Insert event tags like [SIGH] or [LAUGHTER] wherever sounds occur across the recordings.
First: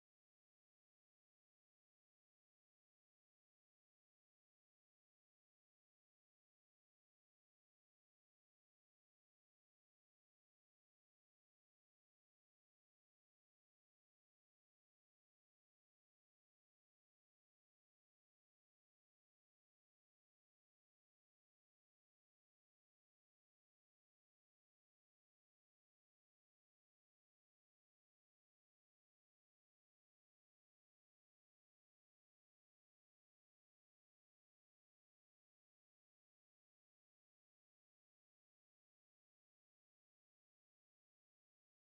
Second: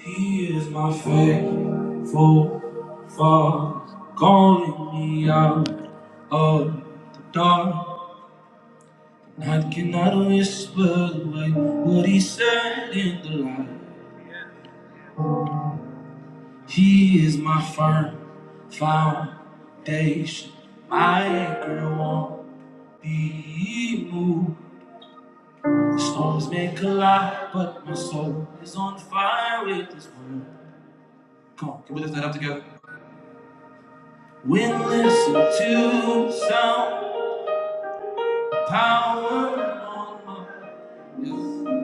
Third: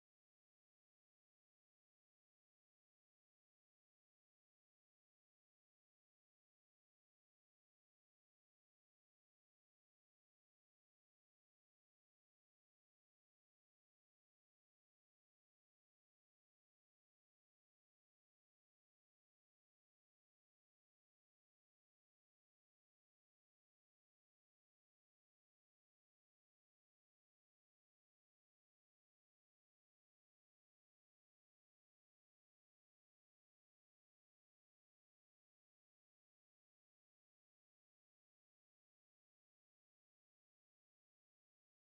He is my faithful father, calling me out of the dark. And I cannot whisper away what he said in the light. He is my firm foundation, my anchor won't be moved. The Storms may collide, but my soul is on fire with this word. Come on, can we lift that up together? When listen to sound Tower on my yes.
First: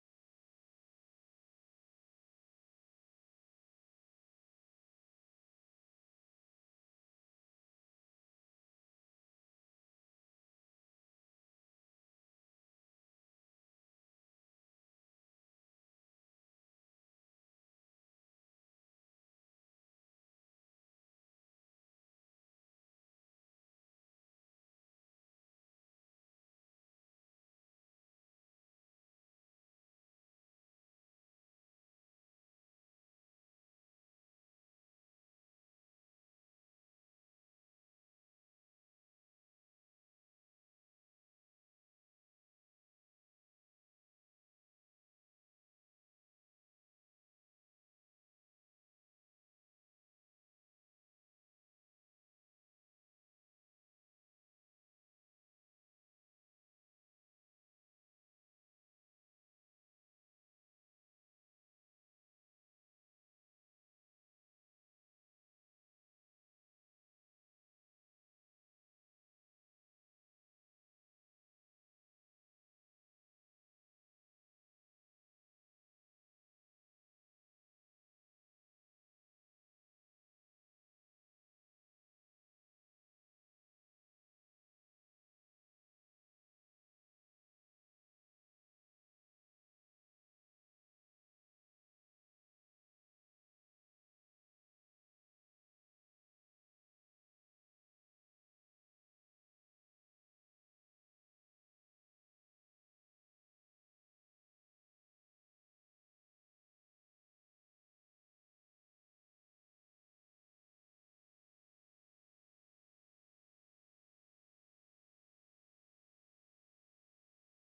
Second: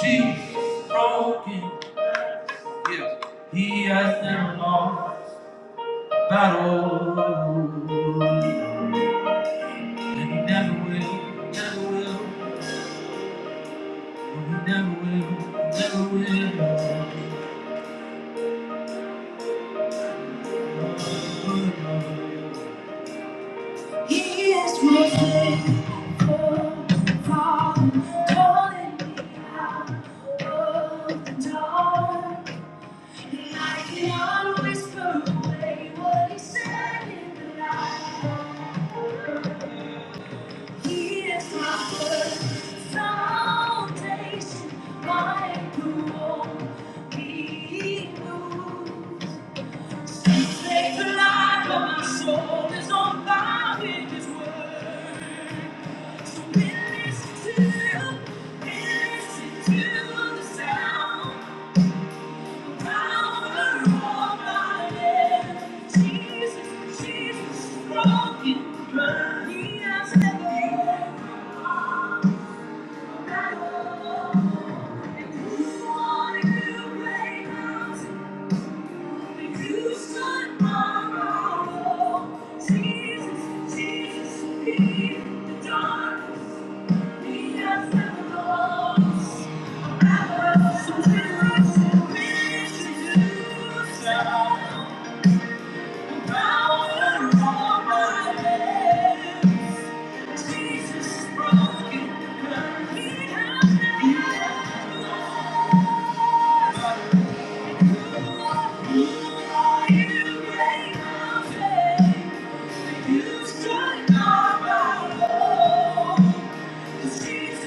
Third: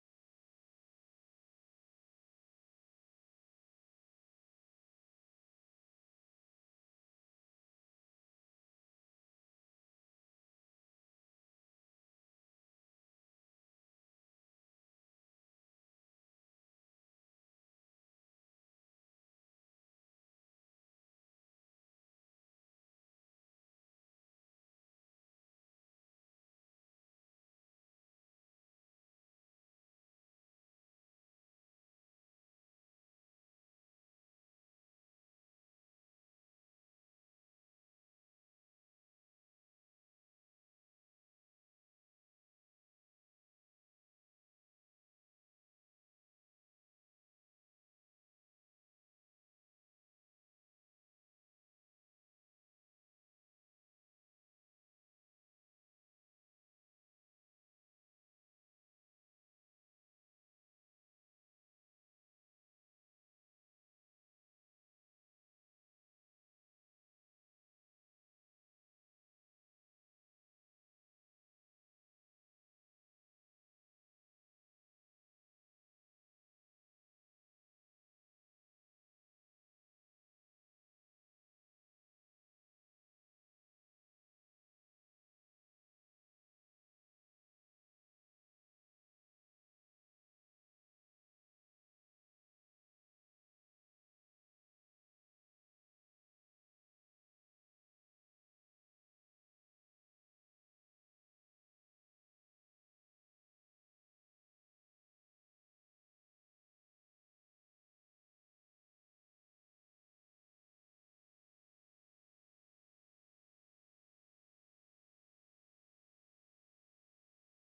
Jesus broken. Yes. He has never lost battle. And he never will, never will, and he never will, never will. He is my faithful Father, calling me out of the dark. I can always away what he said in the night. He is my first foundation, my approval. He moves. Take the light from my soul is on fire with his word. So we listen to, we listen to the sound. Jesus, Jesus, beat the darkness. Jesus broken the curse he has you should know my love. Thank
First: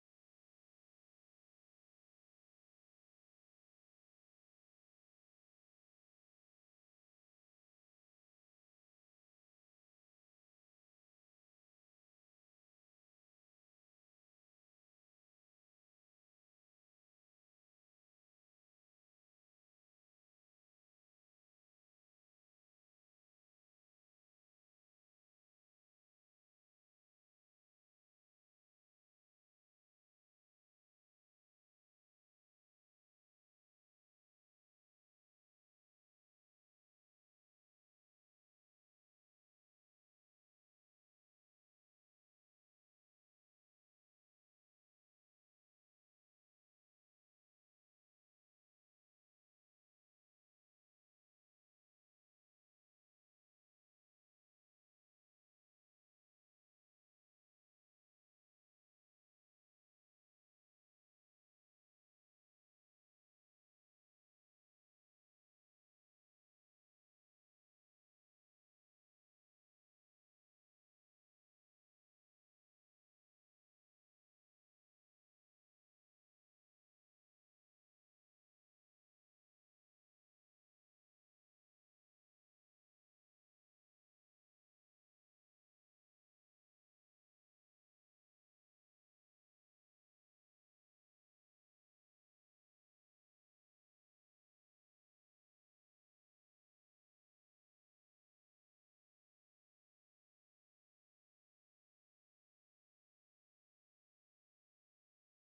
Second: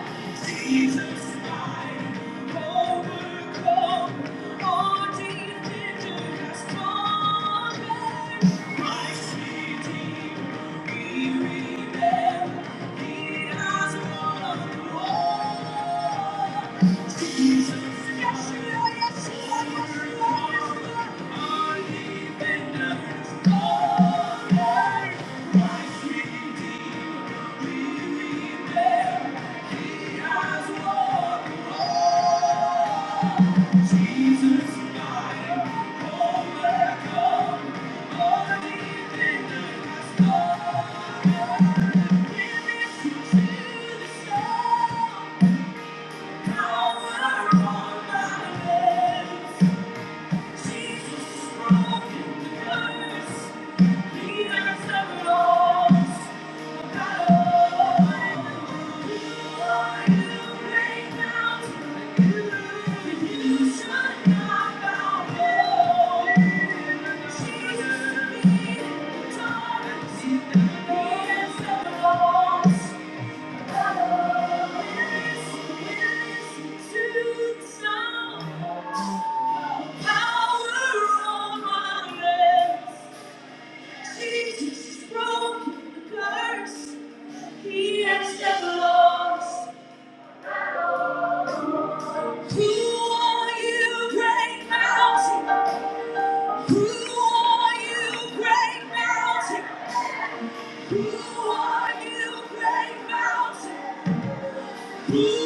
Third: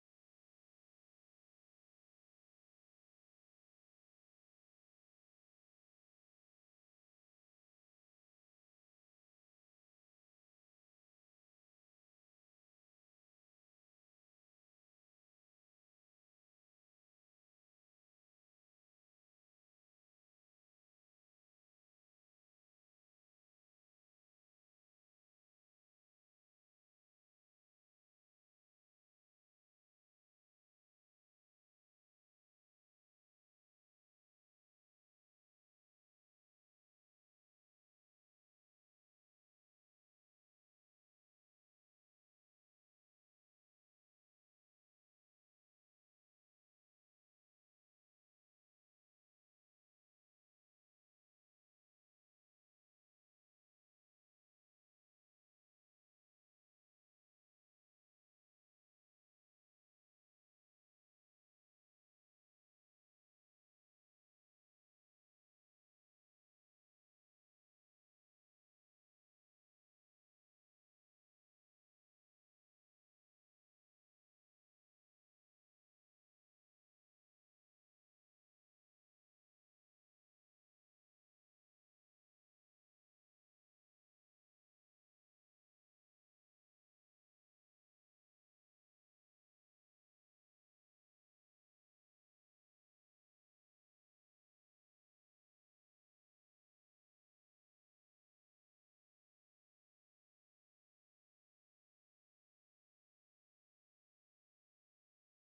you. Thank you. Power on my lips. Thank you. Who are you, great mountain? Thank you.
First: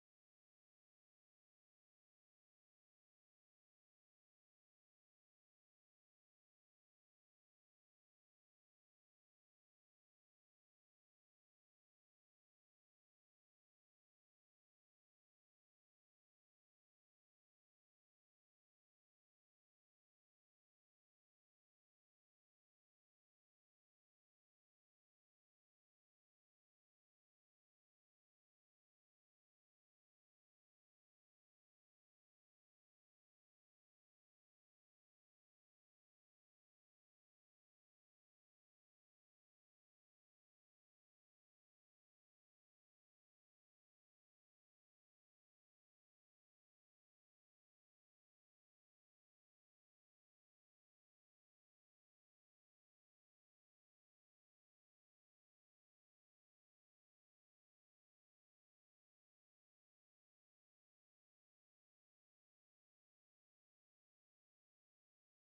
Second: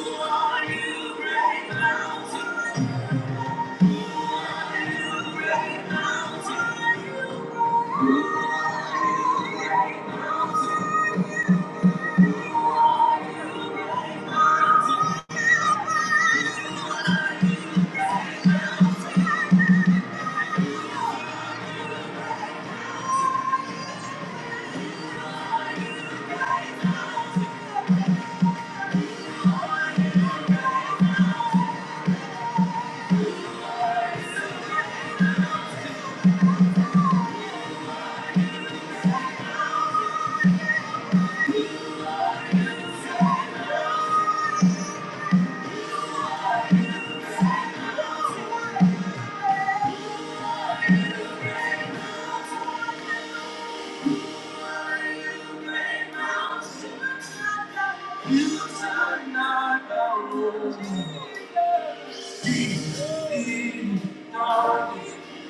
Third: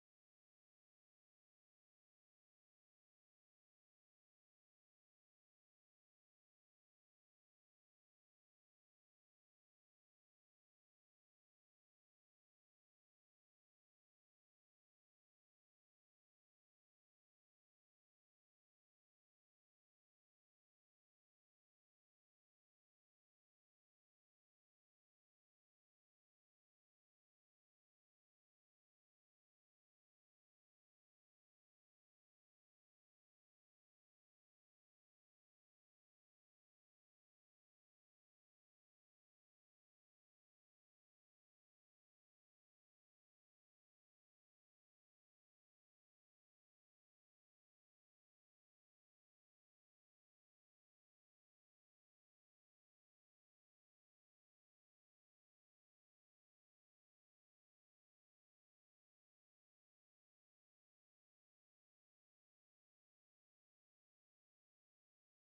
You are not alone.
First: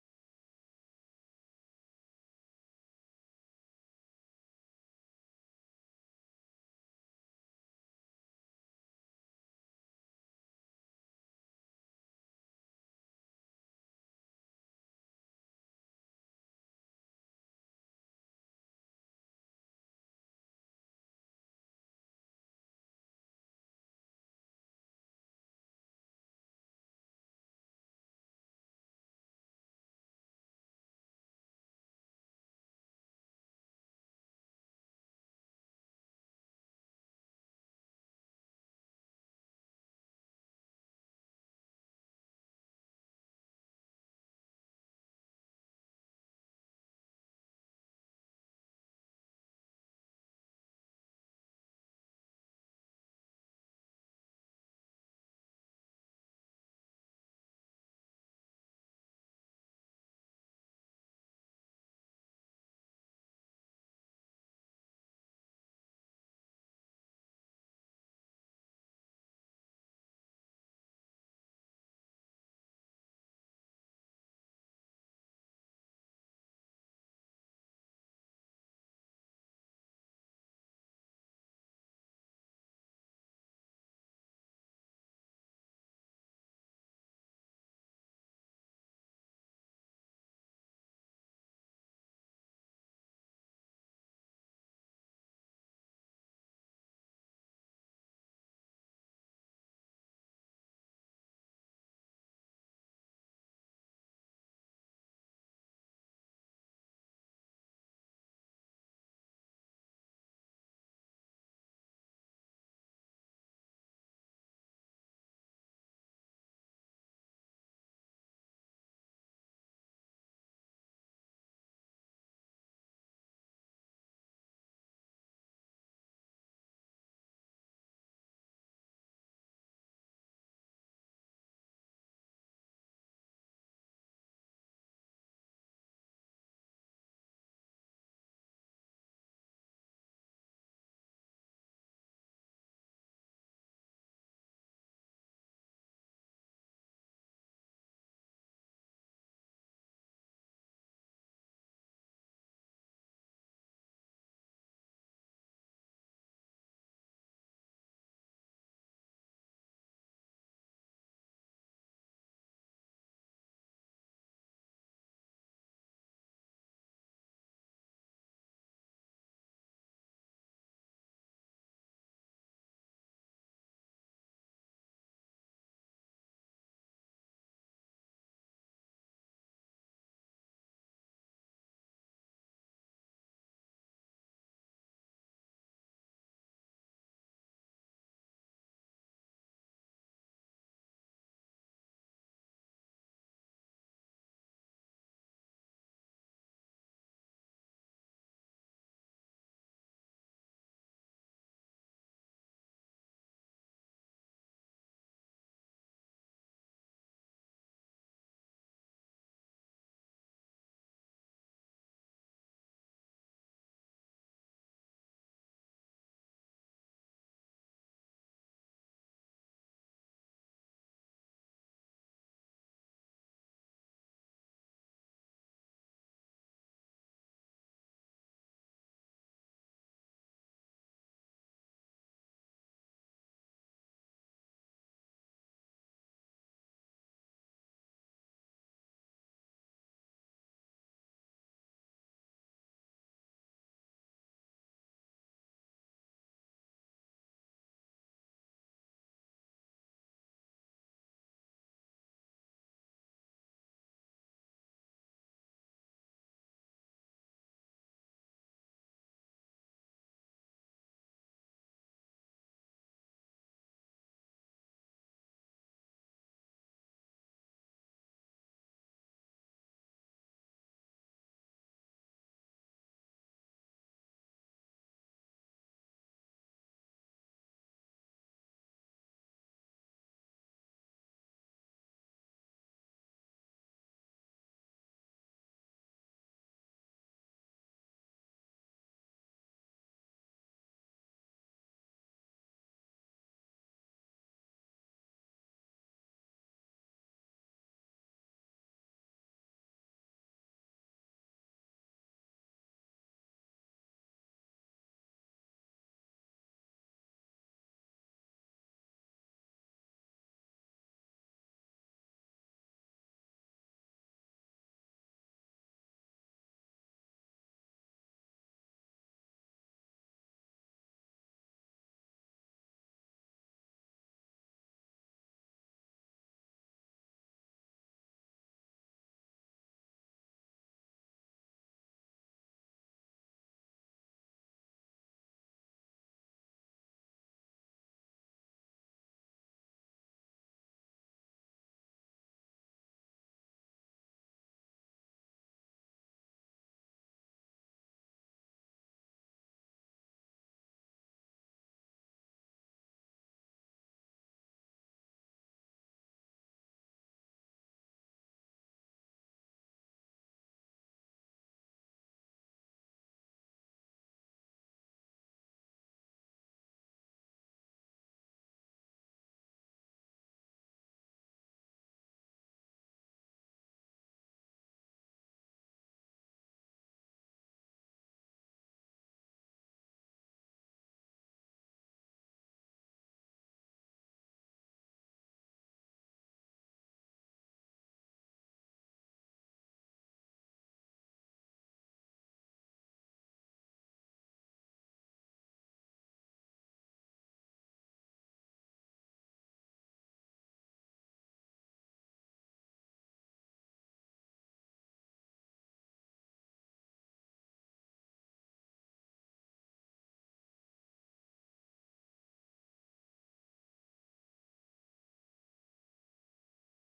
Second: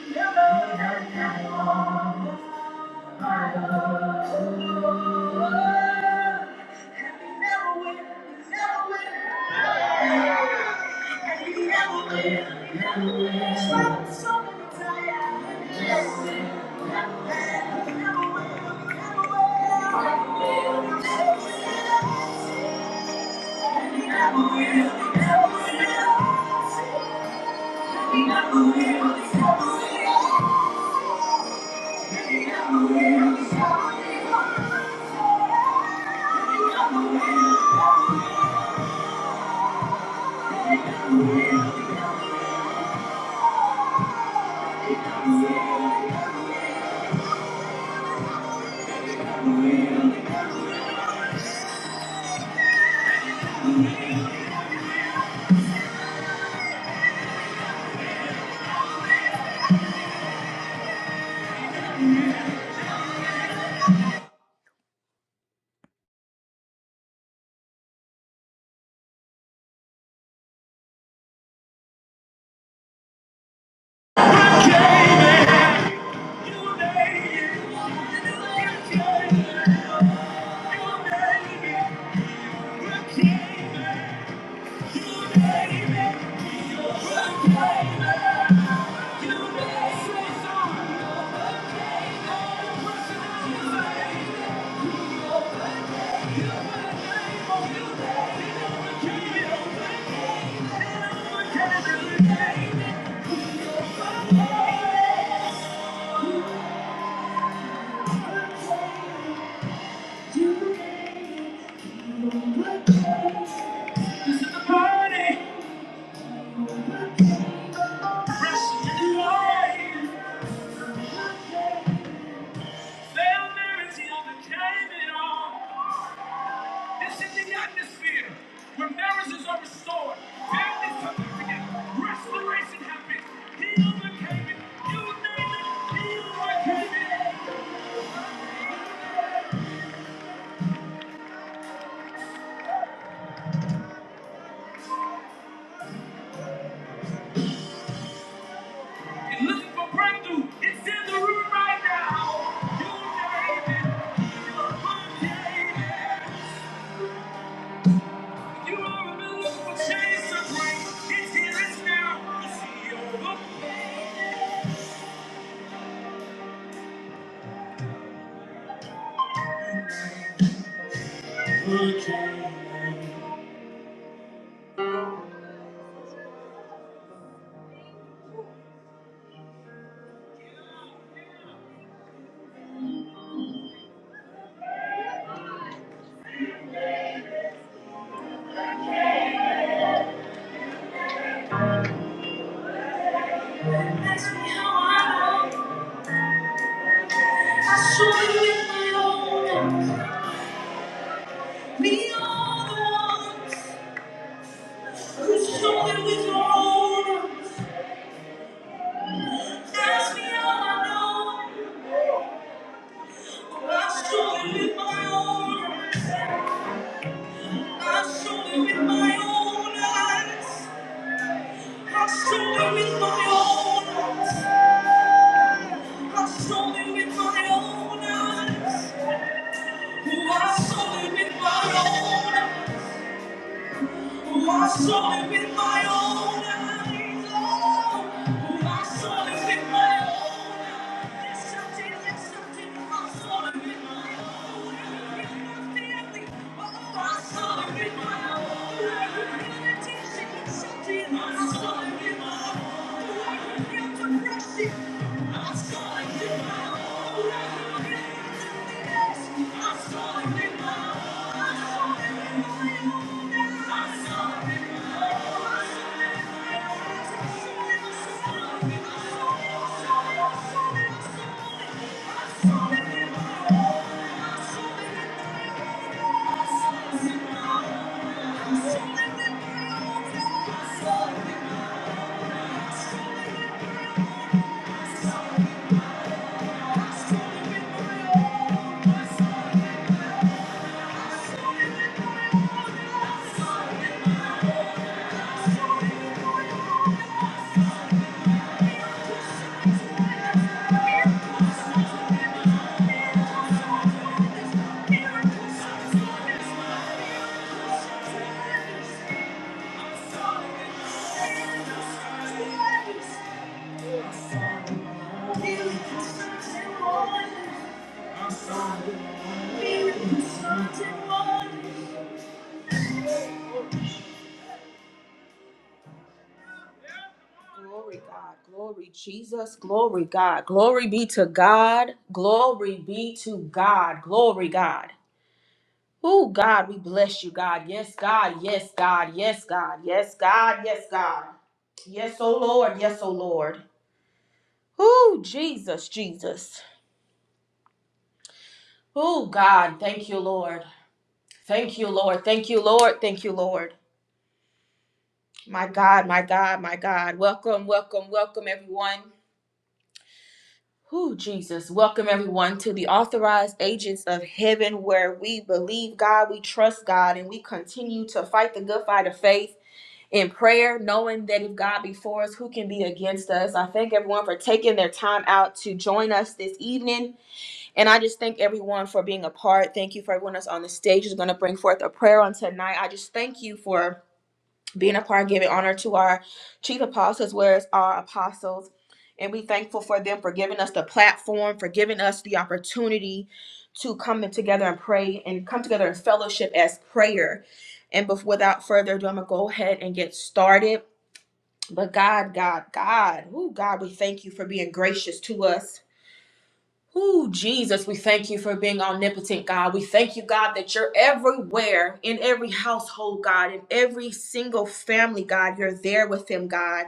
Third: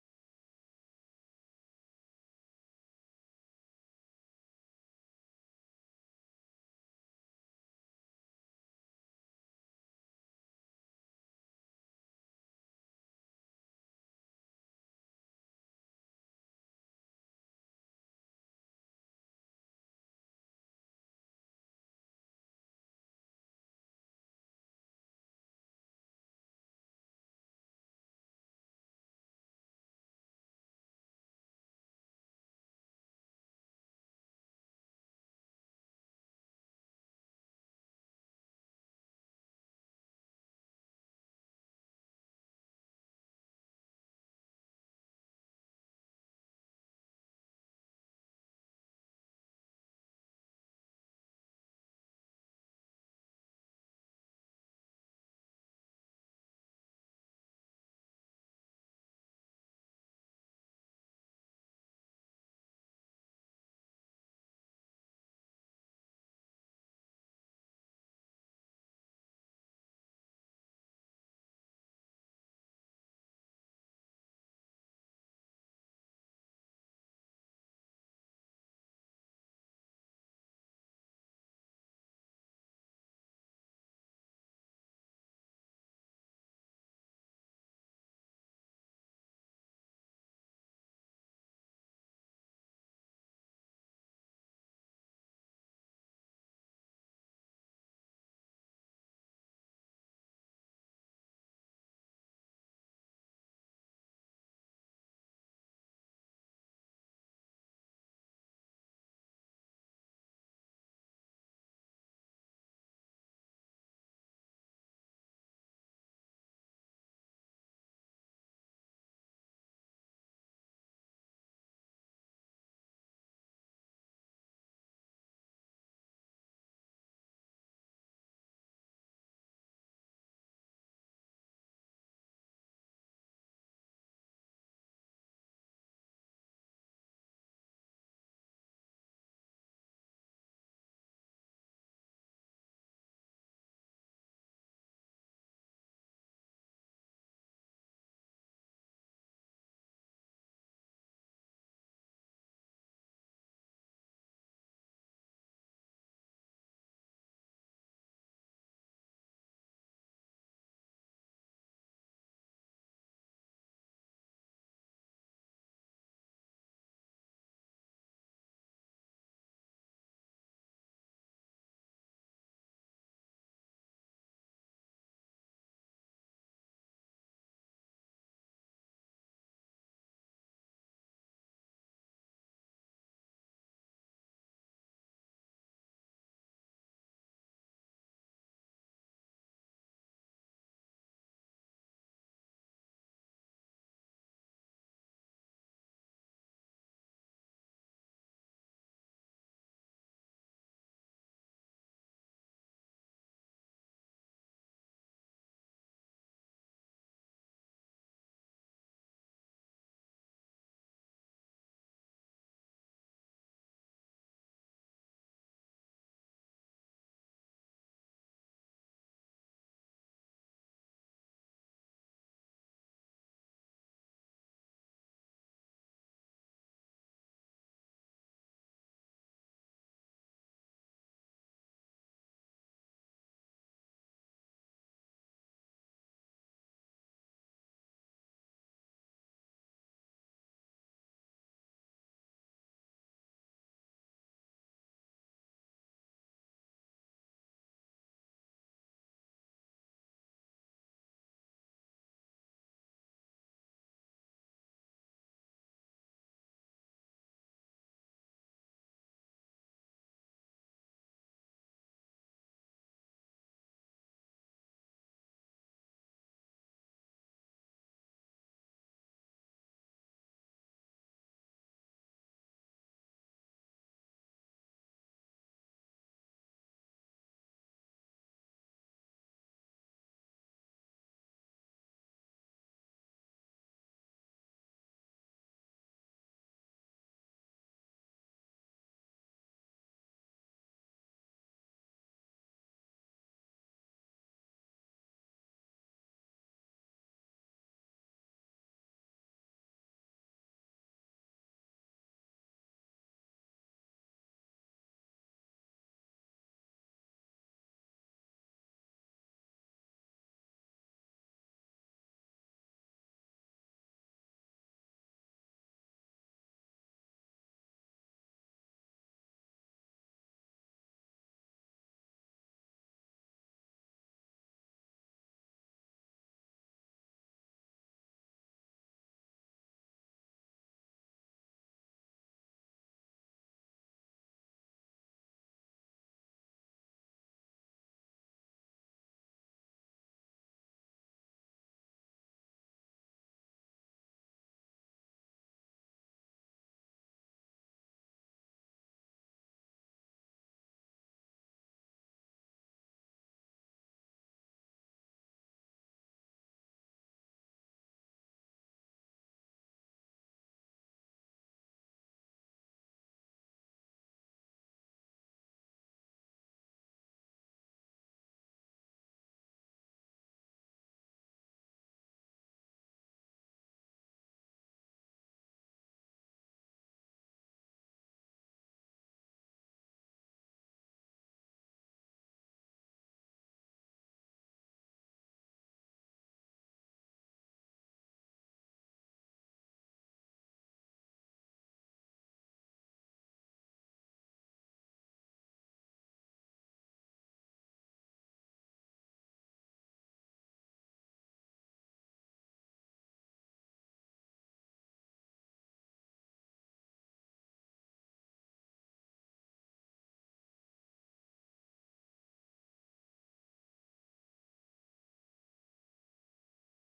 Thank you. You name it, you name it. Fresh new life, fell mercy overcame it all. This is the atmosphere where marriages are restored, families come back together, restoration happens, healing came in, you name it, healing came in. And looking for breakthrough, it's in the room right now. You name it, you name it. You are looking for change to bring, it's here, it's now, it's here. It's here. Ask me how I know. I saw you with my own eyes. Be all the ones who shoulder with your own. Ask me all I know. I shoulder with my own. I shoulder with my own eyes. I shoulder with my own eyes. I shoulder with my own eyes. Oh, I shoulder with my own eyes. Whom I saw with my own eyes, oh, whom I saw with my own eyes. Yes, I did, yes, I did, I saw it with my own eyes. Healing oh, I saw it with my own eyes. yes, I did, I saw it with my own eyes. Healed depression, I saw it with my own eyes. I saw it with my own eyes. Thank you. Miracles, signs, and wonders. Glory, God. Glory, Jesus. Glory, God. Glory be to God. Glory be to God. Glory, God. Oh, God, we bless you, God. Yes, God. Yes, God. Yes, God. Yes, God. Yes, God. Yes, oh Lord. Yes, oh Lord. Oh, Jesus, Jesus. Oh, God. Thank you, Lord. Thank you, Lord. Thank you, Lord. Thank you, Lord. My God, my God, my God. Welcome, welcome, welcome, everyone. Who Jesus. Welcome everyone to the authorized agents of heaven where we believe God, we trust God, and we continue to fight the good fight of faith in prayer, knowing that if God be for us, who can be against us? I thank everyone for taking their time out to join us this evening. And I just thank everyone for being a part. Thank you for everyone that's on the stage is going to bring forth a prayer on tonight. I just thank you for being a part, giving honor to our chief apostles, whereas our apostles. And we thankful for them for giving us the platform, for giving us the opportunity to come in together and pray and come together in fellowship as prayer. And bef- without further ado, I'm gonna go ahead and get started. But God, God, God, oh God, we thank you for being gracious to us. Ooh, Jesus, we thank you for being omnipotent, God. We thank you, God, that you're everywhere in every household, God, in every single family, God. You're there with them, God.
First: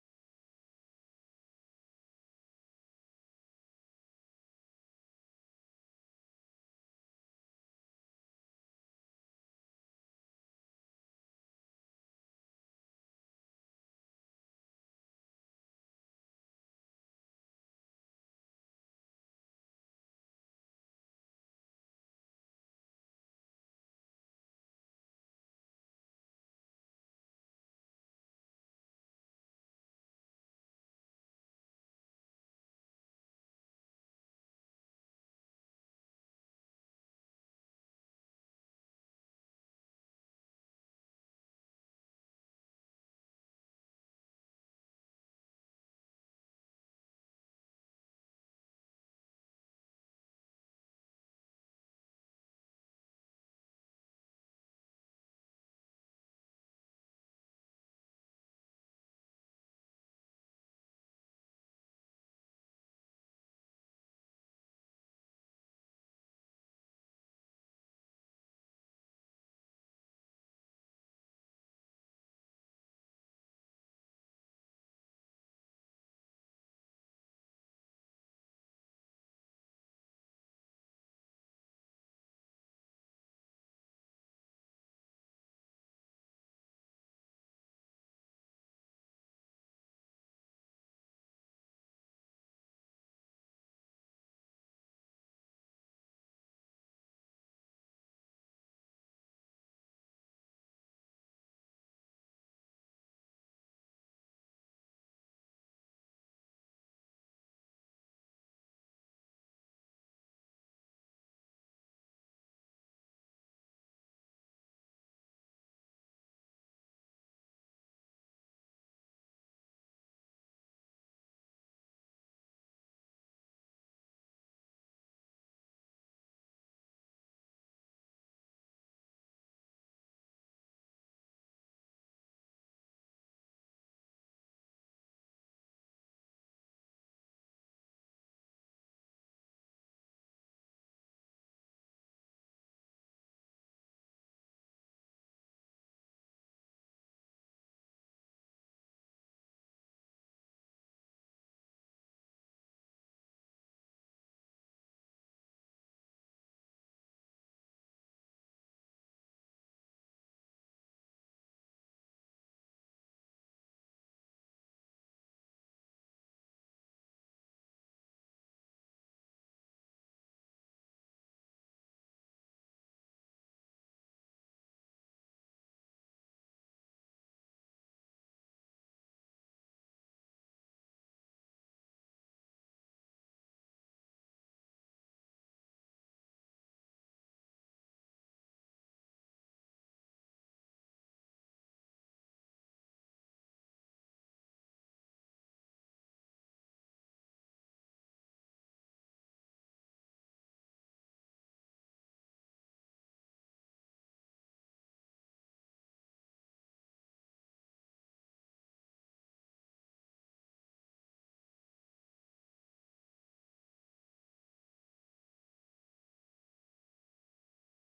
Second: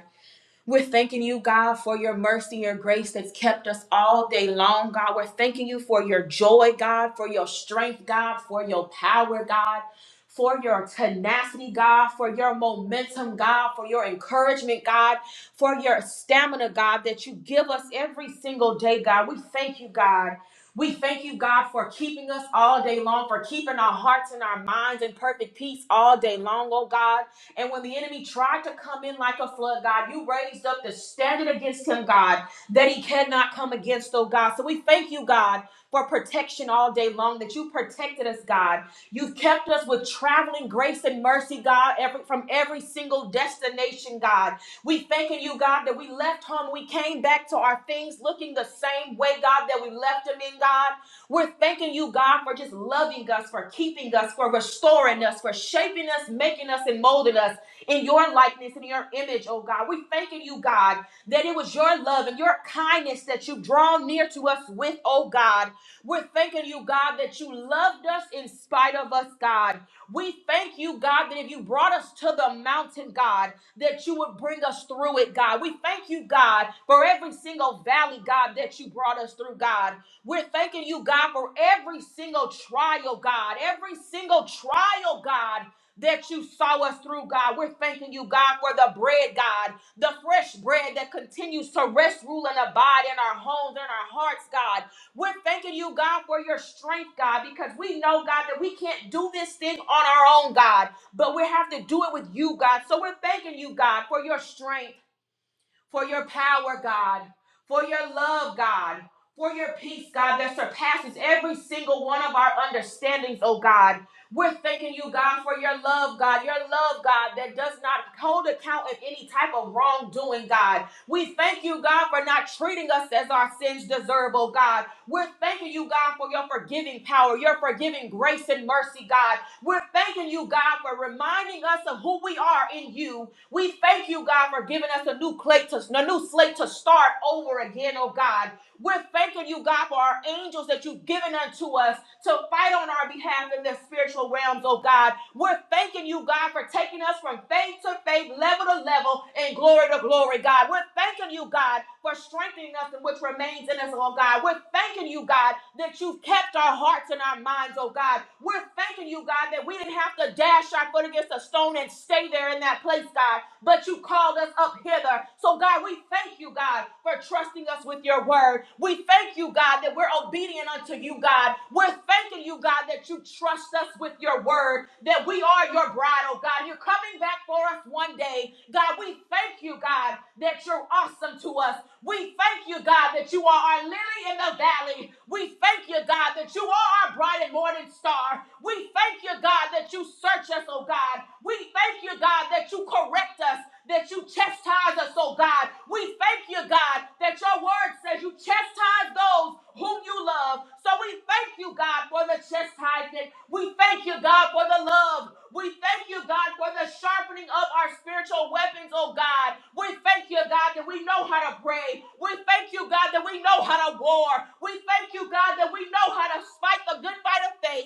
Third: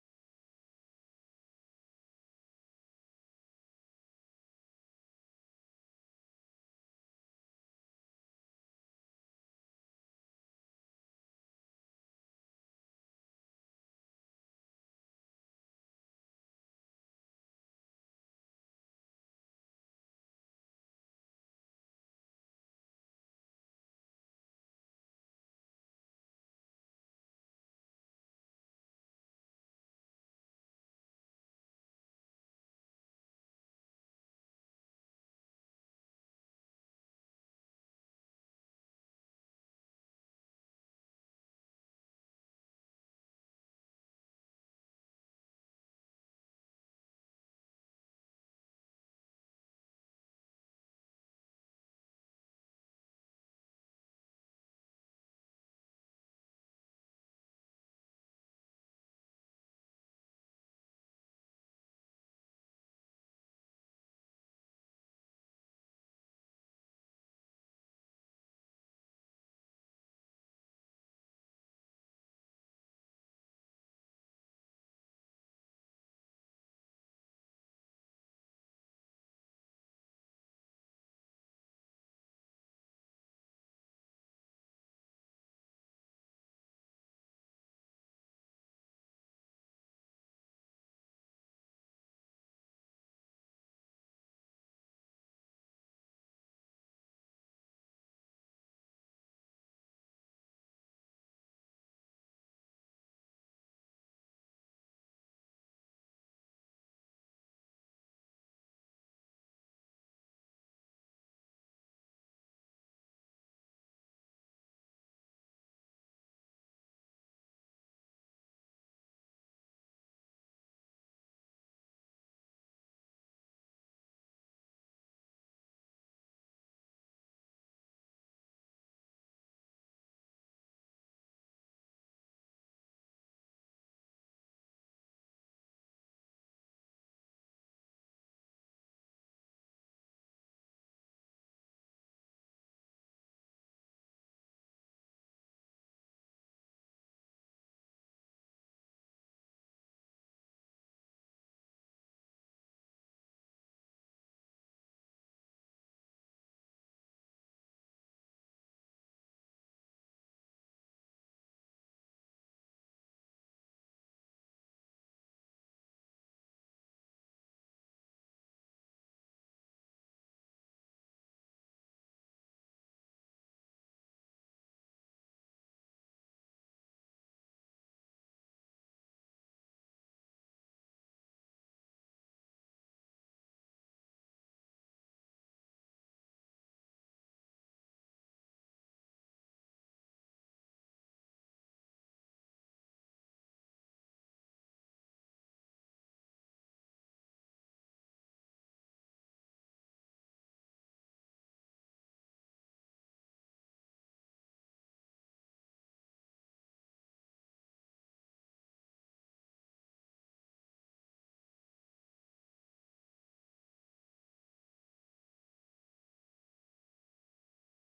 We're thanking you, God, for your mercy, your grace that's kept us all day long, God. We're thanking you for your joy, God, for your strength, God, for your power, God, for your tenacity, God, for your momentum, God, for your encouragement, God, for your stamina, God, that you give us every single day, God. We thank you, God. We thank you, God, for keeping us all day long, for keeping our hearts and our minds in perfect peace all day long, oh God. And when the enemy tried to come in like a flood, God, you raised up the standard against him, God, that he cannot come against, oh God. So we thank you, God, for protection all day long, that you protected us, God. You've kept us with traveling grace and mercy, God, every, from every single destination, God. We thanking you, God, that we left home. We came back to our things looking the same way, God, that we left them in, God. We're thanking you, God, for just loving us, for keeping us, for restoring us, for shaping us, making us, and molding us in your likeness and your image, oh God. We're thanking you, God, that it was your love and your kindness that you've drawn near to us with, oh God. We're thanking you, God, that you loved us in spite of us, God. We thank you, God, that if you brought us to the mountain, God, that you would bring us through it, God. We thank you, God, for every single valley, God, that you brought us through, God. We're thanking you, God, for every single trial, God, every single trial, God, that you saw us through, God. We're thanking you, God, for the bread, God, the fresh bread that continues to rest, rule, and abide in our homes and our hearts, God. We're thanking you, God, for your strength, God, because we know, God, that we can't do this thing on our own, God, but we have to do it with you, God. So we're thanking you, God, for your strength for your power, God, for your love, God, for your peace, God, that surpasses every single one of our understandings, oh God. We're thanking you, God, for your love, God, your love, God, that does not hold account of any type of wrongdoing, God. We thank you, God, for not treating us as our sins deserve, oh God. We're thanking you, God, for your forgiving power, your forgiving grace and mercy, God. We're thanking you, God, for reminding us of who we are in you we thank you, God, for giving us a new plate to a new slate to start over again, oh God. We're thanking you, God, for our angels that you've given unto us to fight on our behalf in the spiritual realms, oh God. We're thanking you, God, for taking us from faith to faith, level to level, and glory to glory, God. We're thanking you, God, for strengthening us in which remains in us, oh God. We're thanking you, God, that you've kept our hearts and our minds, oh God. We're thanking you, God, that we didn't have to dash our foot against a stone and stay there in that place, God, but you called us up hither together. So, God, we thank you, God, for trusting us with your word. We thank you, God, that we're obedient unto you, God. We're thanking you, God, that you trust us with your word, that we are your bride, oh God. You're coming back for us one day. God, we thank you, God, that you're awesome to us. We thank you, God, that you are our lily in the valley. We thank you, God, that you are our bright and morning star. We thank you, God, that you search us, oh God. We thank you, God, that you correct us that you chastise us, oh God. We thank you, God, that your word says you chastise those whom you love. So we thank you, God, for the chastisement. We thank you, God, for the love. We thank you, God, for the sharpening of our spiritual weapons, oh God. We thank you, God, that we know how to pray. We thank you, God, that we know how to war. We thank you, God, that we know how to fight the good fight of faith.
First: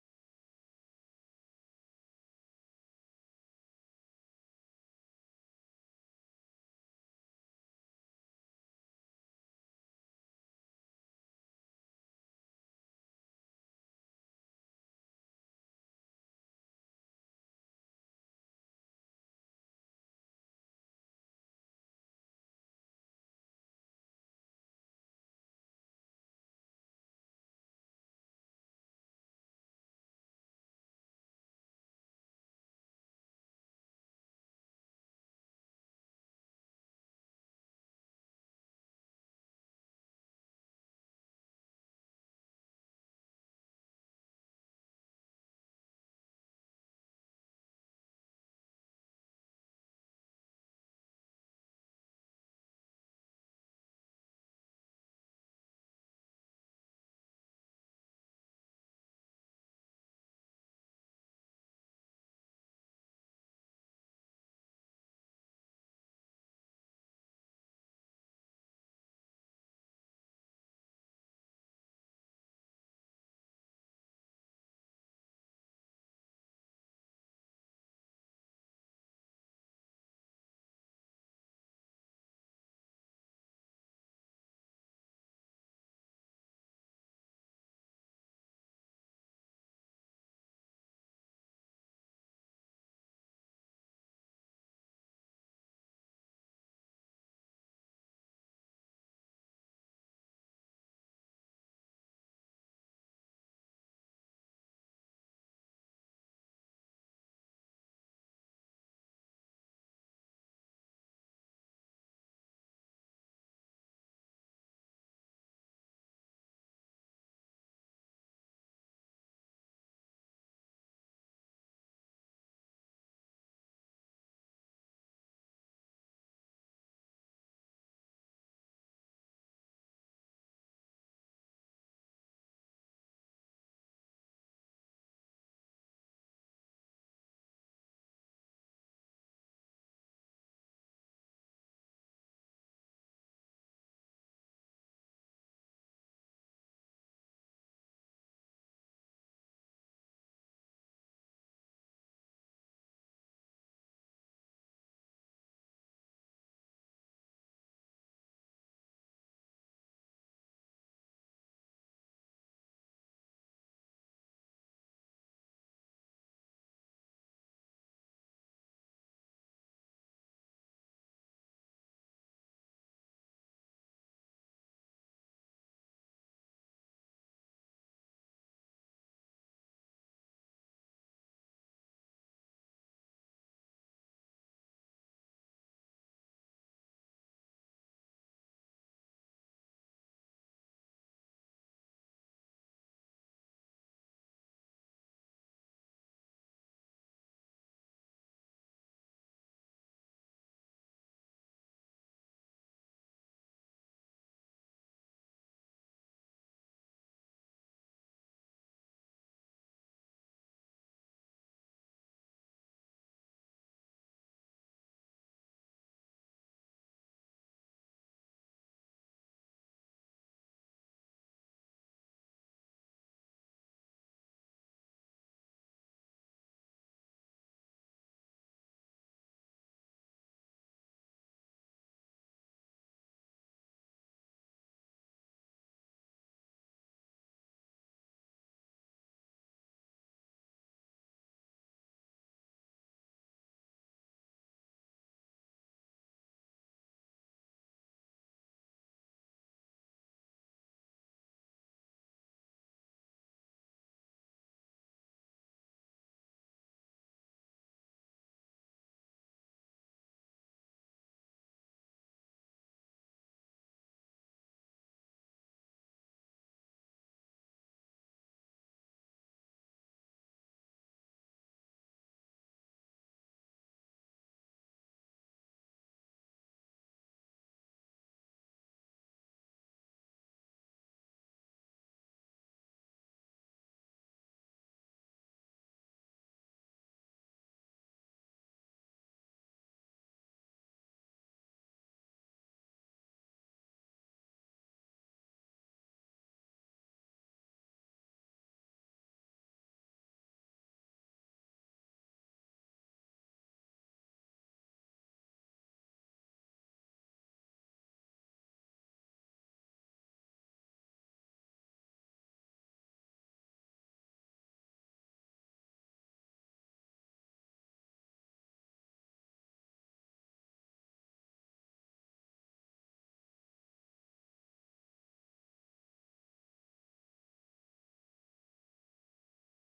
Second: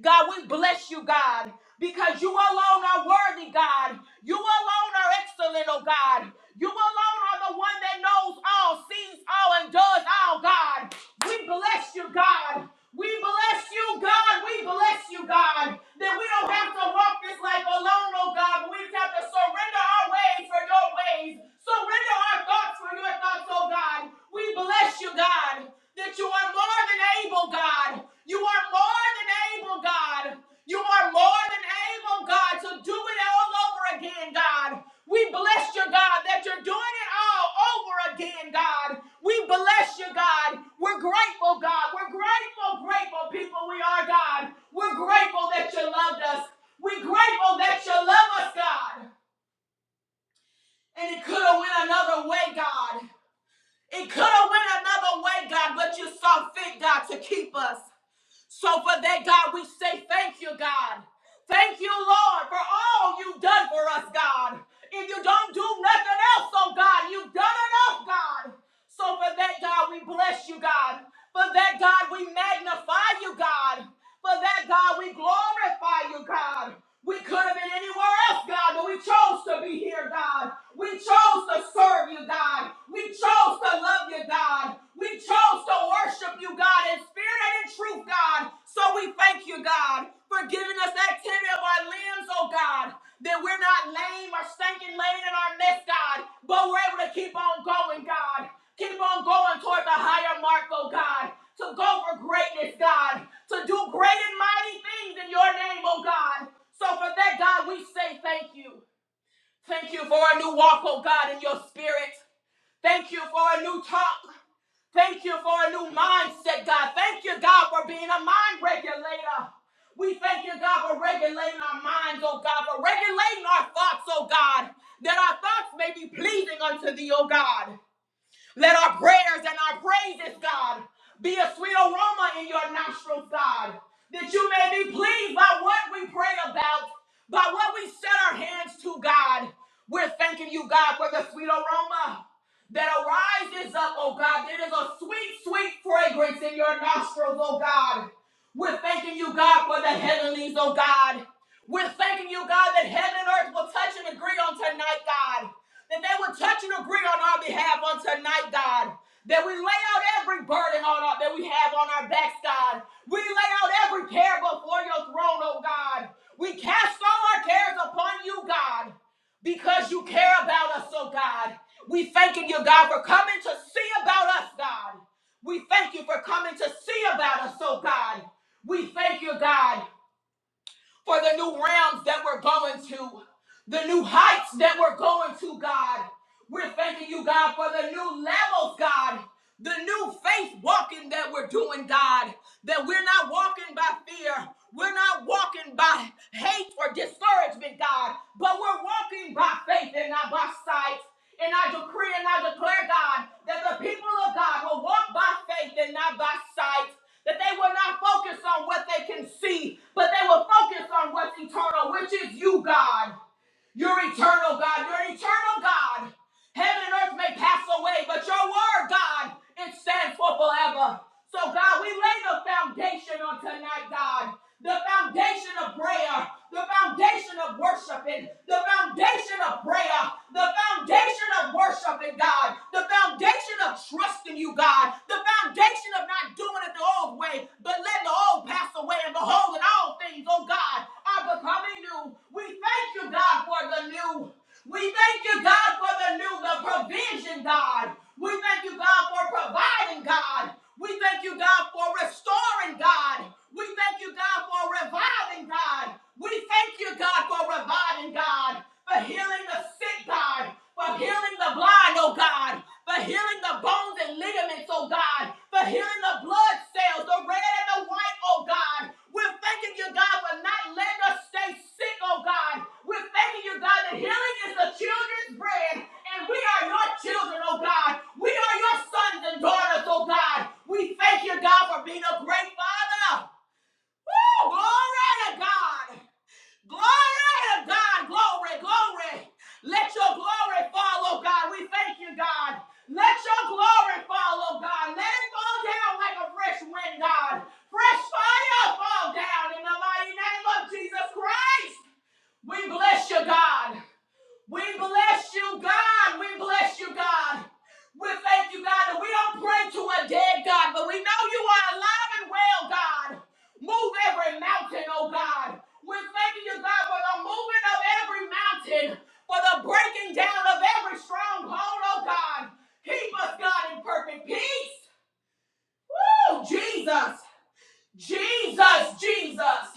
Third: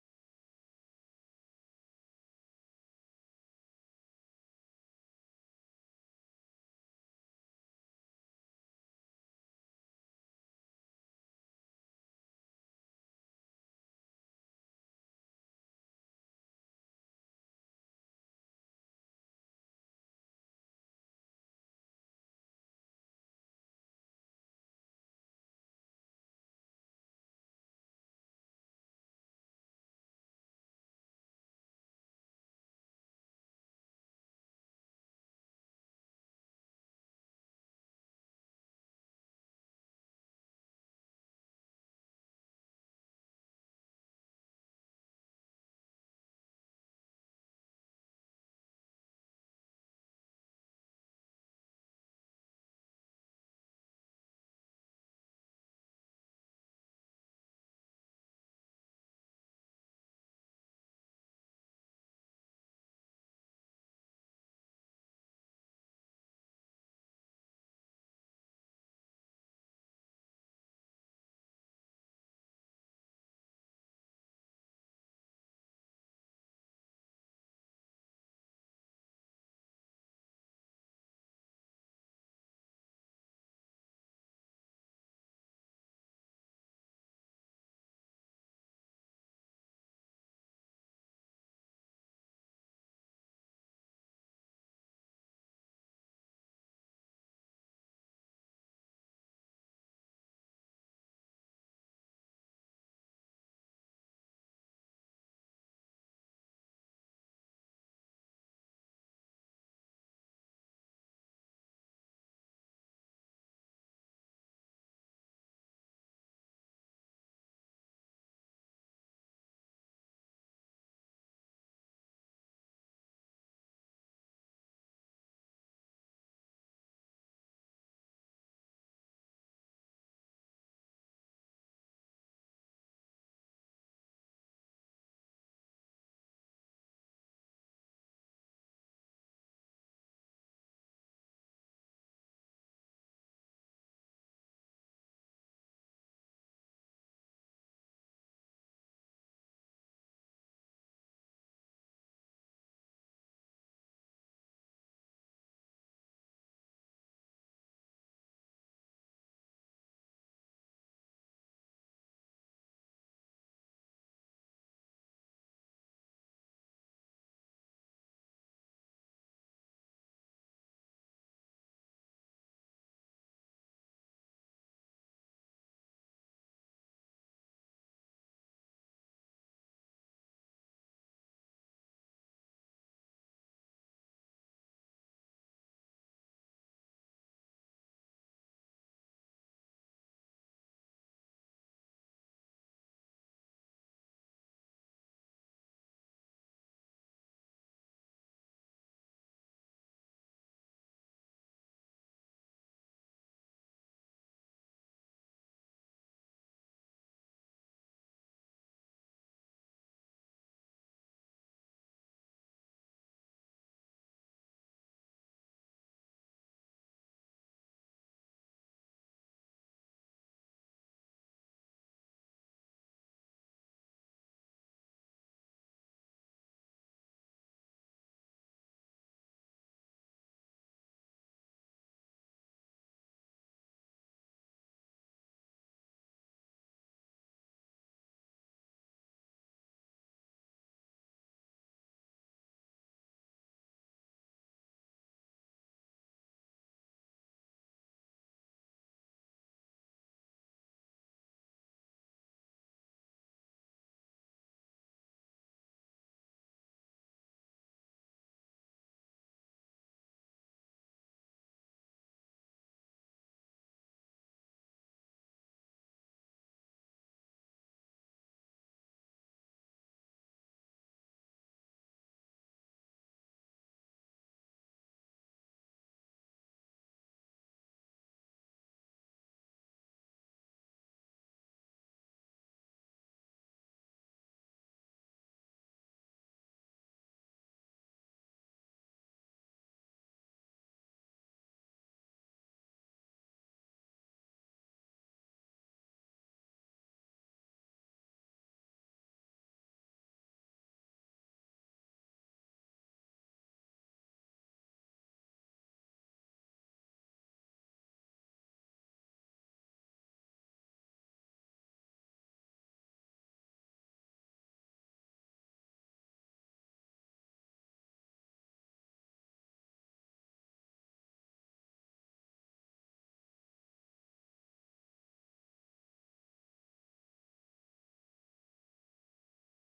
God, we bless you, God, because you alone are worthy, God. You alone are excellent, oh God. You alone are the one that knows all, sees all, and does all, God. We bless you, God. We bless you, God. We bless you, God. That we don't have to walk this life alone, oh God, but we just have to surrender our ways ways for your ways. Surrender our thoughts for your thoughts, oh God. We bless you, God, that you are more than able, God. You are more than able, God. You are more than able, God, to do it all over again, God. We bless you, God, that you're doing it all over again, God. We bless you, God. We're grateful, God. We're grateful, grateful people we are, God. We're grateful that you loved us. We're grateful that you love us, God. And it could have went another way, God. It could have went another way, God, but you saw fit, God, to keep us. So for that, God, we say thank you, God. Thank you, Lord, for all you've done for us, God. If you don't do nothing else, oh God, you've done enough, God. So for that, God, we bless you, God. For that, God, we magnify you, God. For that, God, we glorify you, God. We could have been anywhere else, God, but we chose to be here, God. We chose to serve you, God. We chose to love you, God. We chose to worship you, God, in spirit and in truth, God. So we thank you, God, for giving us activity of our limbs, oh God, that we're not lame or stinking laying in our midst, God, but we're able to keep on going, God. Keep on going toward the higher mark, oh God, to go for greatness, God, to do great and mighty things in your name, oh God. So for that, God, we say thank you. Thank you for a new walk, oh God, in your spirit. Thank you for a new talk. Thank you for a new mindset, God. Thank you, God, for being a mind regulator. We thank you, God, for regulating our minds, oh God, for regulating our thoughts, oh God, that our thoughts may be pleasing unto thee, oh God. Let our prayers and our praises, God, be a sweet aroma in your nostrils, God, that you may be pleased by what we pray about, by what we set our hands to, God. We're thanking you, God, for the sweet aroma that arises up, oh God. It is a sweet, sweet fragrance in your nostrils, oh God. We're thanking you, God, for the heavenlies, oh God. We're thanking you, God, that heaven and earth will touch and agree on tonight, God that they would touch and agree on our behalf on tonight, God. That we lay out every burden on our, that we have on our backs, God. We lay out every care before your throne, oh God. We cast all our cares upon you, God, because you care about us, oh God. We thanking you, God, for coming to see about us, God. We thank you for coming to see about us, oh God. We thank you, God for the new realms that we're going to, the new heights that we're going to, God. We're thanking you, God, for the new levels, God, the new faith walking that we're doing, God, that we're not walking by fear. We're not walking by hate or discouragement, God, but we're walking by faith and not by sight. And I decree and I declare, God, that the people of God will walk by faith and not by sight that they will not focus on what they can see, but they will focus on what's eternal, which is you, God. You're eternal, God. You're eternal, God. Heaven and earth may pass away, but your word, God, it stands for forever. So, God, we lay the foundation on tonight, God the foundation of prayer, the foundation of worshiping, the foundation of prayer, the foundation of worshiping God, the foundation of trusting you, God, the foundation of not doing it the old way, but letting the old pass away and behold, in all things, oh God, are becoming new. We thank you, God, for the new. We thank you, God, for the new, the provision, God. We thank you, God, for providing, God. We thank you, God, for restoring, God. We thank you, God, for reviving, God. We thank you, God, for reviving, God, for healing the sick, God, for healing the blind, oh God, for healing the bones and ligaments, oh God, for healing the blood cells, the red and the white, oh God. We're thanking you, God, for not letting us stay sick, Oh God, we're thanking you, God, that healing is the children's bread, and we are your children, oh God. We are your sons and daughters, oh God. We thank you, God, for being a great father. Oh, glory to God. Glory to God. Glory, glory. Let your glory fall, oh God. We thank you, God. Let your glory fall, oh God. Let it fall down like a fresh wind, God. Fresh fire fall down in the mighty name of Jesus Christ. We bless you, God. We bless you, God. We bless you, God. We thank you, God, that we don't pray to a dead God, but we know you are alive and well, God. Move every mountain, oh God. We're thanking you, God, for the moving of every mountain, for the breaking down of every stronghold, oh God. Keep us, God, in perfect peace. Oh, Jesus. Jesus, Jesus.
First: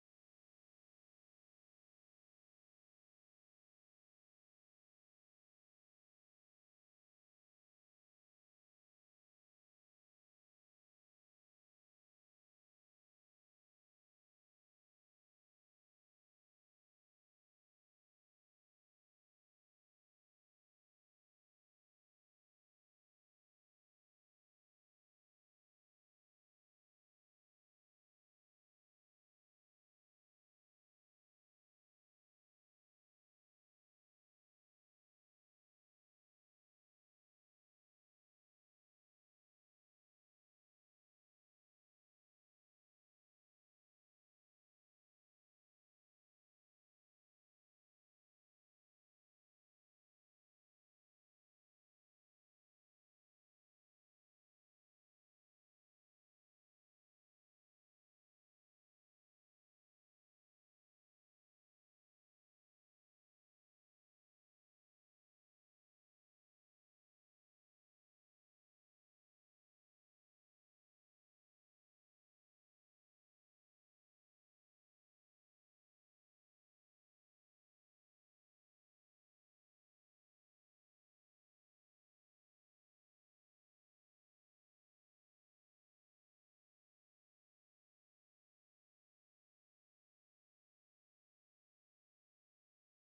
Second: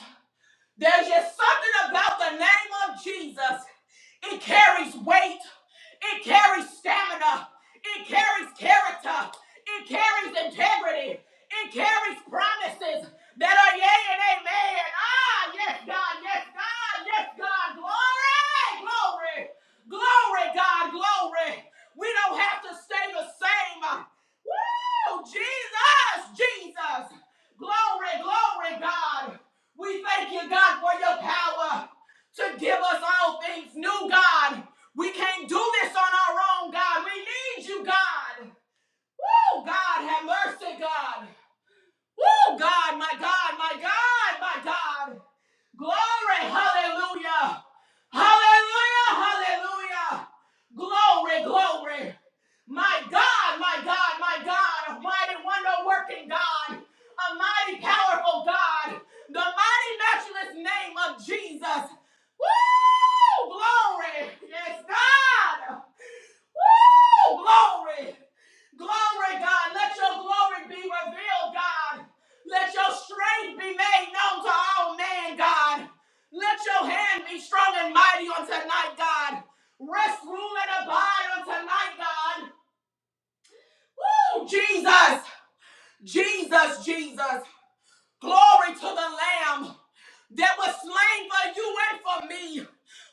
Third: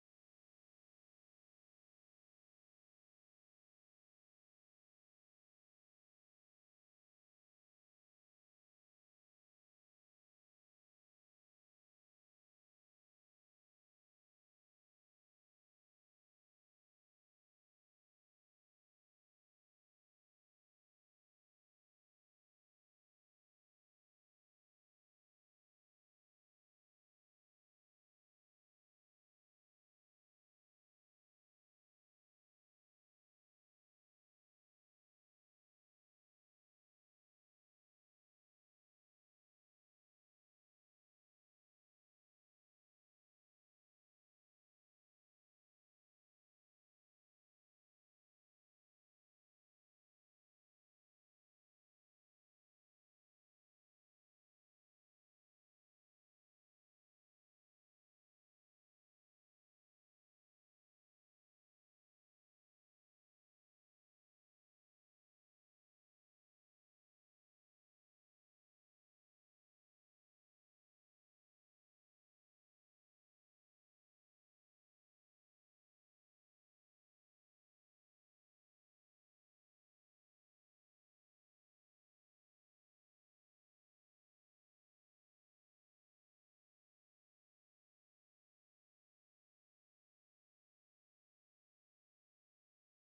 There's just something about the name of Jesus. It carries weight, it carries stamina, it carries character, it carries integrity, it carries promises that are yea and amen. Ah, yes, God, yes, God, yes, God. Glory, glory, glory, God, glory. We don't have to stay the same. Woo, Jesus, Jesus. Glory, glory, God. We thank you, God, for your power to give us all things new, God. We can't do this on our own, God. We need you, God. Woo, God, have mercy, God. Woo, God, my God, my God, my God. Glory, hallelujah. Hallelujah, hallelujah. Glory, glory. My God, my God, my God, a mighty wonder working God, a mighty powerful God, the mighty matchless name of Jesus. Woo! Glory! Yes, God! Woo! glory. Glory, God. Let your glory be revealed, God. Let your strength be made known to all men, God. Let your hand be strong and mighty on tonight, God. Rest, rule, and abide on tonight, God. Woo, Jesus, Jesus, Jesus. Glory to the Lamb that was slain for you and for me.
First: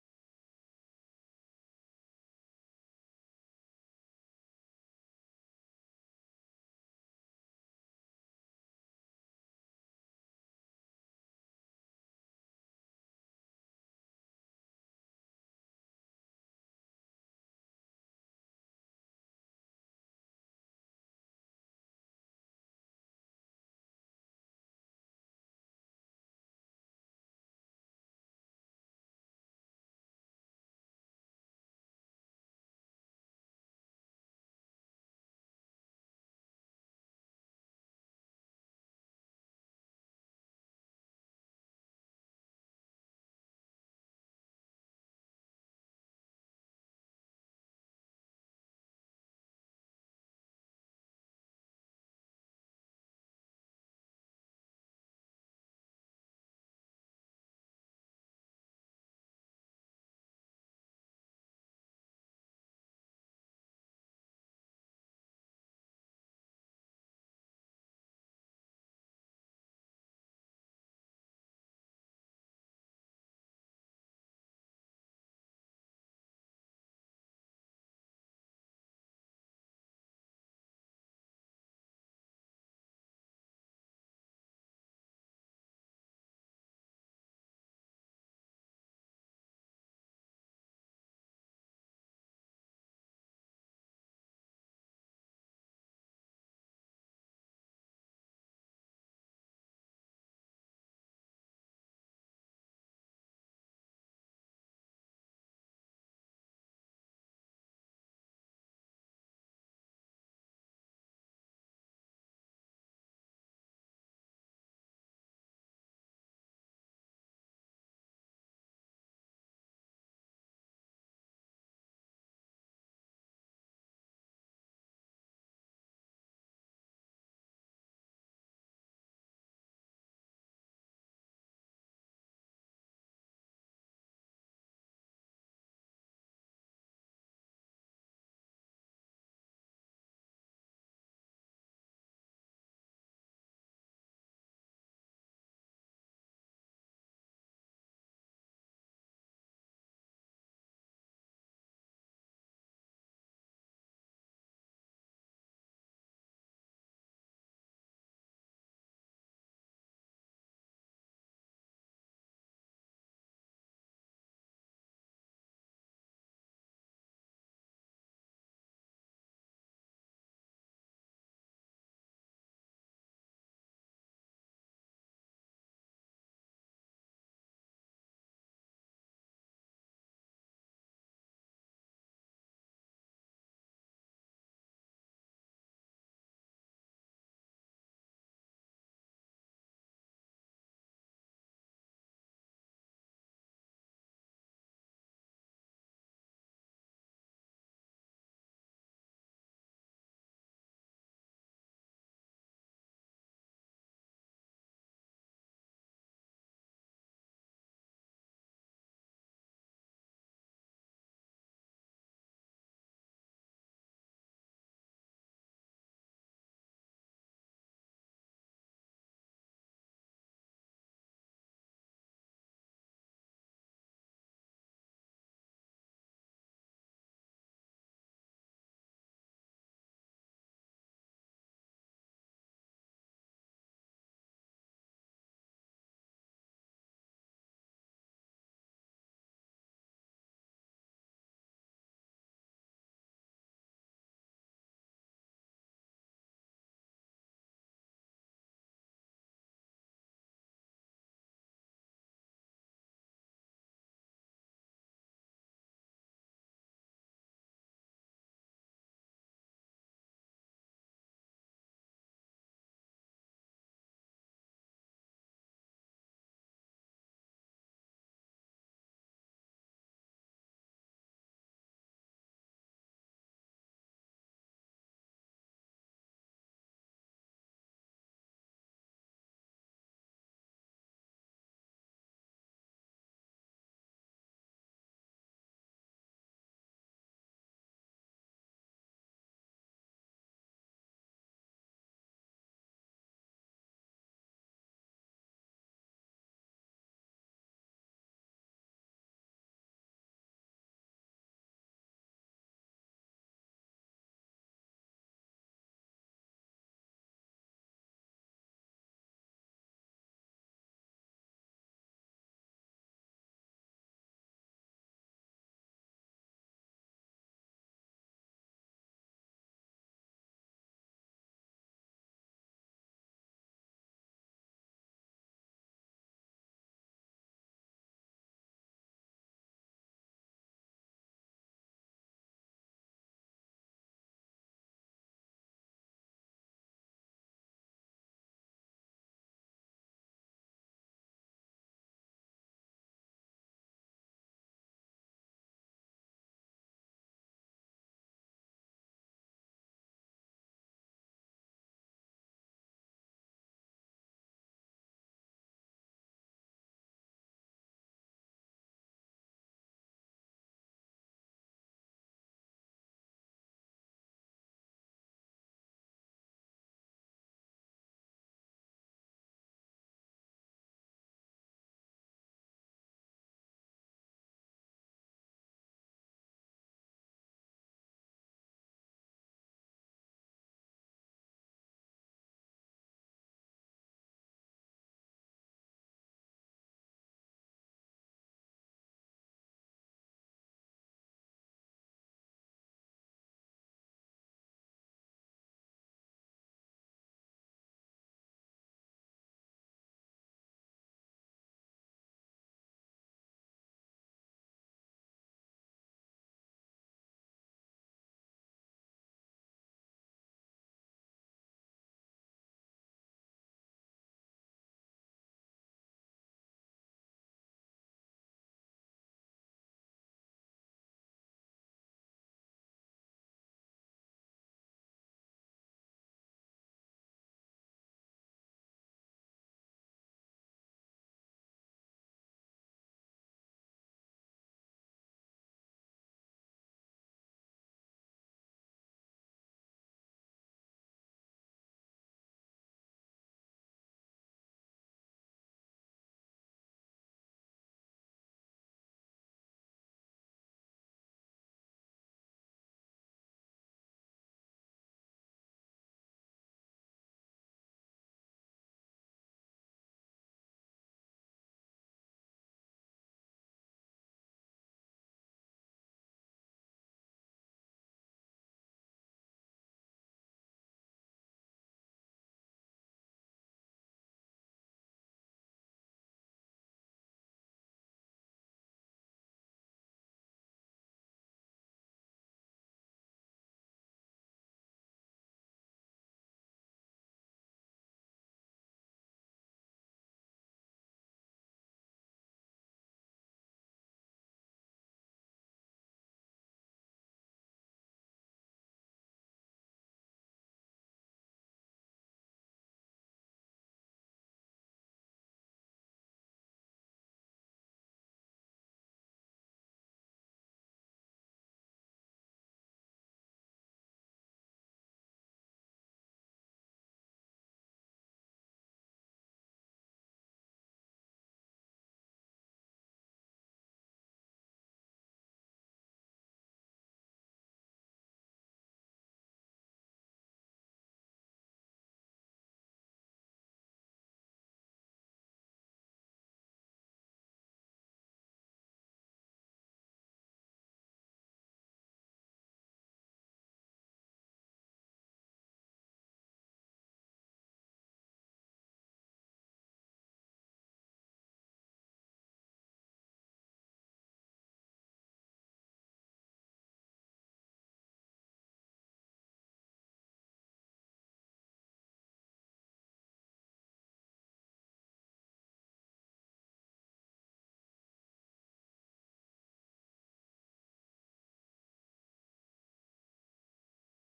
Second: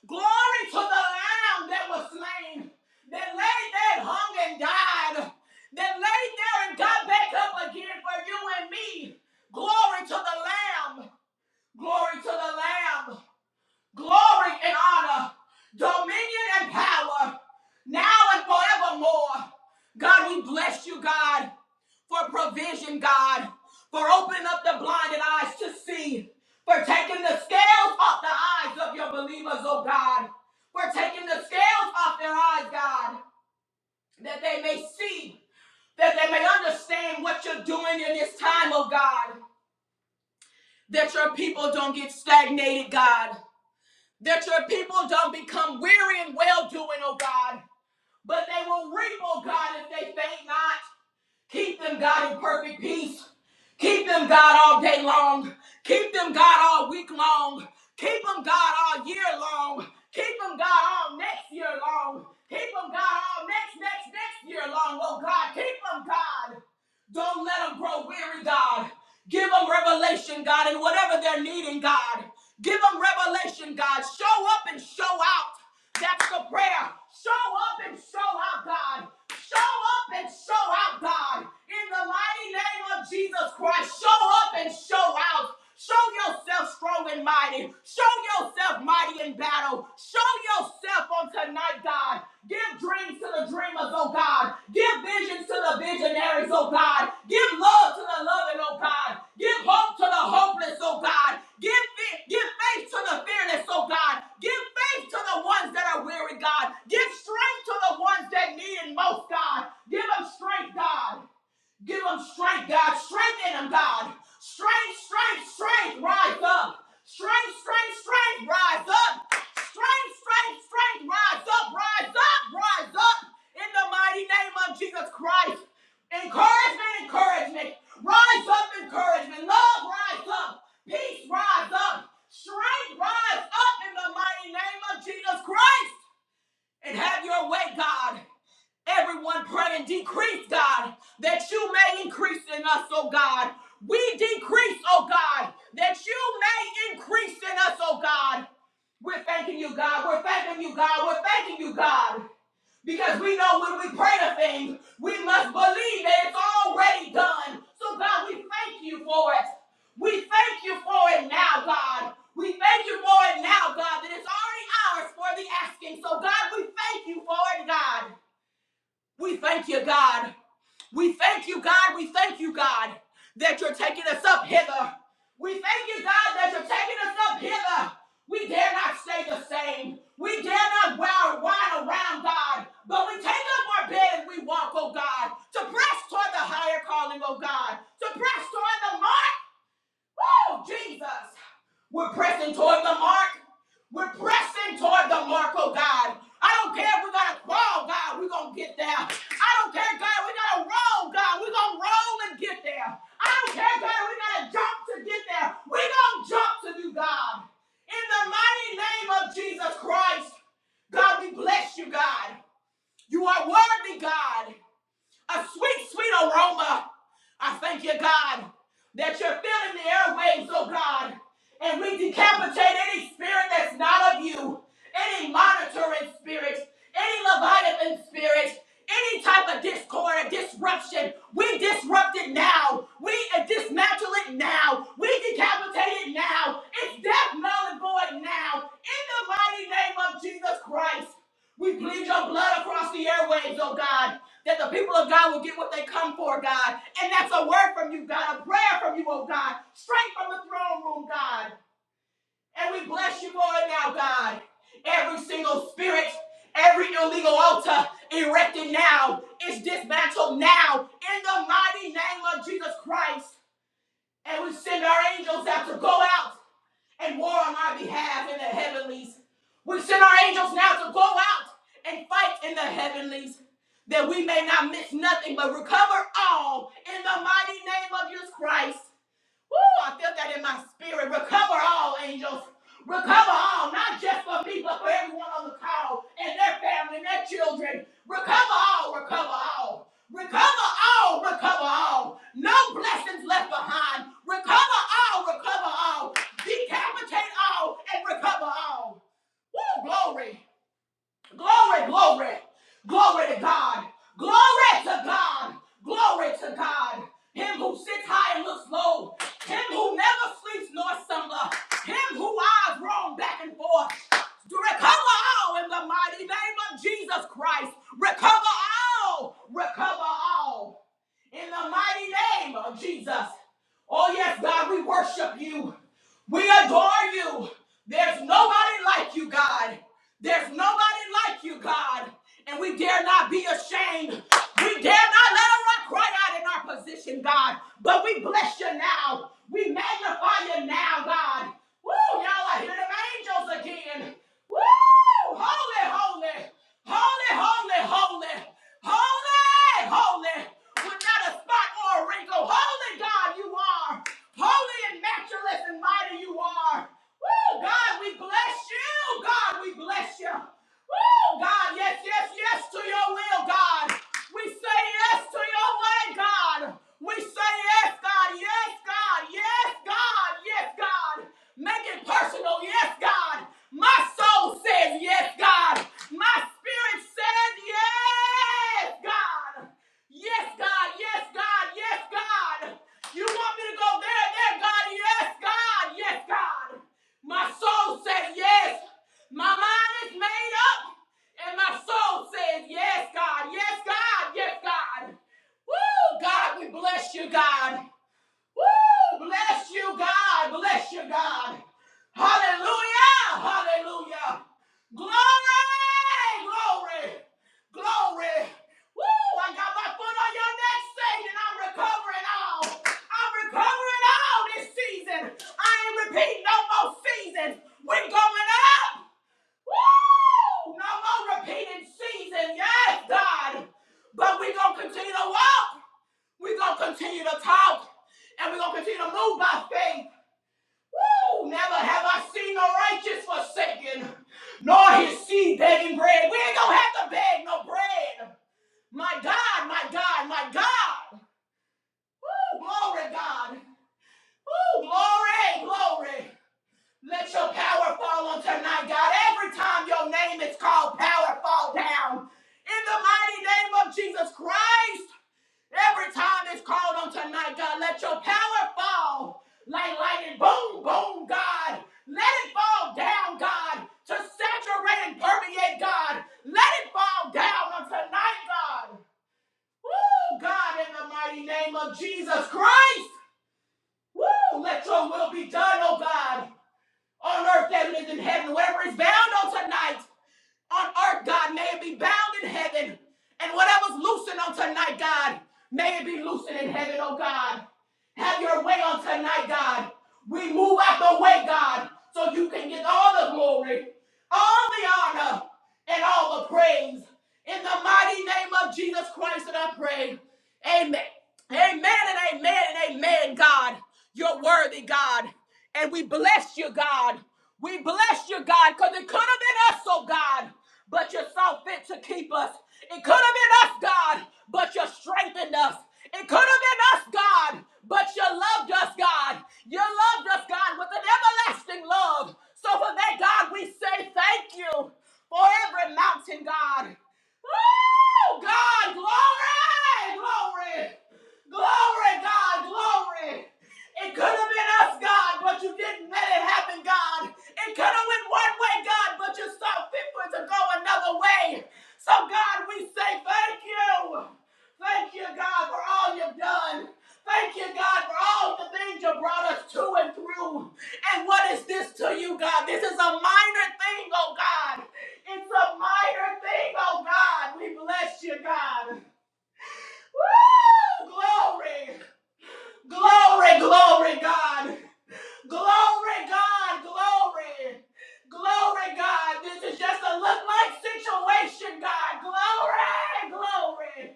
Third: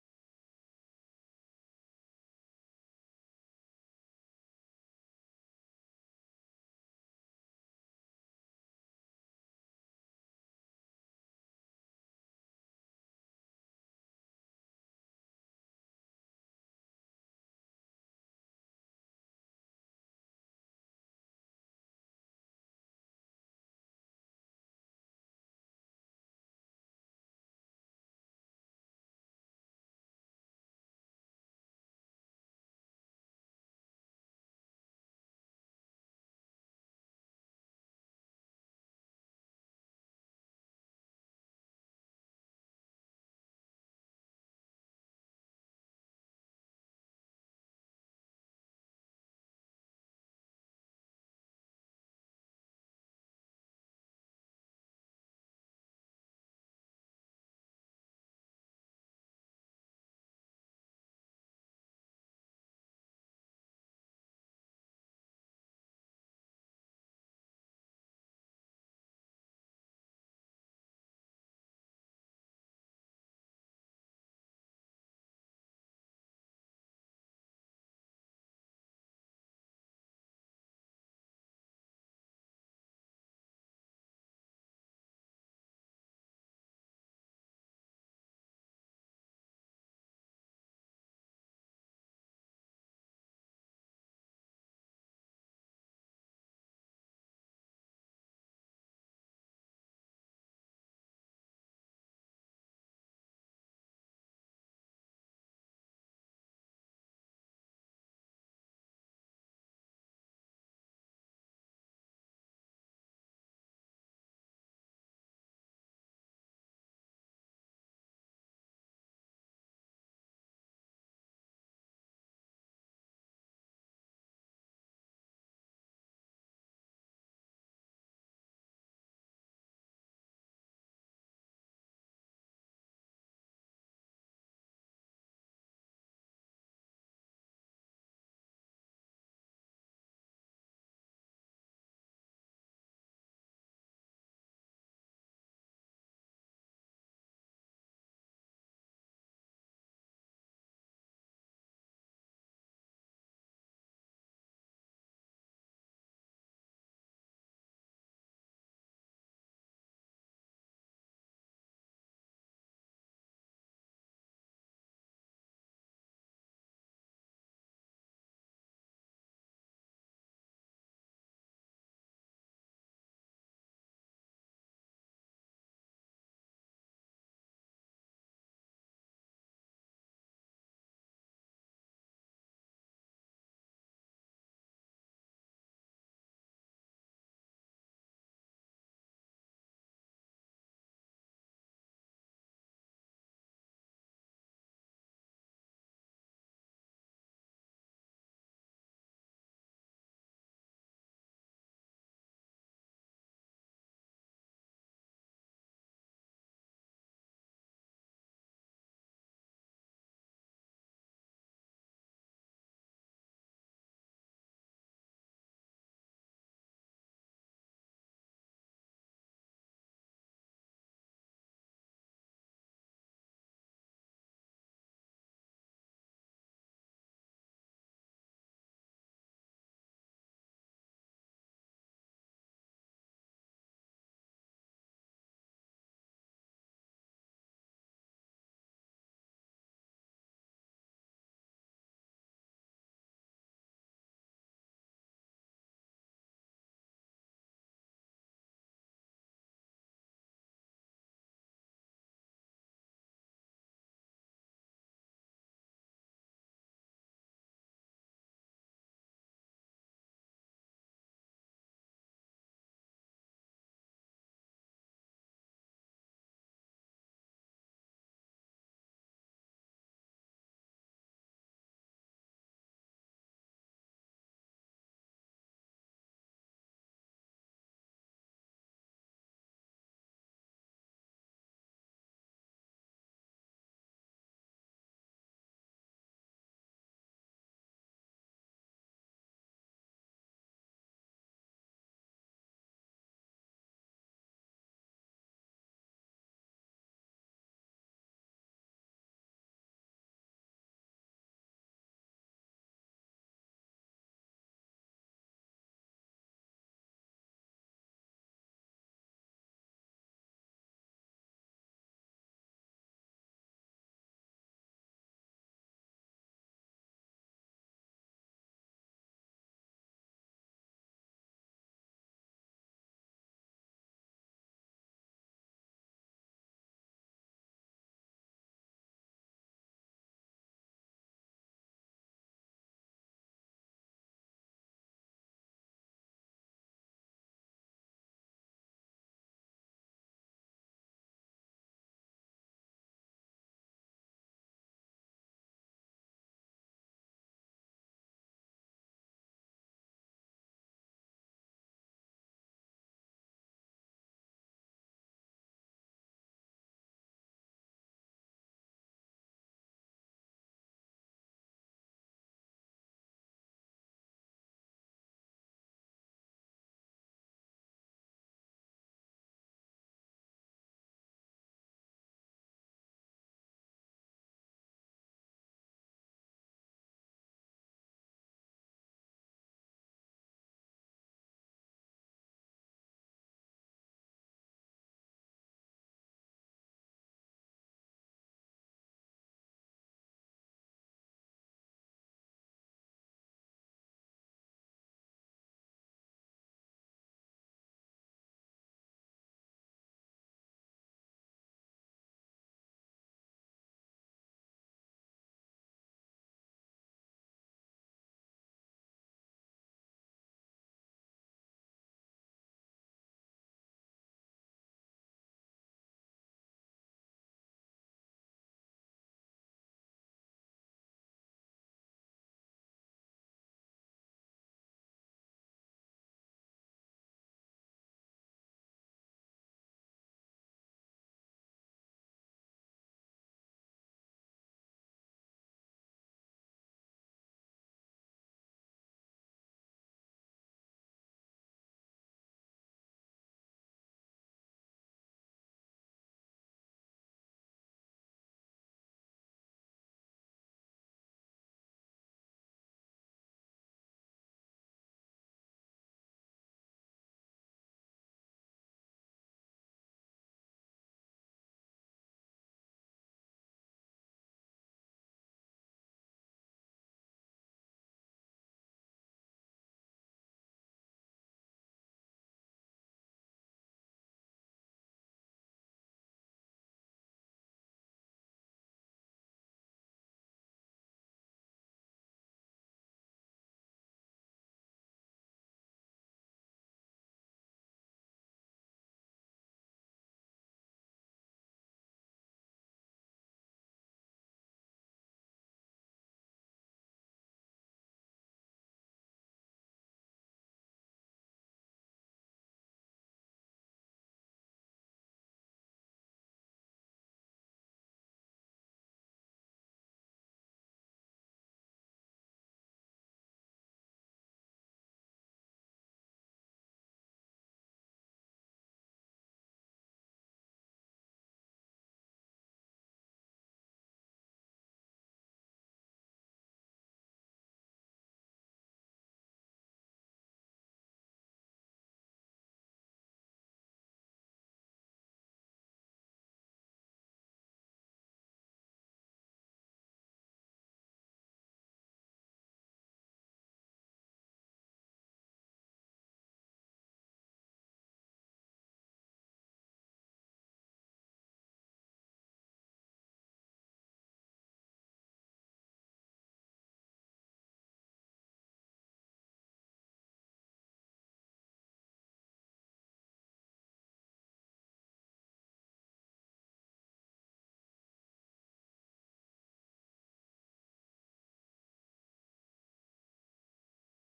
Glory to the Lamb that was slain, that laid there, and hung and died, that laid there and got back up again for you and me. Glory to the Lamb. Glory to the Lamb glory and honor, dominion and power, now and forevermore. God, we bless you, God, for provision, God, for opening up the blinded eyes to see, for taking the scales off the eyes of your believers, oh God, for taking the scales off their eyes, God, that they may see, that they may understand what you're doing in this time, oh God, that your people don't get stagnated, God that your people don't become weary in well doing, oh God, but they will reap, oh God, if they faint not. Keep them, God, in perfect peace. Keep them, God, all day long. Keep them, God, all week long. Keep them, God, all year long. Keep them, God, all next year long. Keep them, God, all next, next, next year long, oh God. Keep them, God. Don't let them grow weary, God. Give them revelation, God, in whatever they're needing, God. Give them revelation, God. Show up and show out. That's the prayer. Show up and show out, God. Show up and show out, God. In the mighty name of Jesus Christ, show up and show out. Show yourself strong and mighty. Show yourself mighty in battle. Show yourself on tonight, God. Give dreams to the dreamers, oh God. Give visions to the visionaries, oh God. Give love to the loving, oh God. Give hope to the hopeless, oh God. Give, fe- give faith to the fearless, oh God. Give faith faith to the ones that are weary, God. Give strength to the ones that need it most, God. Give them strength, God. Give them strength, God. Strengthen them, God. Strength, strength, strength, rise up. Strength, strength, strength, rise up. Strength, strength, strength, rise up, rise up, rise up. In the mighty name of Jesus Christ. Encouragement, encouragement. Rise up, encouragement. Love, rise up. Peace, rise up. Strength, rise up in the mighty name of Jesus Christ. And have your way, God. Everyone praying, decrease, God, that you may increase in us, oh God. We decrease, oh God, that you may increase in us, oh God. We're thanking you, God. We're thanking you, God. We're thanking you, God. Because we know when we pray to things, we must believe that it's already done. So, God, we thank you for it. We thank you for it now, God. We thank you for it now, God, that it's already ours for the asking. So, God, we thank you for it, God. We thank you, God. We thank you, God. We thank you, God, that you're taking us up hither. We thank you, God, that you're taking us up hither. We dare not stay the same. We dare not wild, wild around, God. But we take up our bed and we walk, oh God, to press toward the higher calling, oh God, to press toward the mark Woo, Jesus. We're pressing toward the mark. We're pressing toward the mark, oh God. I don't care if we gotta crawl, God, we're gonna get there. I don't care, God, we gotta roll, God, we're gonna roll and get there. I don't care, God, we gotta jump to get there. We're gonna jump to you, God. In the mighty name of Jesus Christ, God, we bless you, God. You are worthy, God a sweet, sweet aroma. I thank you, God, that you're filling the airwaves, oh God, and we decapitate any spirit that's not of you, any monitoring spirit, any Leviathan spirit, any type of discord or disruption. We disrupt it now. We uh, dismantle it now. We decapitate it now. It's death, null, and void now. In the mighty name of Jesus Christ, we plead your blood across the airwaves, oh God that the people of God will get what they come for, God. And that's a word from you, God, a prayer from you, oh God, straight from the throne room, God. And we bless you for it now, God. Every single spirit, every illegal altar erected now is dismantled now in the mighty name of Jesus Christ. And we send our angels out to go out and war on our behalf in the heavenlies. We send our angels now to go out and fight in the heavenlies that we may not miss nothing but recover all in the mighty name of Jesus Christ. Woo, I felt that in my spirit. Recover all, angels. Recover all, not just for me, but for everyone on the call and their family and their children. Recover all, recover all. Recover all, recover all. No blessings left behind. Recover all, recover all. Decapitate all and recover all. Woo, glory. Glory, glory, glory to God. Glory to God. Glory to God. Him who sits high and looks low. Him who never sleeps nor slumber. Him who eyes roam back and forth. To recover all in the mighty name of Jesus Christ. Recover all. Recover all in the mighty name of Jesus. Oh, yes, God, we worship you. We adore you. There's nobody like you, God. There's nobody like you, God. And we dare not be ashamed we dare not let a rock cry out in our position, God. But we bless you now. We magnify you now, God. Woo, y'all are hearing them angels again. Woo, holy, holy, holy, holy, holy, holy, holy. With not a spot or a wrinkle. Holy God, you are. Holy and matchless and mighty you are. Woo, God, we bless you. God, we bless you. Woo! God, yes, yes, yes to your will, God. We say yes to your way, God. We say yes, God, yes, God, yes, God, yes, God. Make it personal, yes, God. My soul says yes, God. My spirit says yes, God. Yes, God. Yes, God. Yes, God. You want me to go there, there, God? Yes, God. Yes, God. My soul says yes. My mind is made up. And my soul says, Yes, God, yes, God, yes, God. Woo, God, we bless you, God. Woo! Bless you, God. Bless you, God. Hallelujah. Hallelujah. Glory. Glory. Glory. Woo! I got my foot on your neck, Satan. I'm recovering all. I'm recovering all this season. I ain't repeating no more seasons. We're going up. Woo! No more repeating seasons, Yes, God. But we're going to continue to walk. We're going to continue to talk and we're going to continue to move by faith. Woo! Never have I seen the righteous forsaken, nor his seed begging bread. We ain't going to have to beg no bread. My God, my God, my God. Woo! Glory, God. Woo! Glory, glory. Let your power fall on tonight, God. Every time your name is called, power fall down. In the mighty name of Jesus Christ. Every time it's called on tonight, God, let your power fall like lightning. Boom, boom, God. Let it fall down, God, to saturate and permeate, God. Let it fall down on tonight, God. Woo, God, in the mighty name of Jesus Christ. Woo, let your will be done, oh God, on earth as it is in heaven, whatever is bound on tonight on earth, God, may it be bound in heaven. And whatever's loosened on tonight, God, may it be loosened in heaven, oh God. Have your way on tonight, God. We move out the way, God, so you can get all the glory, all the honor, and all the praise. In the mighty name of Jesus Christ that I pray. Amen. Amen and amen and amen, God. You're worthy, God. And we bless you, God. We bless you, God, because it could have been us, oh God, but you saw fit to keep us. It could have been us, God, but you strengthened us. It could have been us, God, but you loved us, God. You loved us, God, with an everlasting love. So for that, God, we say thank you for every mountain, God. Woo! God, glory, glory. Glory, God, glory. It could have been us, God, but you didn't let it happen, God. It could have went one way, God, but you saw fit for it to go another way. So, God, we say thank you. Thank you, God, for all you've done. Thank you, God, for all the things you brought us to and through. And what is this to you, God? This is a minor thing, oh God. It's a minor thing, oh God. We bless you, God. Woo! Glory! Glory, glory, God. Glory, God, glory. Glory, God. This is just a look like situation, God. Glory, glory.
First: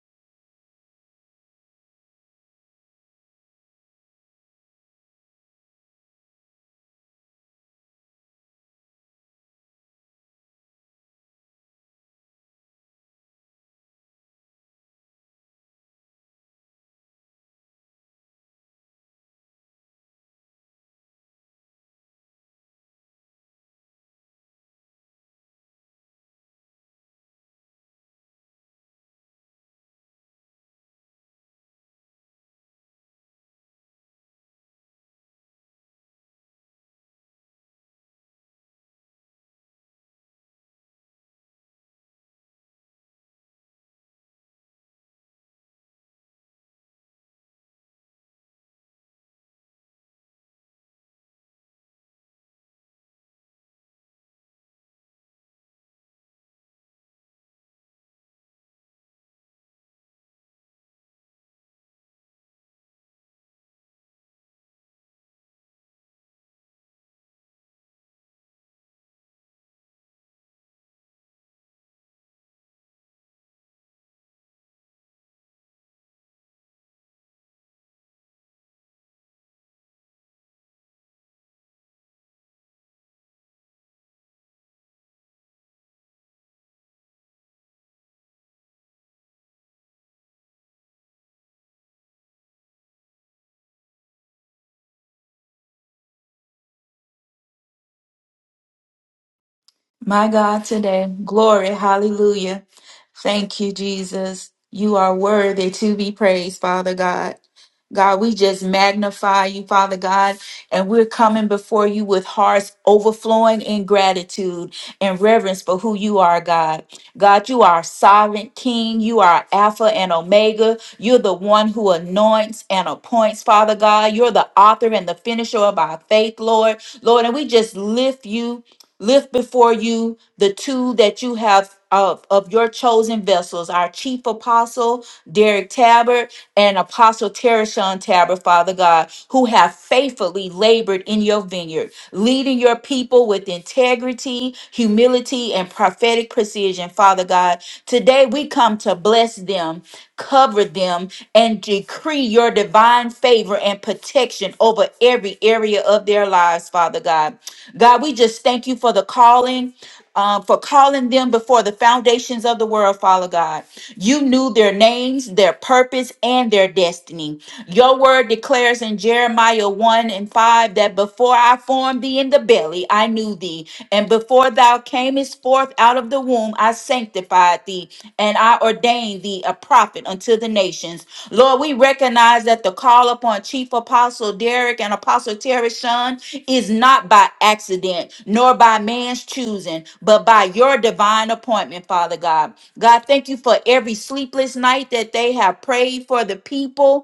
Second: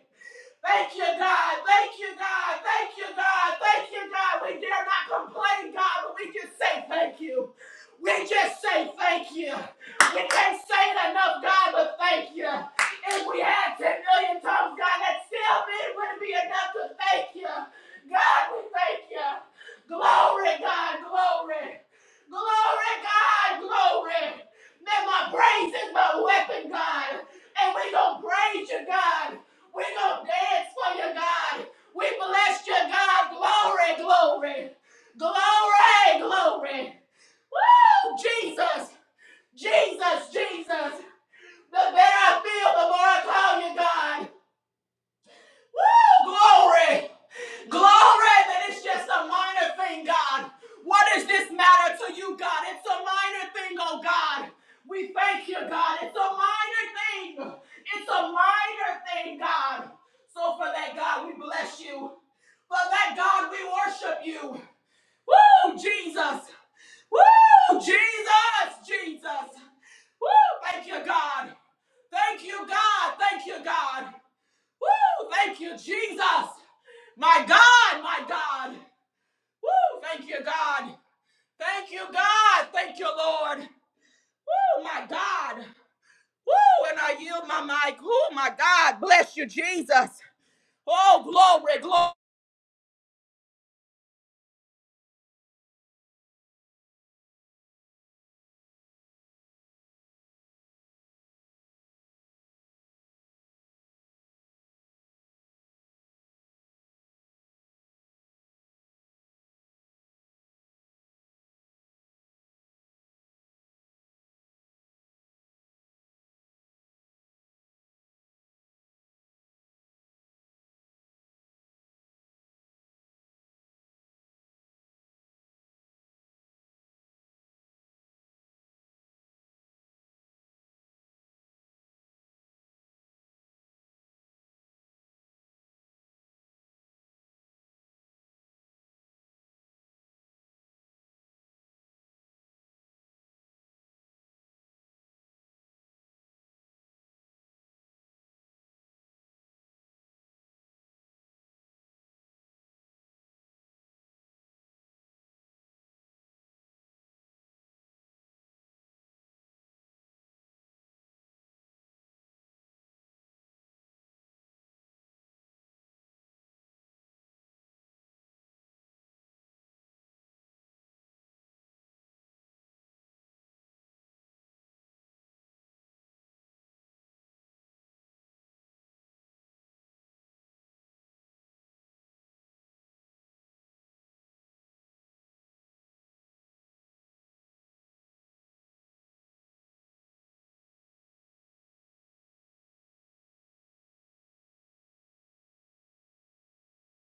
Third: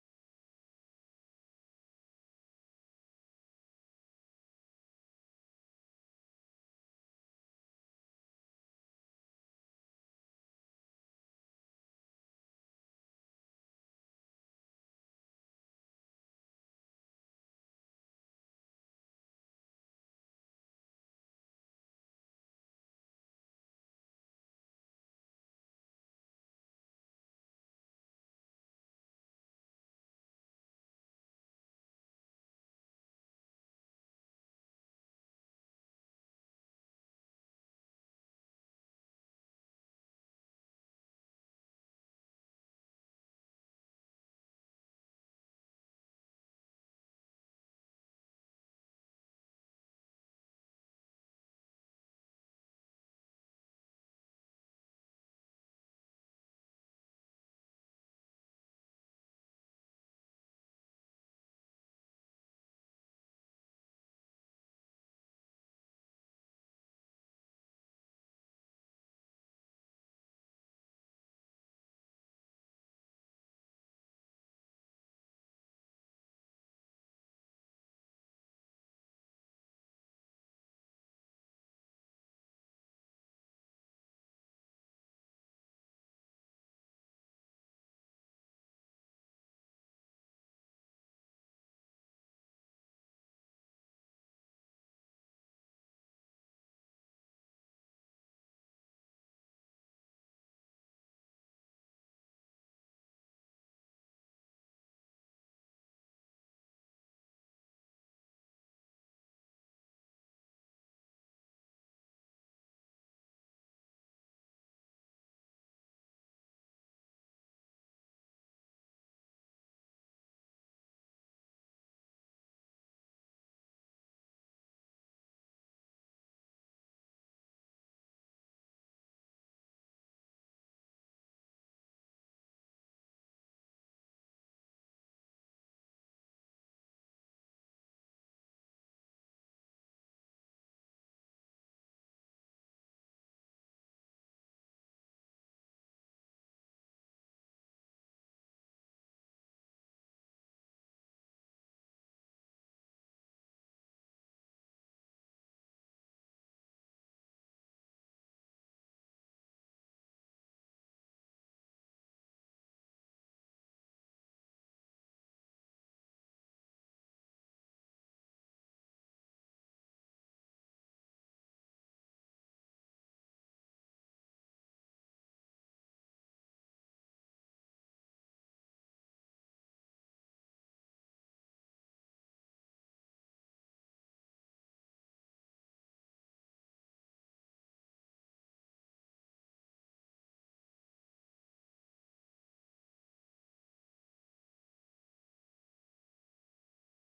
Thank you, God. Thank you, God. Thank you, God. Thank you, God. We dare not complain, God, but we just say thank you. We just say thank you. We can't say it enough, God, but thank you. If we had 10 million tongues, God, that still wouldn't be enough to thank you. God, we thank you. Glory, God, glory. Glory, God, glory. That my praise is my weapon, God. And we gonna praise you, God. We're going to dance for you, God. We bless you, God. Glory, glory. Glory, glory. Woo, Jesus. Jesus, Jesus. The better I feel, the more I call you, God. Woo, glory. Glory that it's just a minor thing, God. What does this matter to you, God? It's a minor thing, oh God. We thank you, God. It's a minor thing. It's a minor thing, God. So for that, God, we bless you. For that, God, we worship you. Woo, Jesus. Woo, Jesus, Jesus. Woo, thank you, God. Thank you, God. Thank you, God. Woo! Thank you, Jesus. My God, my God. Woo! Thank you, God. Thank you, God. Thank you, Lord. Woo! My God. Woo! And I yield my mic. Oh, my God. Bless you, Jesus. Oh, glory, glory. My God, today, glory, hallelujah. Thank you, Jesus. You are worthy to be praised, Father God. God, we just magnify you, Father God, and we're coming before you with hearts overflowing in gratitude and reverence for who you are, God. God, you are sovereign King. You are Alpha and Omega. You're the one who anoints and appoints, Father God. You're the author and the finisher of our faith, Lord. Lord, and we just lift you lift before you the two that you have of, of your chosen vessels, our chief apostle, Derek Tabbert, and Apostle Tereshawn Tabbert, Father God, who have faithfully labored in your vineyard, leading your people with integrity, humility, and prophetic precision, Father God. Today we come to bless them, cover them, and decree your divine favor and protection over every area of their lives, Father God. God, we just thank you for the calling, um, for calling them before the foundations of the world, Father God. You knew their names, their purpose, and their destiny. Your word declares in Jeremiah 1 and 5 that before I formed thee in the belly, I knew thee. And before thou camest forth out of the womb, I sanctified thee, and I ordained thee a prophet unto the nations. Lord, we recognize that the call upon Chief Apostle Derek and Apostle Terry Shun is not by accident nor by man's choosing, but by your divine appointment, Father God. God, thank you for every sleepless night that they have prayed for the people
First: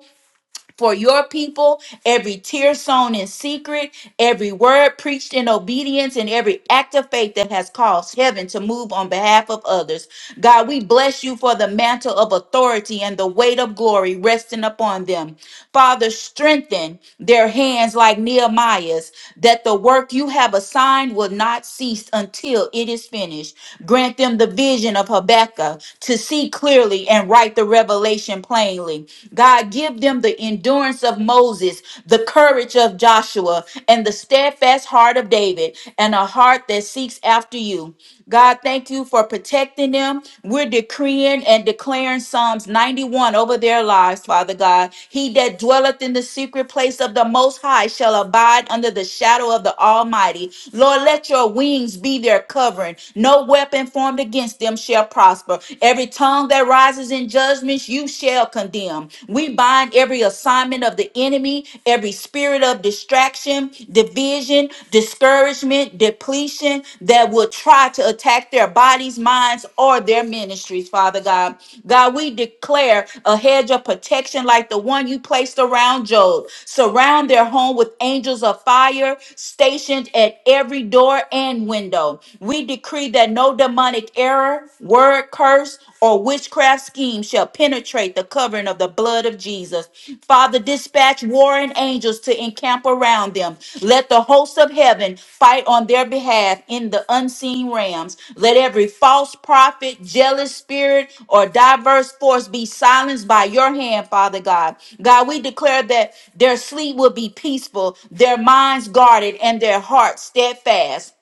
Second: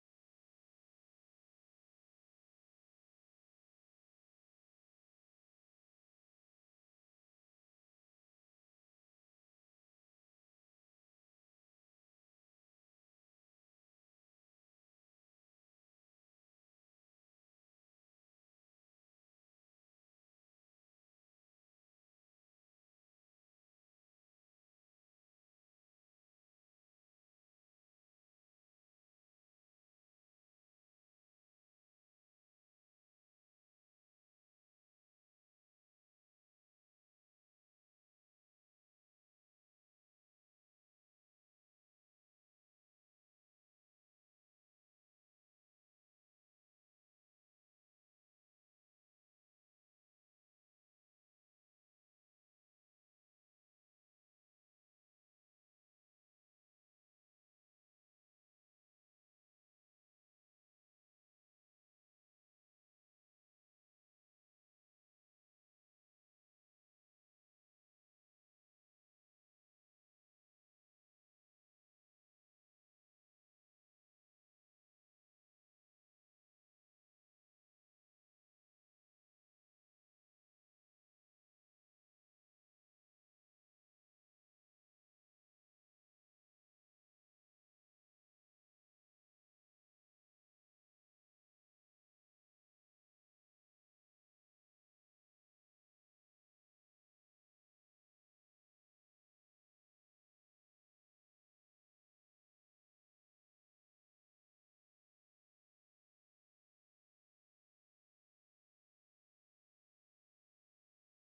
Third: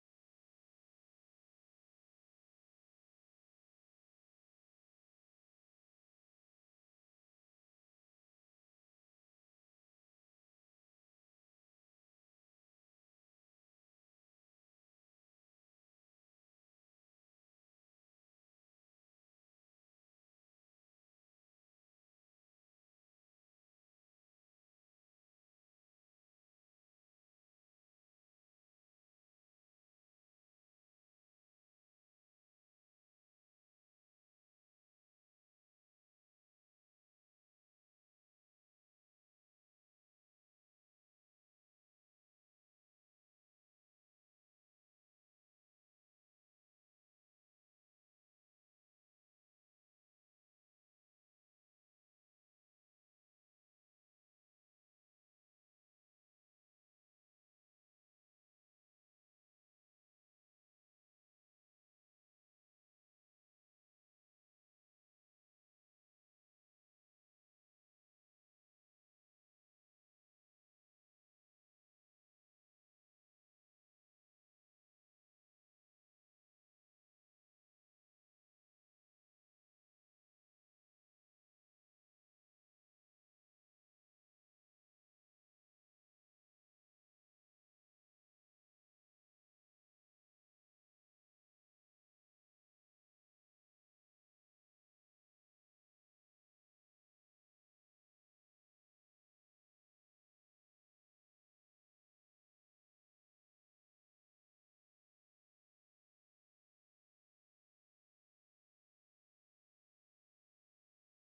for your people, every tear sown in secret, every word preached in obedience, and every act of faith that has caused heaven to move on behalf of others. God, we bless you for the mantle of authority and the weight of glory resting upon them. Father, strengthen their hands like Nehemiah's, that the work you have assigned will not cease until it is finished. Grant them the vision of Habakkuk to see clearly and write the revelation plainly. God, give them the endurance of Moses, the courage of Joshua, and the steadfast heart of David, and a heart that seeks after you. God, thank you for protecting them. We're decreeing and declaring Psalms 91 over their lives, Father God. He that dwelleth in the secret place of the Most High shall abide under the shadow of the Almighty. Lord, let your wings be their covering. No weapon formed against them shall prosper. Every tongue that rises in judgments, you shall condemn. We bind every assignment of the enemy, every spirit spirit of distraction, division, discouragement, depletion that will try to attack their bodies, minds, or their ministries, Father God. God, we declare a hedge of protection like the one you placed around Job. Surround their home with angels of fire stationed at every door and window. We decree that no demonic error, word curse, or witchcraft scheme shall penetrate the covering of the blood of Jesus. Father, dispatch warring angels to encamp around them. Let the hosts of heaven fight on their behalf in the unseen realms. Let every false prophet, jealous spirit, or diverse force be silenced by your hand, Father God. God, we declare that their sleep will be peaceful, their minds guarded, and their hearts steadfast.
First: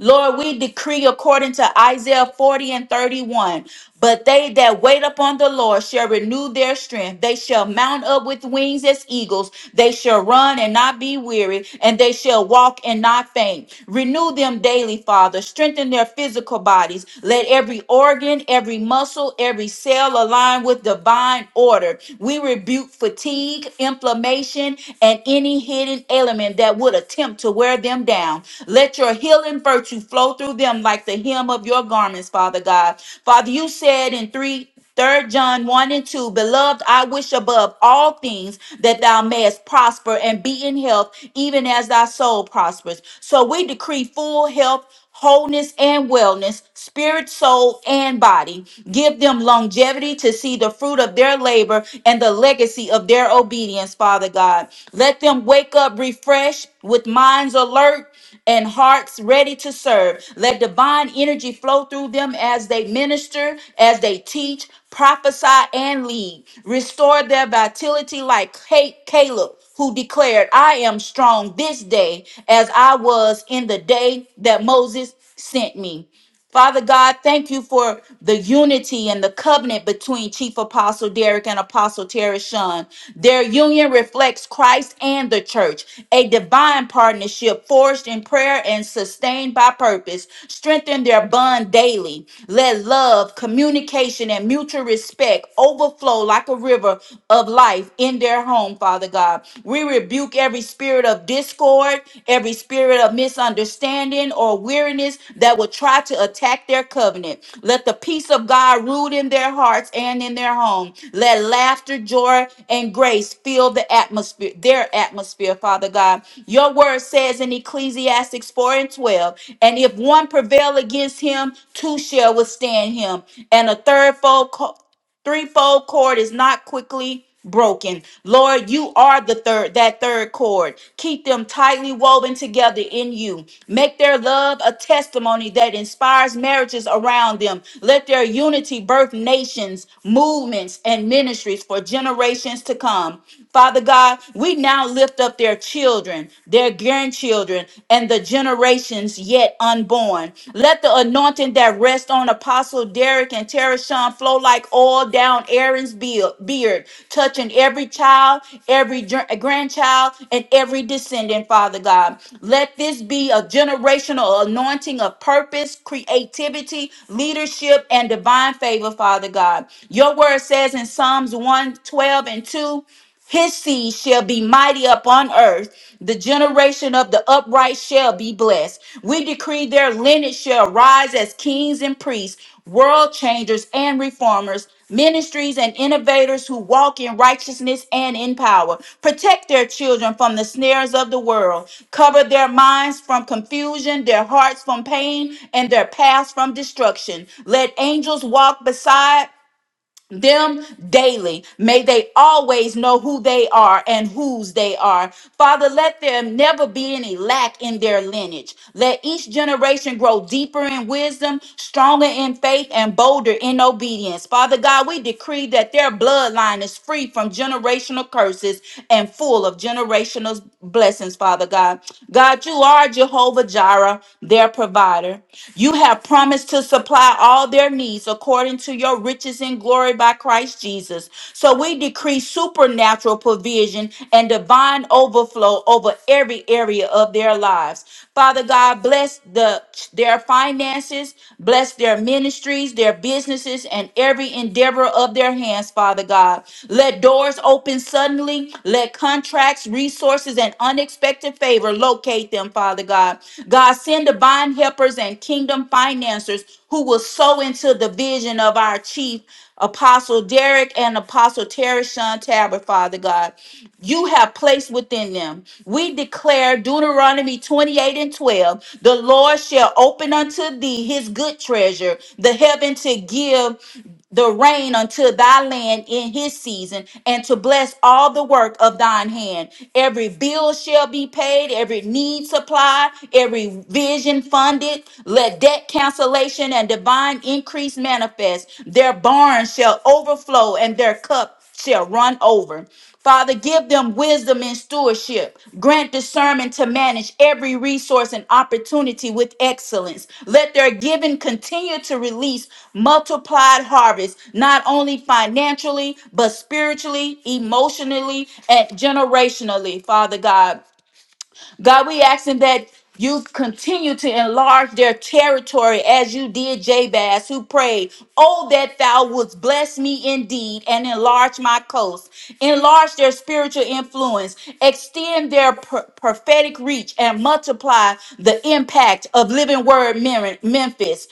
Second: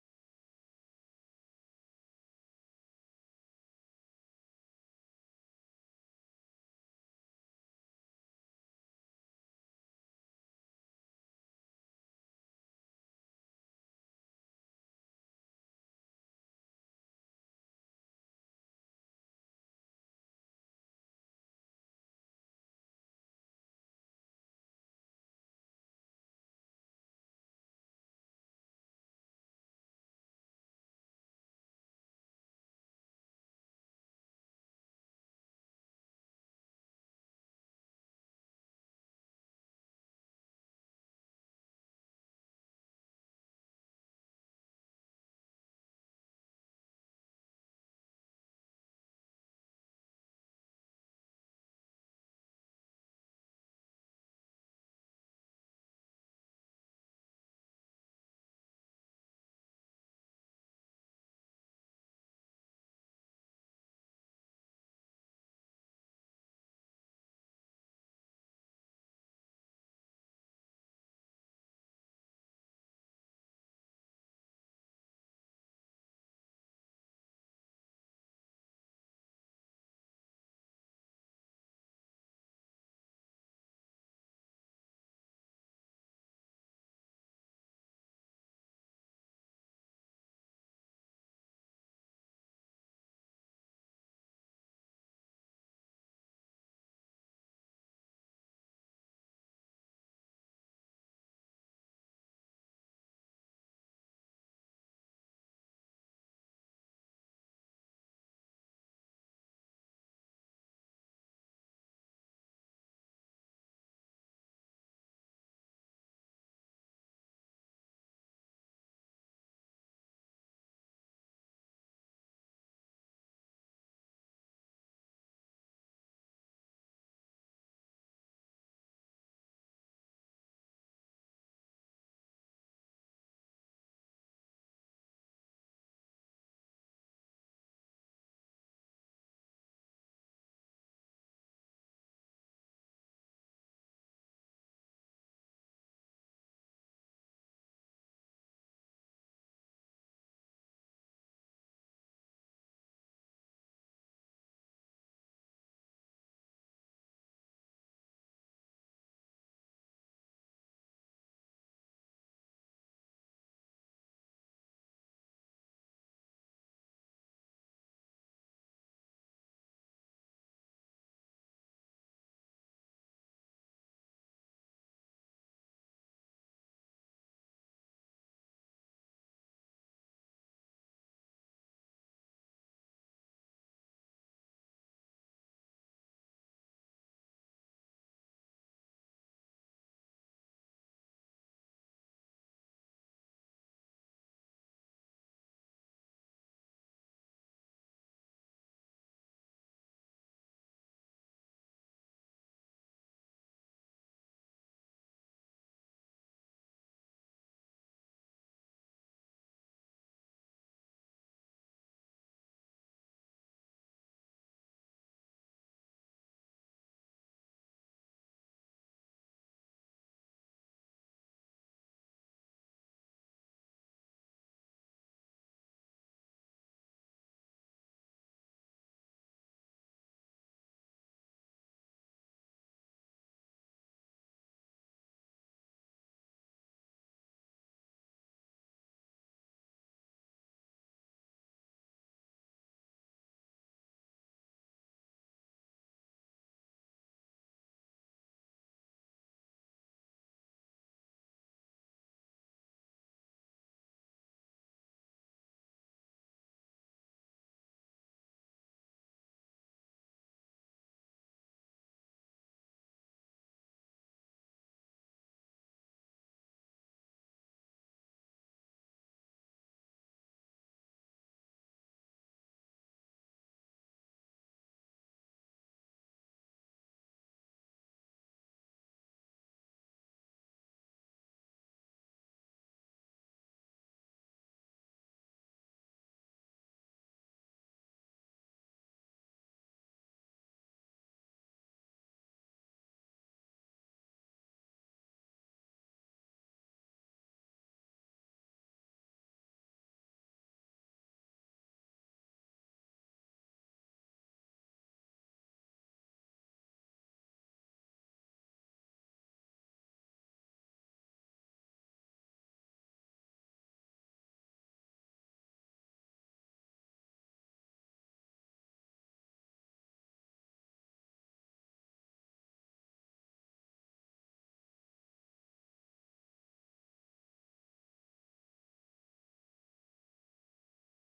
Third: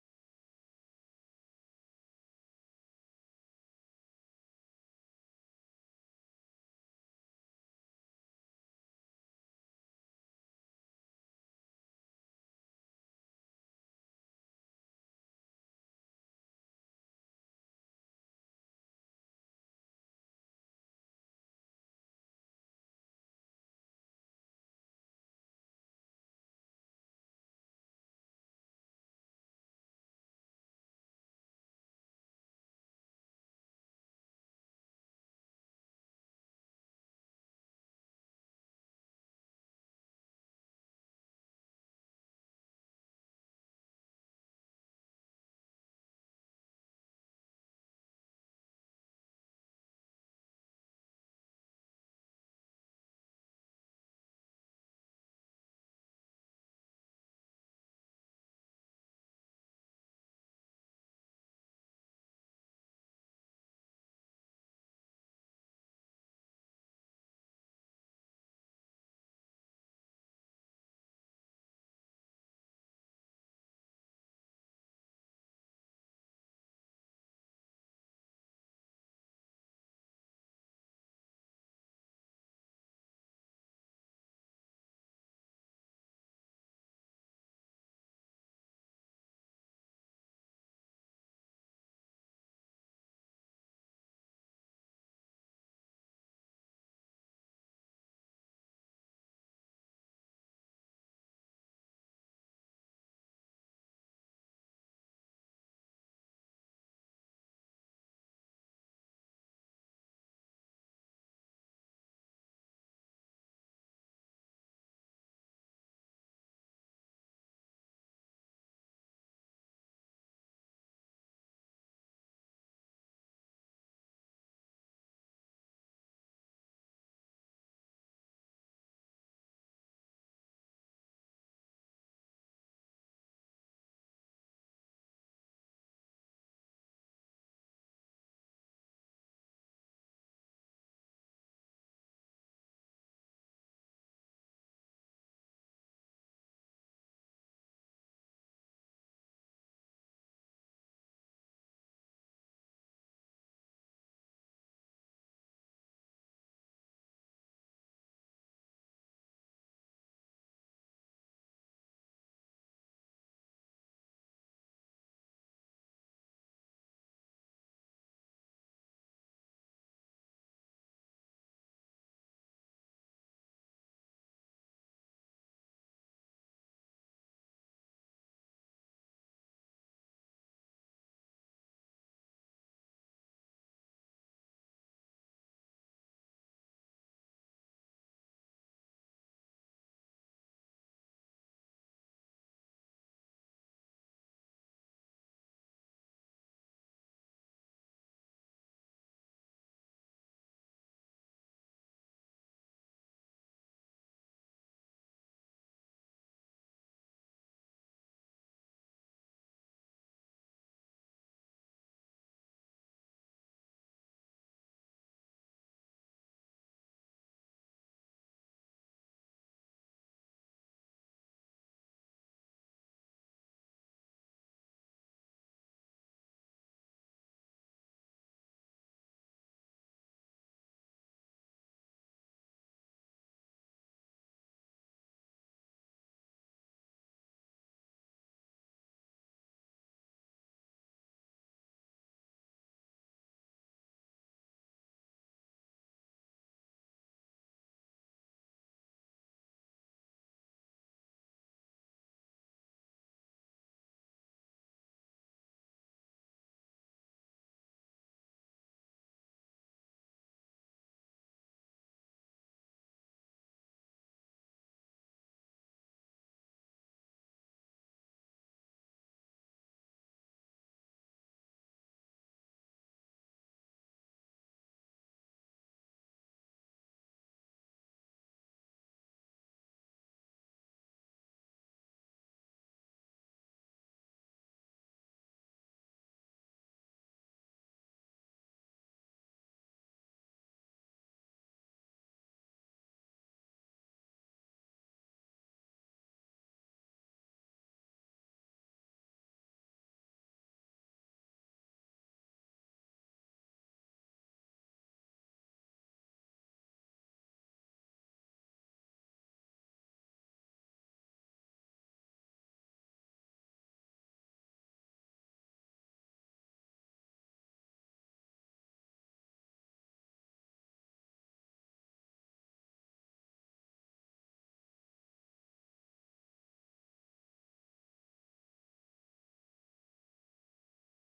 Lord, we decree according to Isaiah 40 and 31. But they that wait upon the Lord shall renew their strength. They shall mount up with wings as eagles. They shall run and not be weary, and they shall walk and not faint. Renew them daily, Father. Strengthen their physical bodies. Let every organ, every muscle, every cell align with divine order. We rebuke fatigue, inflammation, and any hidden ailment that would attempt to wear them down. Let your healing virtue flow through them like the hem of your garments, Father God. Father, you said in 3, third John 1 and 2, Beloved, I wish above all things that thou mayest prosper and be in health, even as thy soul prospers. So we decree full health wholeness and wellness, spirit, soul, and body. Give them longevity to see the fruit of their labor and the legacy of their obedience, Father God. Let them wake up refreshed with minds alert and hearts ready to serve. Let divine energy flow through them as they minister, as they teach, prophesy, and lead. Restore their vitality like Ca- Caleb who declared, I am strong this day as I was in the day that Moses sent me. Father God, thank you for the unity and the covenant between Chief Apostle Derek and Apostle Terry Shun. Their union reflects Christ and the church, a divine partnership forged in prayer and sustained by purpose. Strengthen their bond daily. Let love, communication, and mutual respect overflow like a river of life in their home, Father God. We rebuke every every spirit of discord, every spirit of misunderstanding or weariness that will try to attack their covenant. Let the peace of God rule in their hearts and in their home. Let laughter, joy, and grace fill the atmosphere, their atmosphere, Father God. Your word says in Ecclesiastics 4 and 12, and if one prevail against him, two shall withstand him, and a third foe. Threefold cord is not quickly broken. Lord, you are the third that third cord. Keep them tightly woven together in you. Make their love a testimony that inspires marriages around them. Let their unity birth nations, movements, and ministries for generations to come. Father God, we now lift up their children, their grandchildren, and the generations yet unborn. Let the anointing that rests on Apostle Derek and Tereshon flow like oil down Aaron's beard, beard, touching every child, every gr- grandchild, and every descendant, Father God. Let this be a generational anointing of purpose, creativity, leadership, and divine favor, Father God. Your word says in Psalms 112 and 2. His seed shall be mighty upon earth. The generation of the upright shall be blessed. We decree their lineage shall rise as kings and priests, world changers and reformers, ministries and innovators who walk in righteousness and in power. Protect their children from the snares of the world. Cover their minds from confusion, their hearts from pain, and their paths from destruction. Let angels walk beside them daily. May they always know who they are and whose they are. Father, let there never be any lack in their lineage. Let each generation grow deeper in wisdom, stronger in faith, and bolder in obedience. Father God, we decree that their bloodline is free from generational curses and full of generational blessings, Father. Father God. God, you are Jehovah Jireh, their provider. You have promised to supply all their needs according to your riches and glory by Christ Jesus. So we decree supernatural provision and divine overflow over every area of their lives. Father God, bless the their finances, bless their ministry ministries, their businesses, and every endeavor of their hands, Father God. Let doors open suddenly. Let contracts, resources, and unexpected favor locate them, Father God. God, send divine helpers and kingdom financiers who will sow into the vision of our chief Apostle Derek and Apostle Terry Sean Tabor, Father God you have placed within them. We declare Deuteronomy 28 and 12 the Lord shall open unto thee his good treasure, the heaven to give the rain unto thy land in his season, and to bless all the work of thine hand. Every bill shall be paid, every need supplied, every vision funded. Let debt cancellation and divine increase manifest. Their barns shall overflow, and their cup cup shall run over. Father, give them wisdom and stewardship. Grant discernment to manage every resource and opportunity with excellence. Let their giving continue to release multiplied harvests, not only financially, but spiritually, emotionally, and generationally, Father God. God, we asking that you continue to enlarge their territory as you did Jabez, who prayed, Oh, that thou wouldst bless me indeed and enlarge my coast, enlarge their spiritual influence, extend their pr- prophetic reach, and multiply the impact of Living Word Mer- Memphis.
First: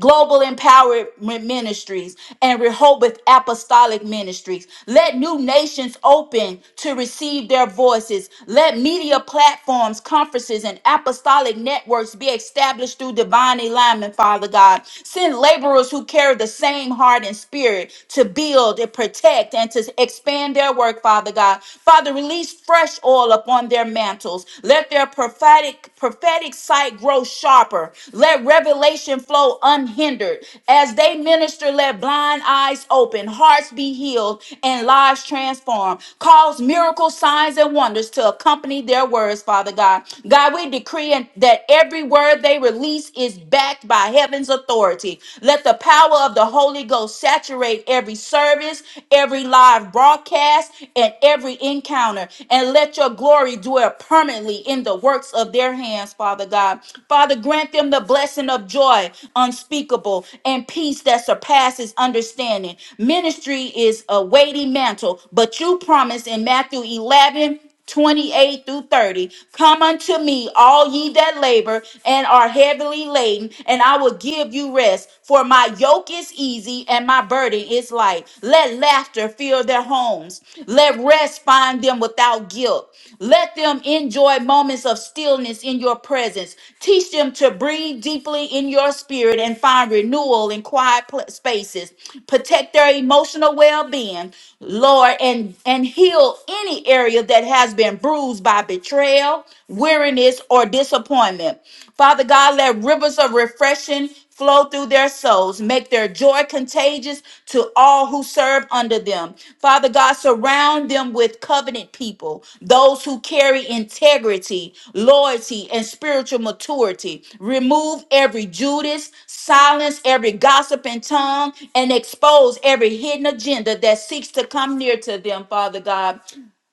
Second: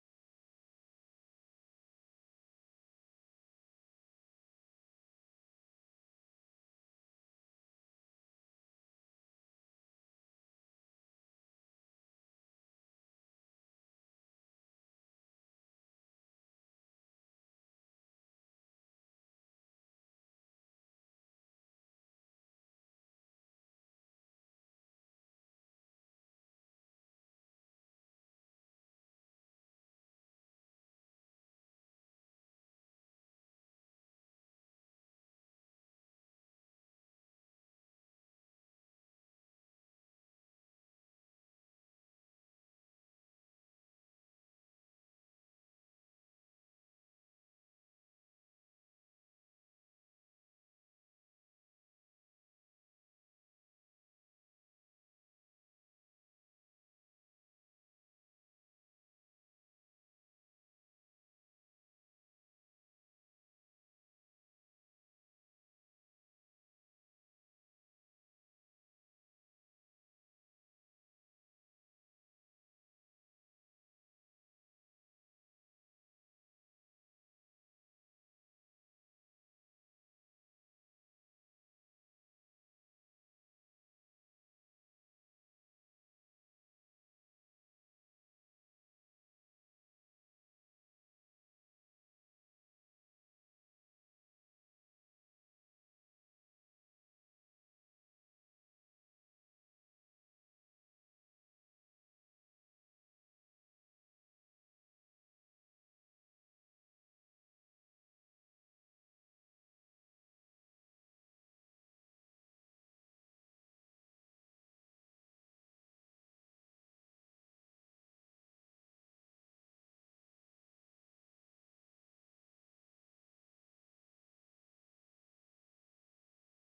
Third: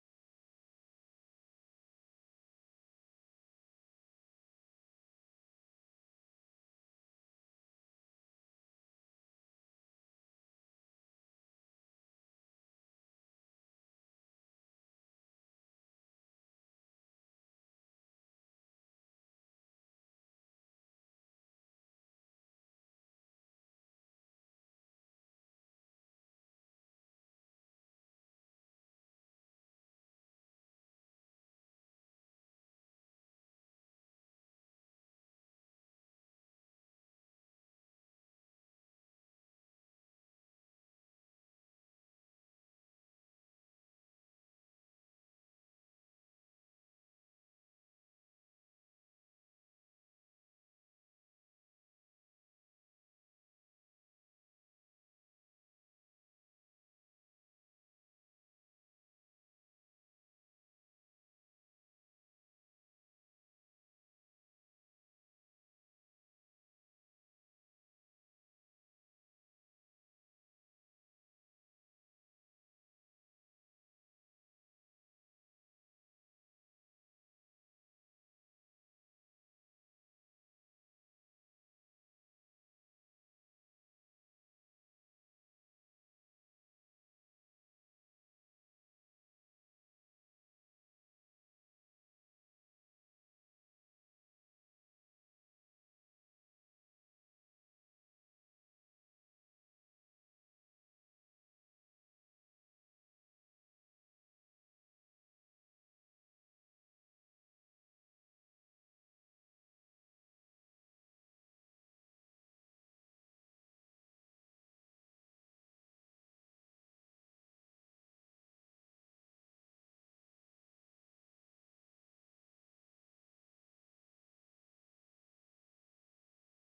Global Empowerment Ministries and Rehoboth Apostolic Ministries. Let new nations open to receive their voices. Let media platforms, conferences, and apostolic networks be established through divine alignment, Father God. Send laborers who carry the same heart and spirit to build and protect and to expand their work, Father God. Father, release fresh oil upon their mantles. Let their their prophetic prophetic sight grow sharper. Let revelation flow unhindered. As they minister, let blind eyes open, hearts be healed, and lives transformed. Cause miracle signs and wonders to accompany their words, Father God. God, we decree and- that every word they release is backed by heaven's authority. Let the power of the Holy Ghost saturate every service, every live broadcast podcast and every encounter, and let your glory dwell permanently in the works of their hands, Father God. Father, grant them the blessing of joy unspeakable and peace that surpasses understanding. Ministry is a weighty mantle, but you promise in Matthew 11. 28 through 30. Come unto me, all ye that labor and are heavily laden, and I will give you rest. For my yoke is easy and my burden is light. Let laughter fill their homes. Let rest find them without guilt. Let them enjoy moments of stillness in your presence. Teach them to breathe deeply in your spirit and find renewal in quiet pl- spaces. Protect their emotional well being, Lord, and, and heal any area area that has been bruised by betrayal, weariness, or disappointment. Father God, let rivers of refreshing flow through their souls, make their joy contagious to all who serve under them. Father God, surround them with covenant people, those who carry integrity, loyalty, and spiritual maturity. Remove every Judas, silence every gossiping tongue, and expose every hidden agenda that seeks to come near to them, Father God.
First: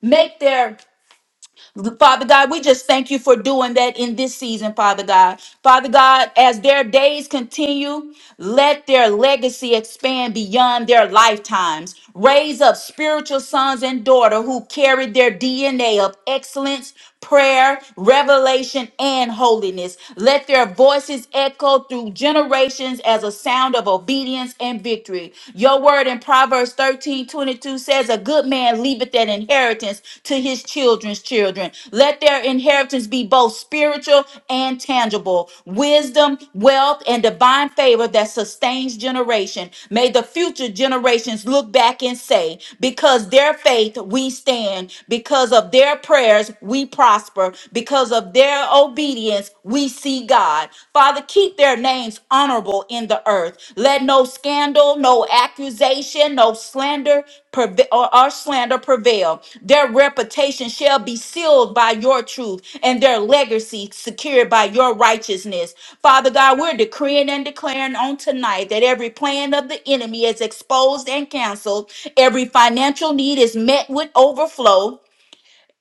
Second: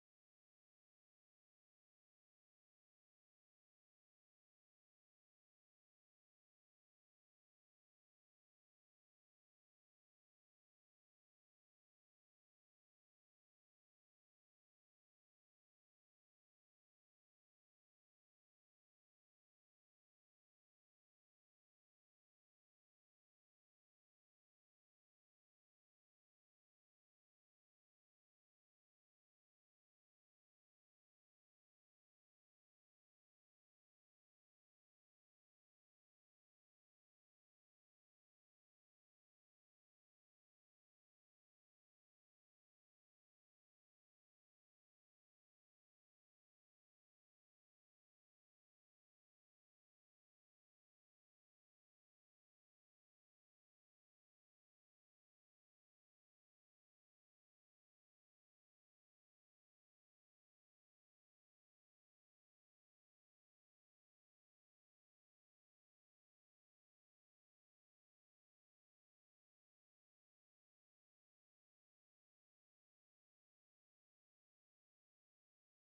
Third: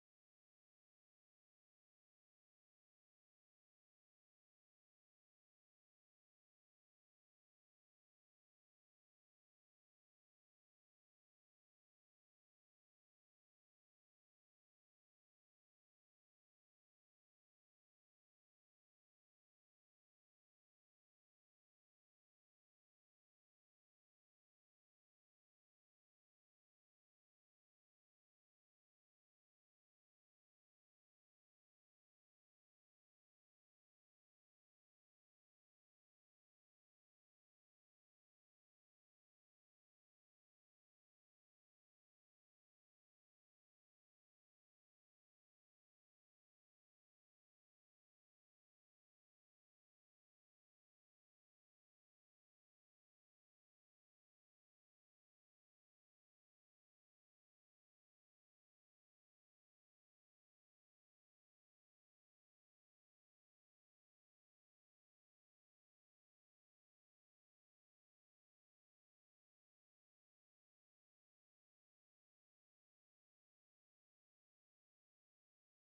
Make their Father God, we just thank you for doing that in this season, Father God. Father God, as their days continue, let their legacy expand beyond their lifetimes. Raise up spiritual sons and daughters who carry their DNA of excellence prayer, revelation, and holiness. Let their voices echo through generations as a sound of obedience and victory. Your word in Proverbs 13 22 says, A good man leaveth an inheritance to his children's children. Let their inheritance be both spiritual and tangible wisdom, wealth, and divine favor that sustains generation. May the future generations look back and say, Because their faith we stand, because of their prayer prayers, we prosper. Because of their obedience, we see God. Father, keep their names honorable in the earth. Let no scandal, no accusation, no slander preve- or, or slander prevail. Their reputation shall be sealed by your truth and their legacy secured by your righteousness. Father God, we're decreeing and declaring on tonight that every plan of the enemy is exposed and canceled. Every financial need is met with overflow.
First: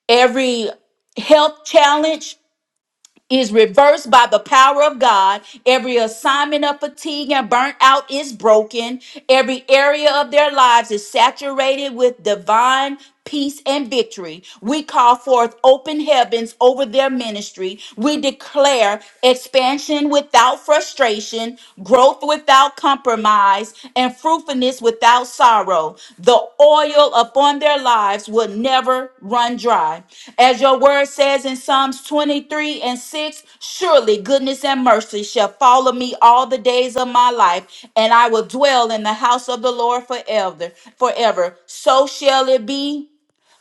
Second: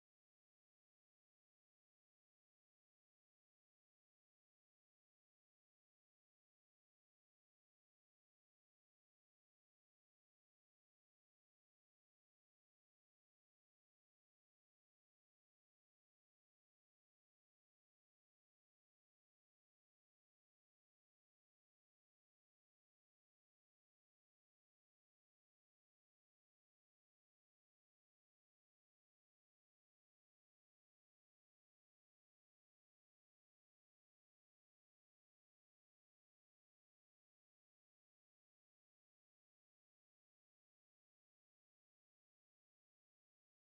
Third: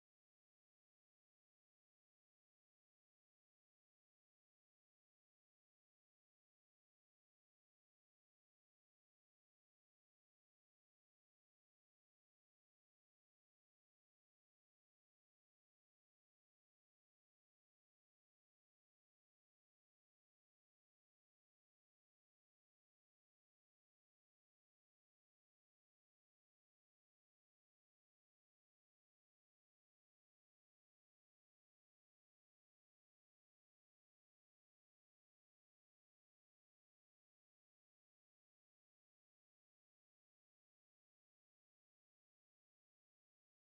Every health challenge is reversed by the power of God. Every assignment of fatigue and burnout is broken. Every area of their lives is saturated with divine peace and victory. We call forth open heavens over their ministry. We declare expansion without frustration, growth without compromise compromise and fruitfulness without sorrow. The oil upon their lives will never run dry. As your word says in Psalms 23 and 6, surely goodness and mercy shall follow me all the days of my life, and I will dwell in the house of the Lord forever. Forever. So shall it be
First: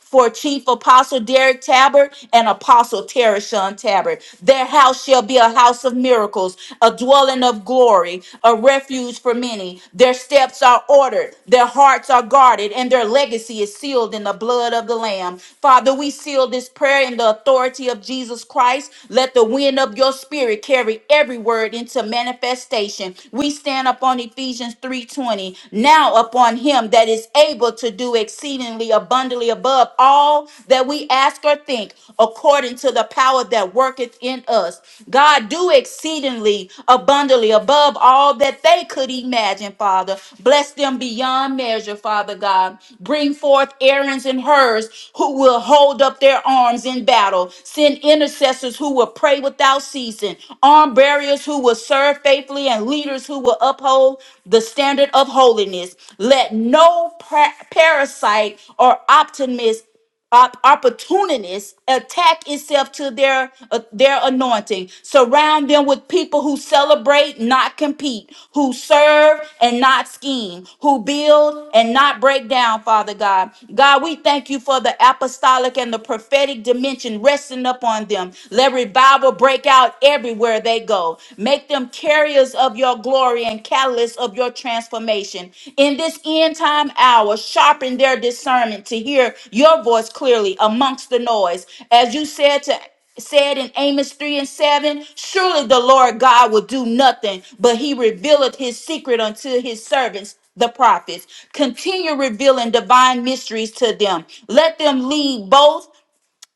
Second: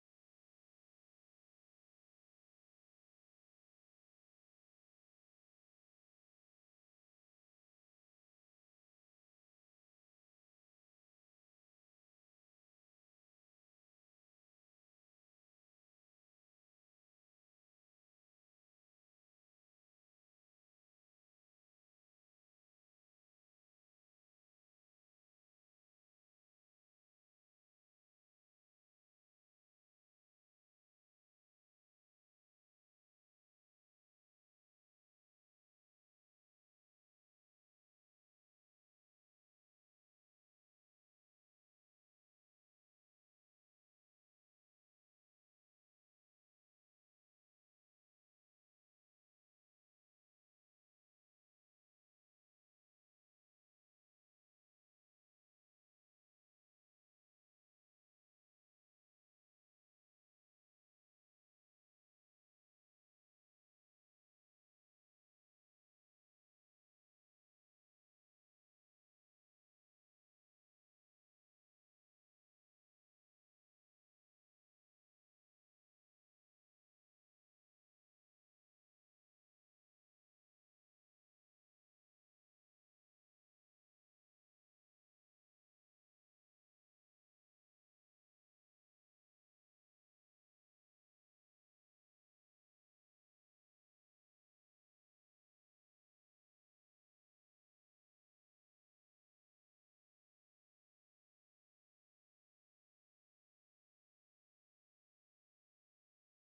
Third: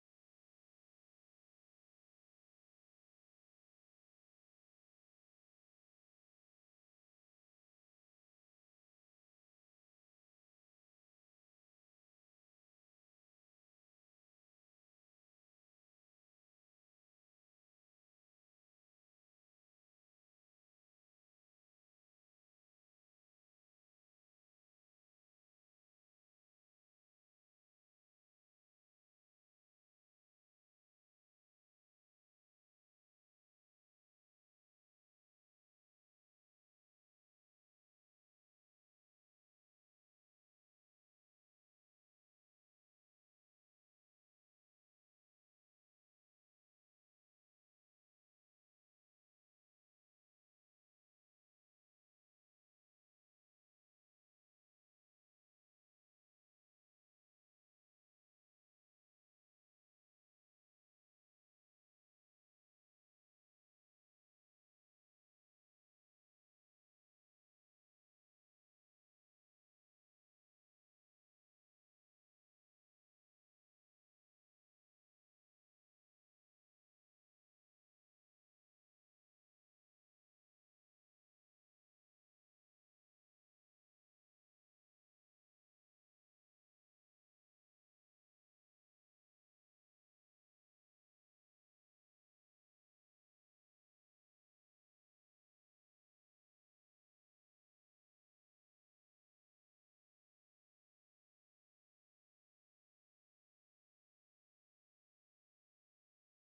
for Chief Apostle Derek Tabard and Apostle Tereshon Tabard. Their house shall be a house of miracles, a dwelling of glory, a refuge for many. Their steps are ordered, their hearts are guarded, and their legacy is sealed in the blood of the Lamb. Father, we seal this prayer in the authority of Jesus Christ. Let the wind of your spirit carry every word into manifestation. We stand upon Ephesians 3:20. Now upon on him that is able to do exceedingly abundantly above all that we ask or think, according to the power that worketh in us. God, do exceedingly abundantly above all that they could imagine, Father. Bless them beyond measure, Father God. Bring forth Aaron's and hers who will hold up their arms in battle. Send intercessors who will pray without ceasing, arm barriers who will serve faithfully and lead leaders who will uphold the standard of holiness. Let no pra- parasite or optimist op- opportunists attack itself to their uh, their anointing surround them with people who celebrate not compete who serve and not scheme who build and not break down father god god we thank you for the apostolic and the prophetic dimension resting upon them let revival break out everywhere they go. Make them carriers of your glory and catalysts of your transformation. In this end time hour, sharpen their discernment to hear your voice clearly amongst the noise. As you said to said in Amos 3 and 7, surely the Lord God will do nothing, but he revealeth his secret unto his servants, the prophets. Continue revealing divine mysteries to them. Let them lead both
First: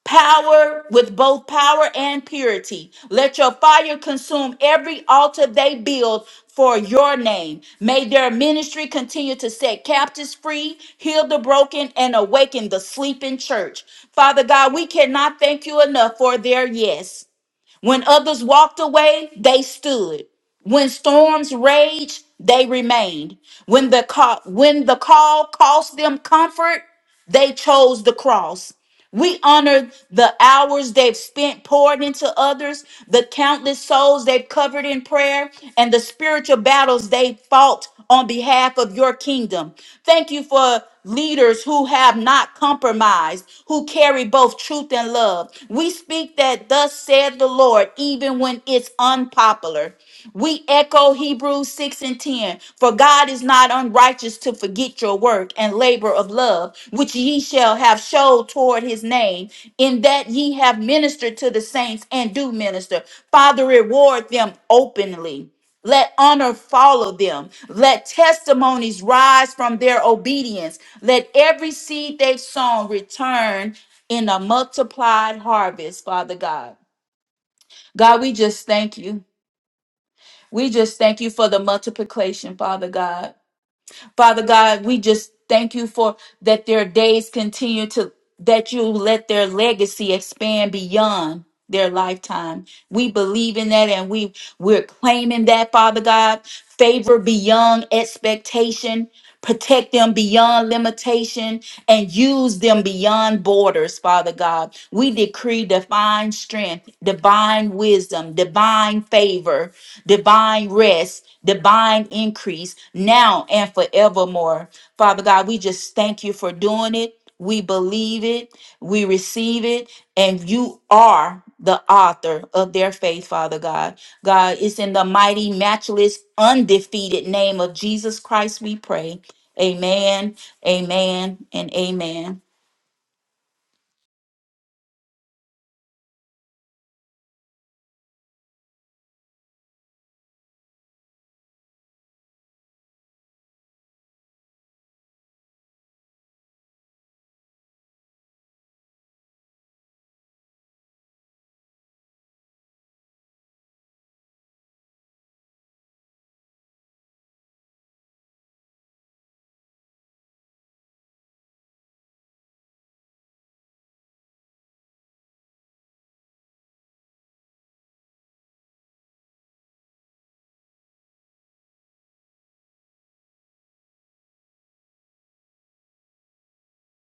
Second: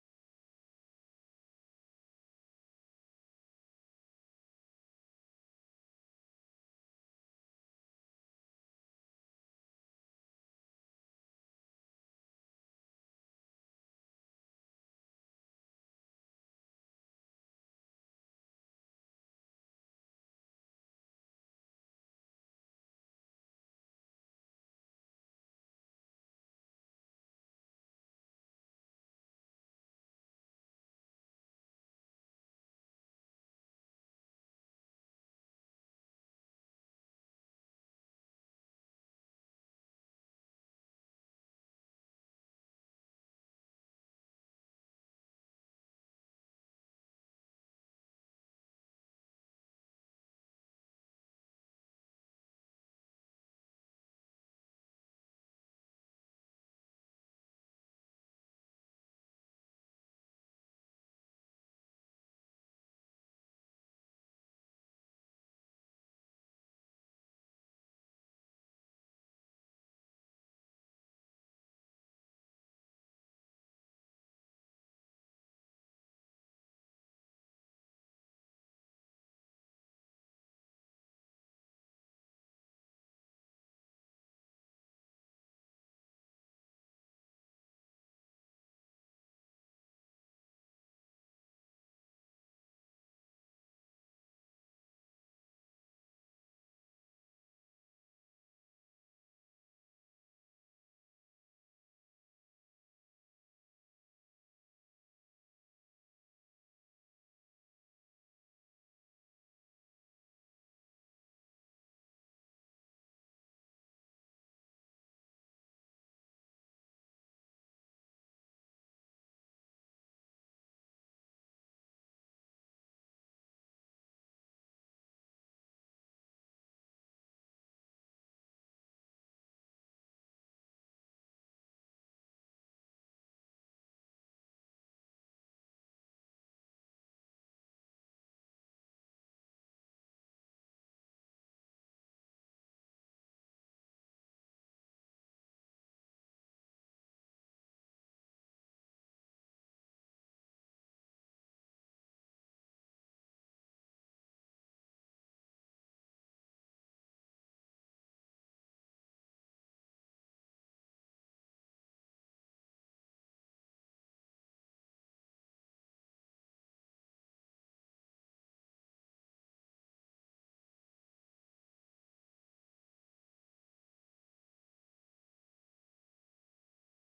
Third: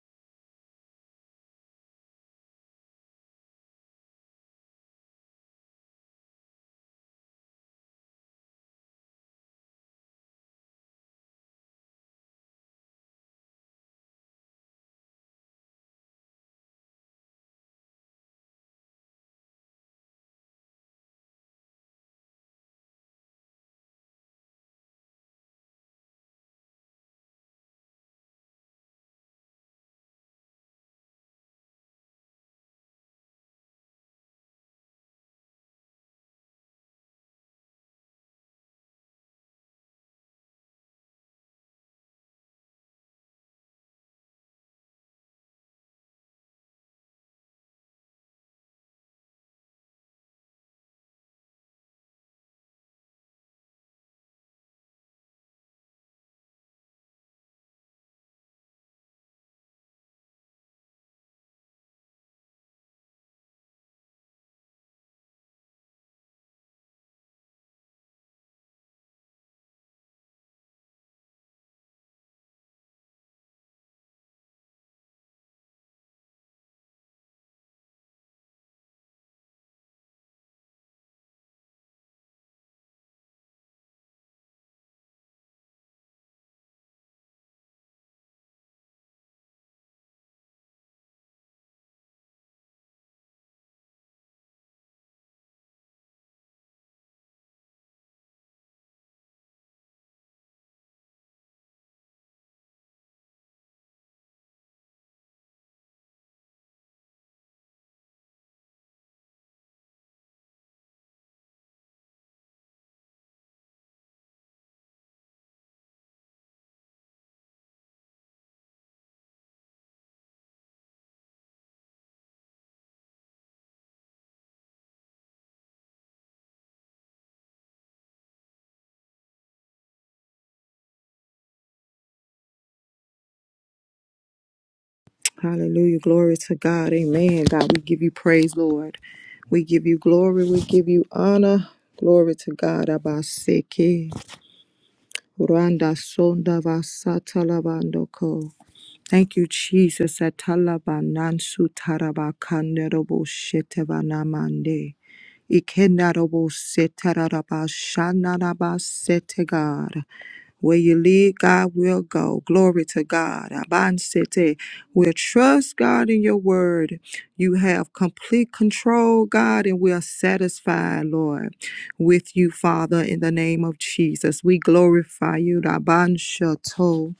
power with both power and purity. Let your fire consume every altar they build for your name. May their ministry continue to set captives free, heal the broken, and awaken the sleeping church. Father God, we cannot thank you enough for their yes. When others walked away, they stood. When storms raged, they remained. When the call, when the call cost them comfort, they chose the cross. We honor the hours they've spent poured into others, the countless souls they've covered in prayer, and the spiritual battles they fought on behalf of your kingdom. Thank you for leaders who have not compromised, who carry both truth and love. We speak that thus said said the Lord, even when it's unpopular. We echo Hebrews 6 and 10. For God is not unrighteous to forget your work and labor of love, which ye shall have showed toward his name, in that ye have ministered to the saints and do minister. Father, reward them openly. Let honor follow them. Let testimonies rise from their obedience. Let every seed they've sown return in a multiplied harvest, Father God. God, we just thank you. We just thank you for the multiplication, Father God. Father God, we just thank you for that their days continue to, that you let their legacy expand beyond their lifetime. We believe in that and we, we're claiming that, Father God, favor beyond expectation. Protect them beyond limitation and use them beyond borders, Father God. We decree divine strength, divine wisdom, divine favor, divine rest, divine increase now and forevermore. Father God, we just thank you for doing it. We believe it, we receive it, and you are the author of their faith, Father God. God, it's in the mighty, matchless, undefeated name of Jesus Christ we pray. Amen, amen, and amen. Hallelujah. Glory to God. Amen. God, we give you praise, Lord. We give you glory. We give you honor. Glory to God. Abaseke. Randa sonda vasata lavando Thank you, Jesus. Atalaba nansu taraba Atalabanansu tarabakanderobo shetevanamande. Ikendarobo setarabashanaraba setegara. Where you lead, God will go. Glory to God. Abansete. We'll trust God in your word. You have complete control, God, and we are satisfied, Lord, with you, Father, in the name of Jesus. We glorify you. Rabanshato.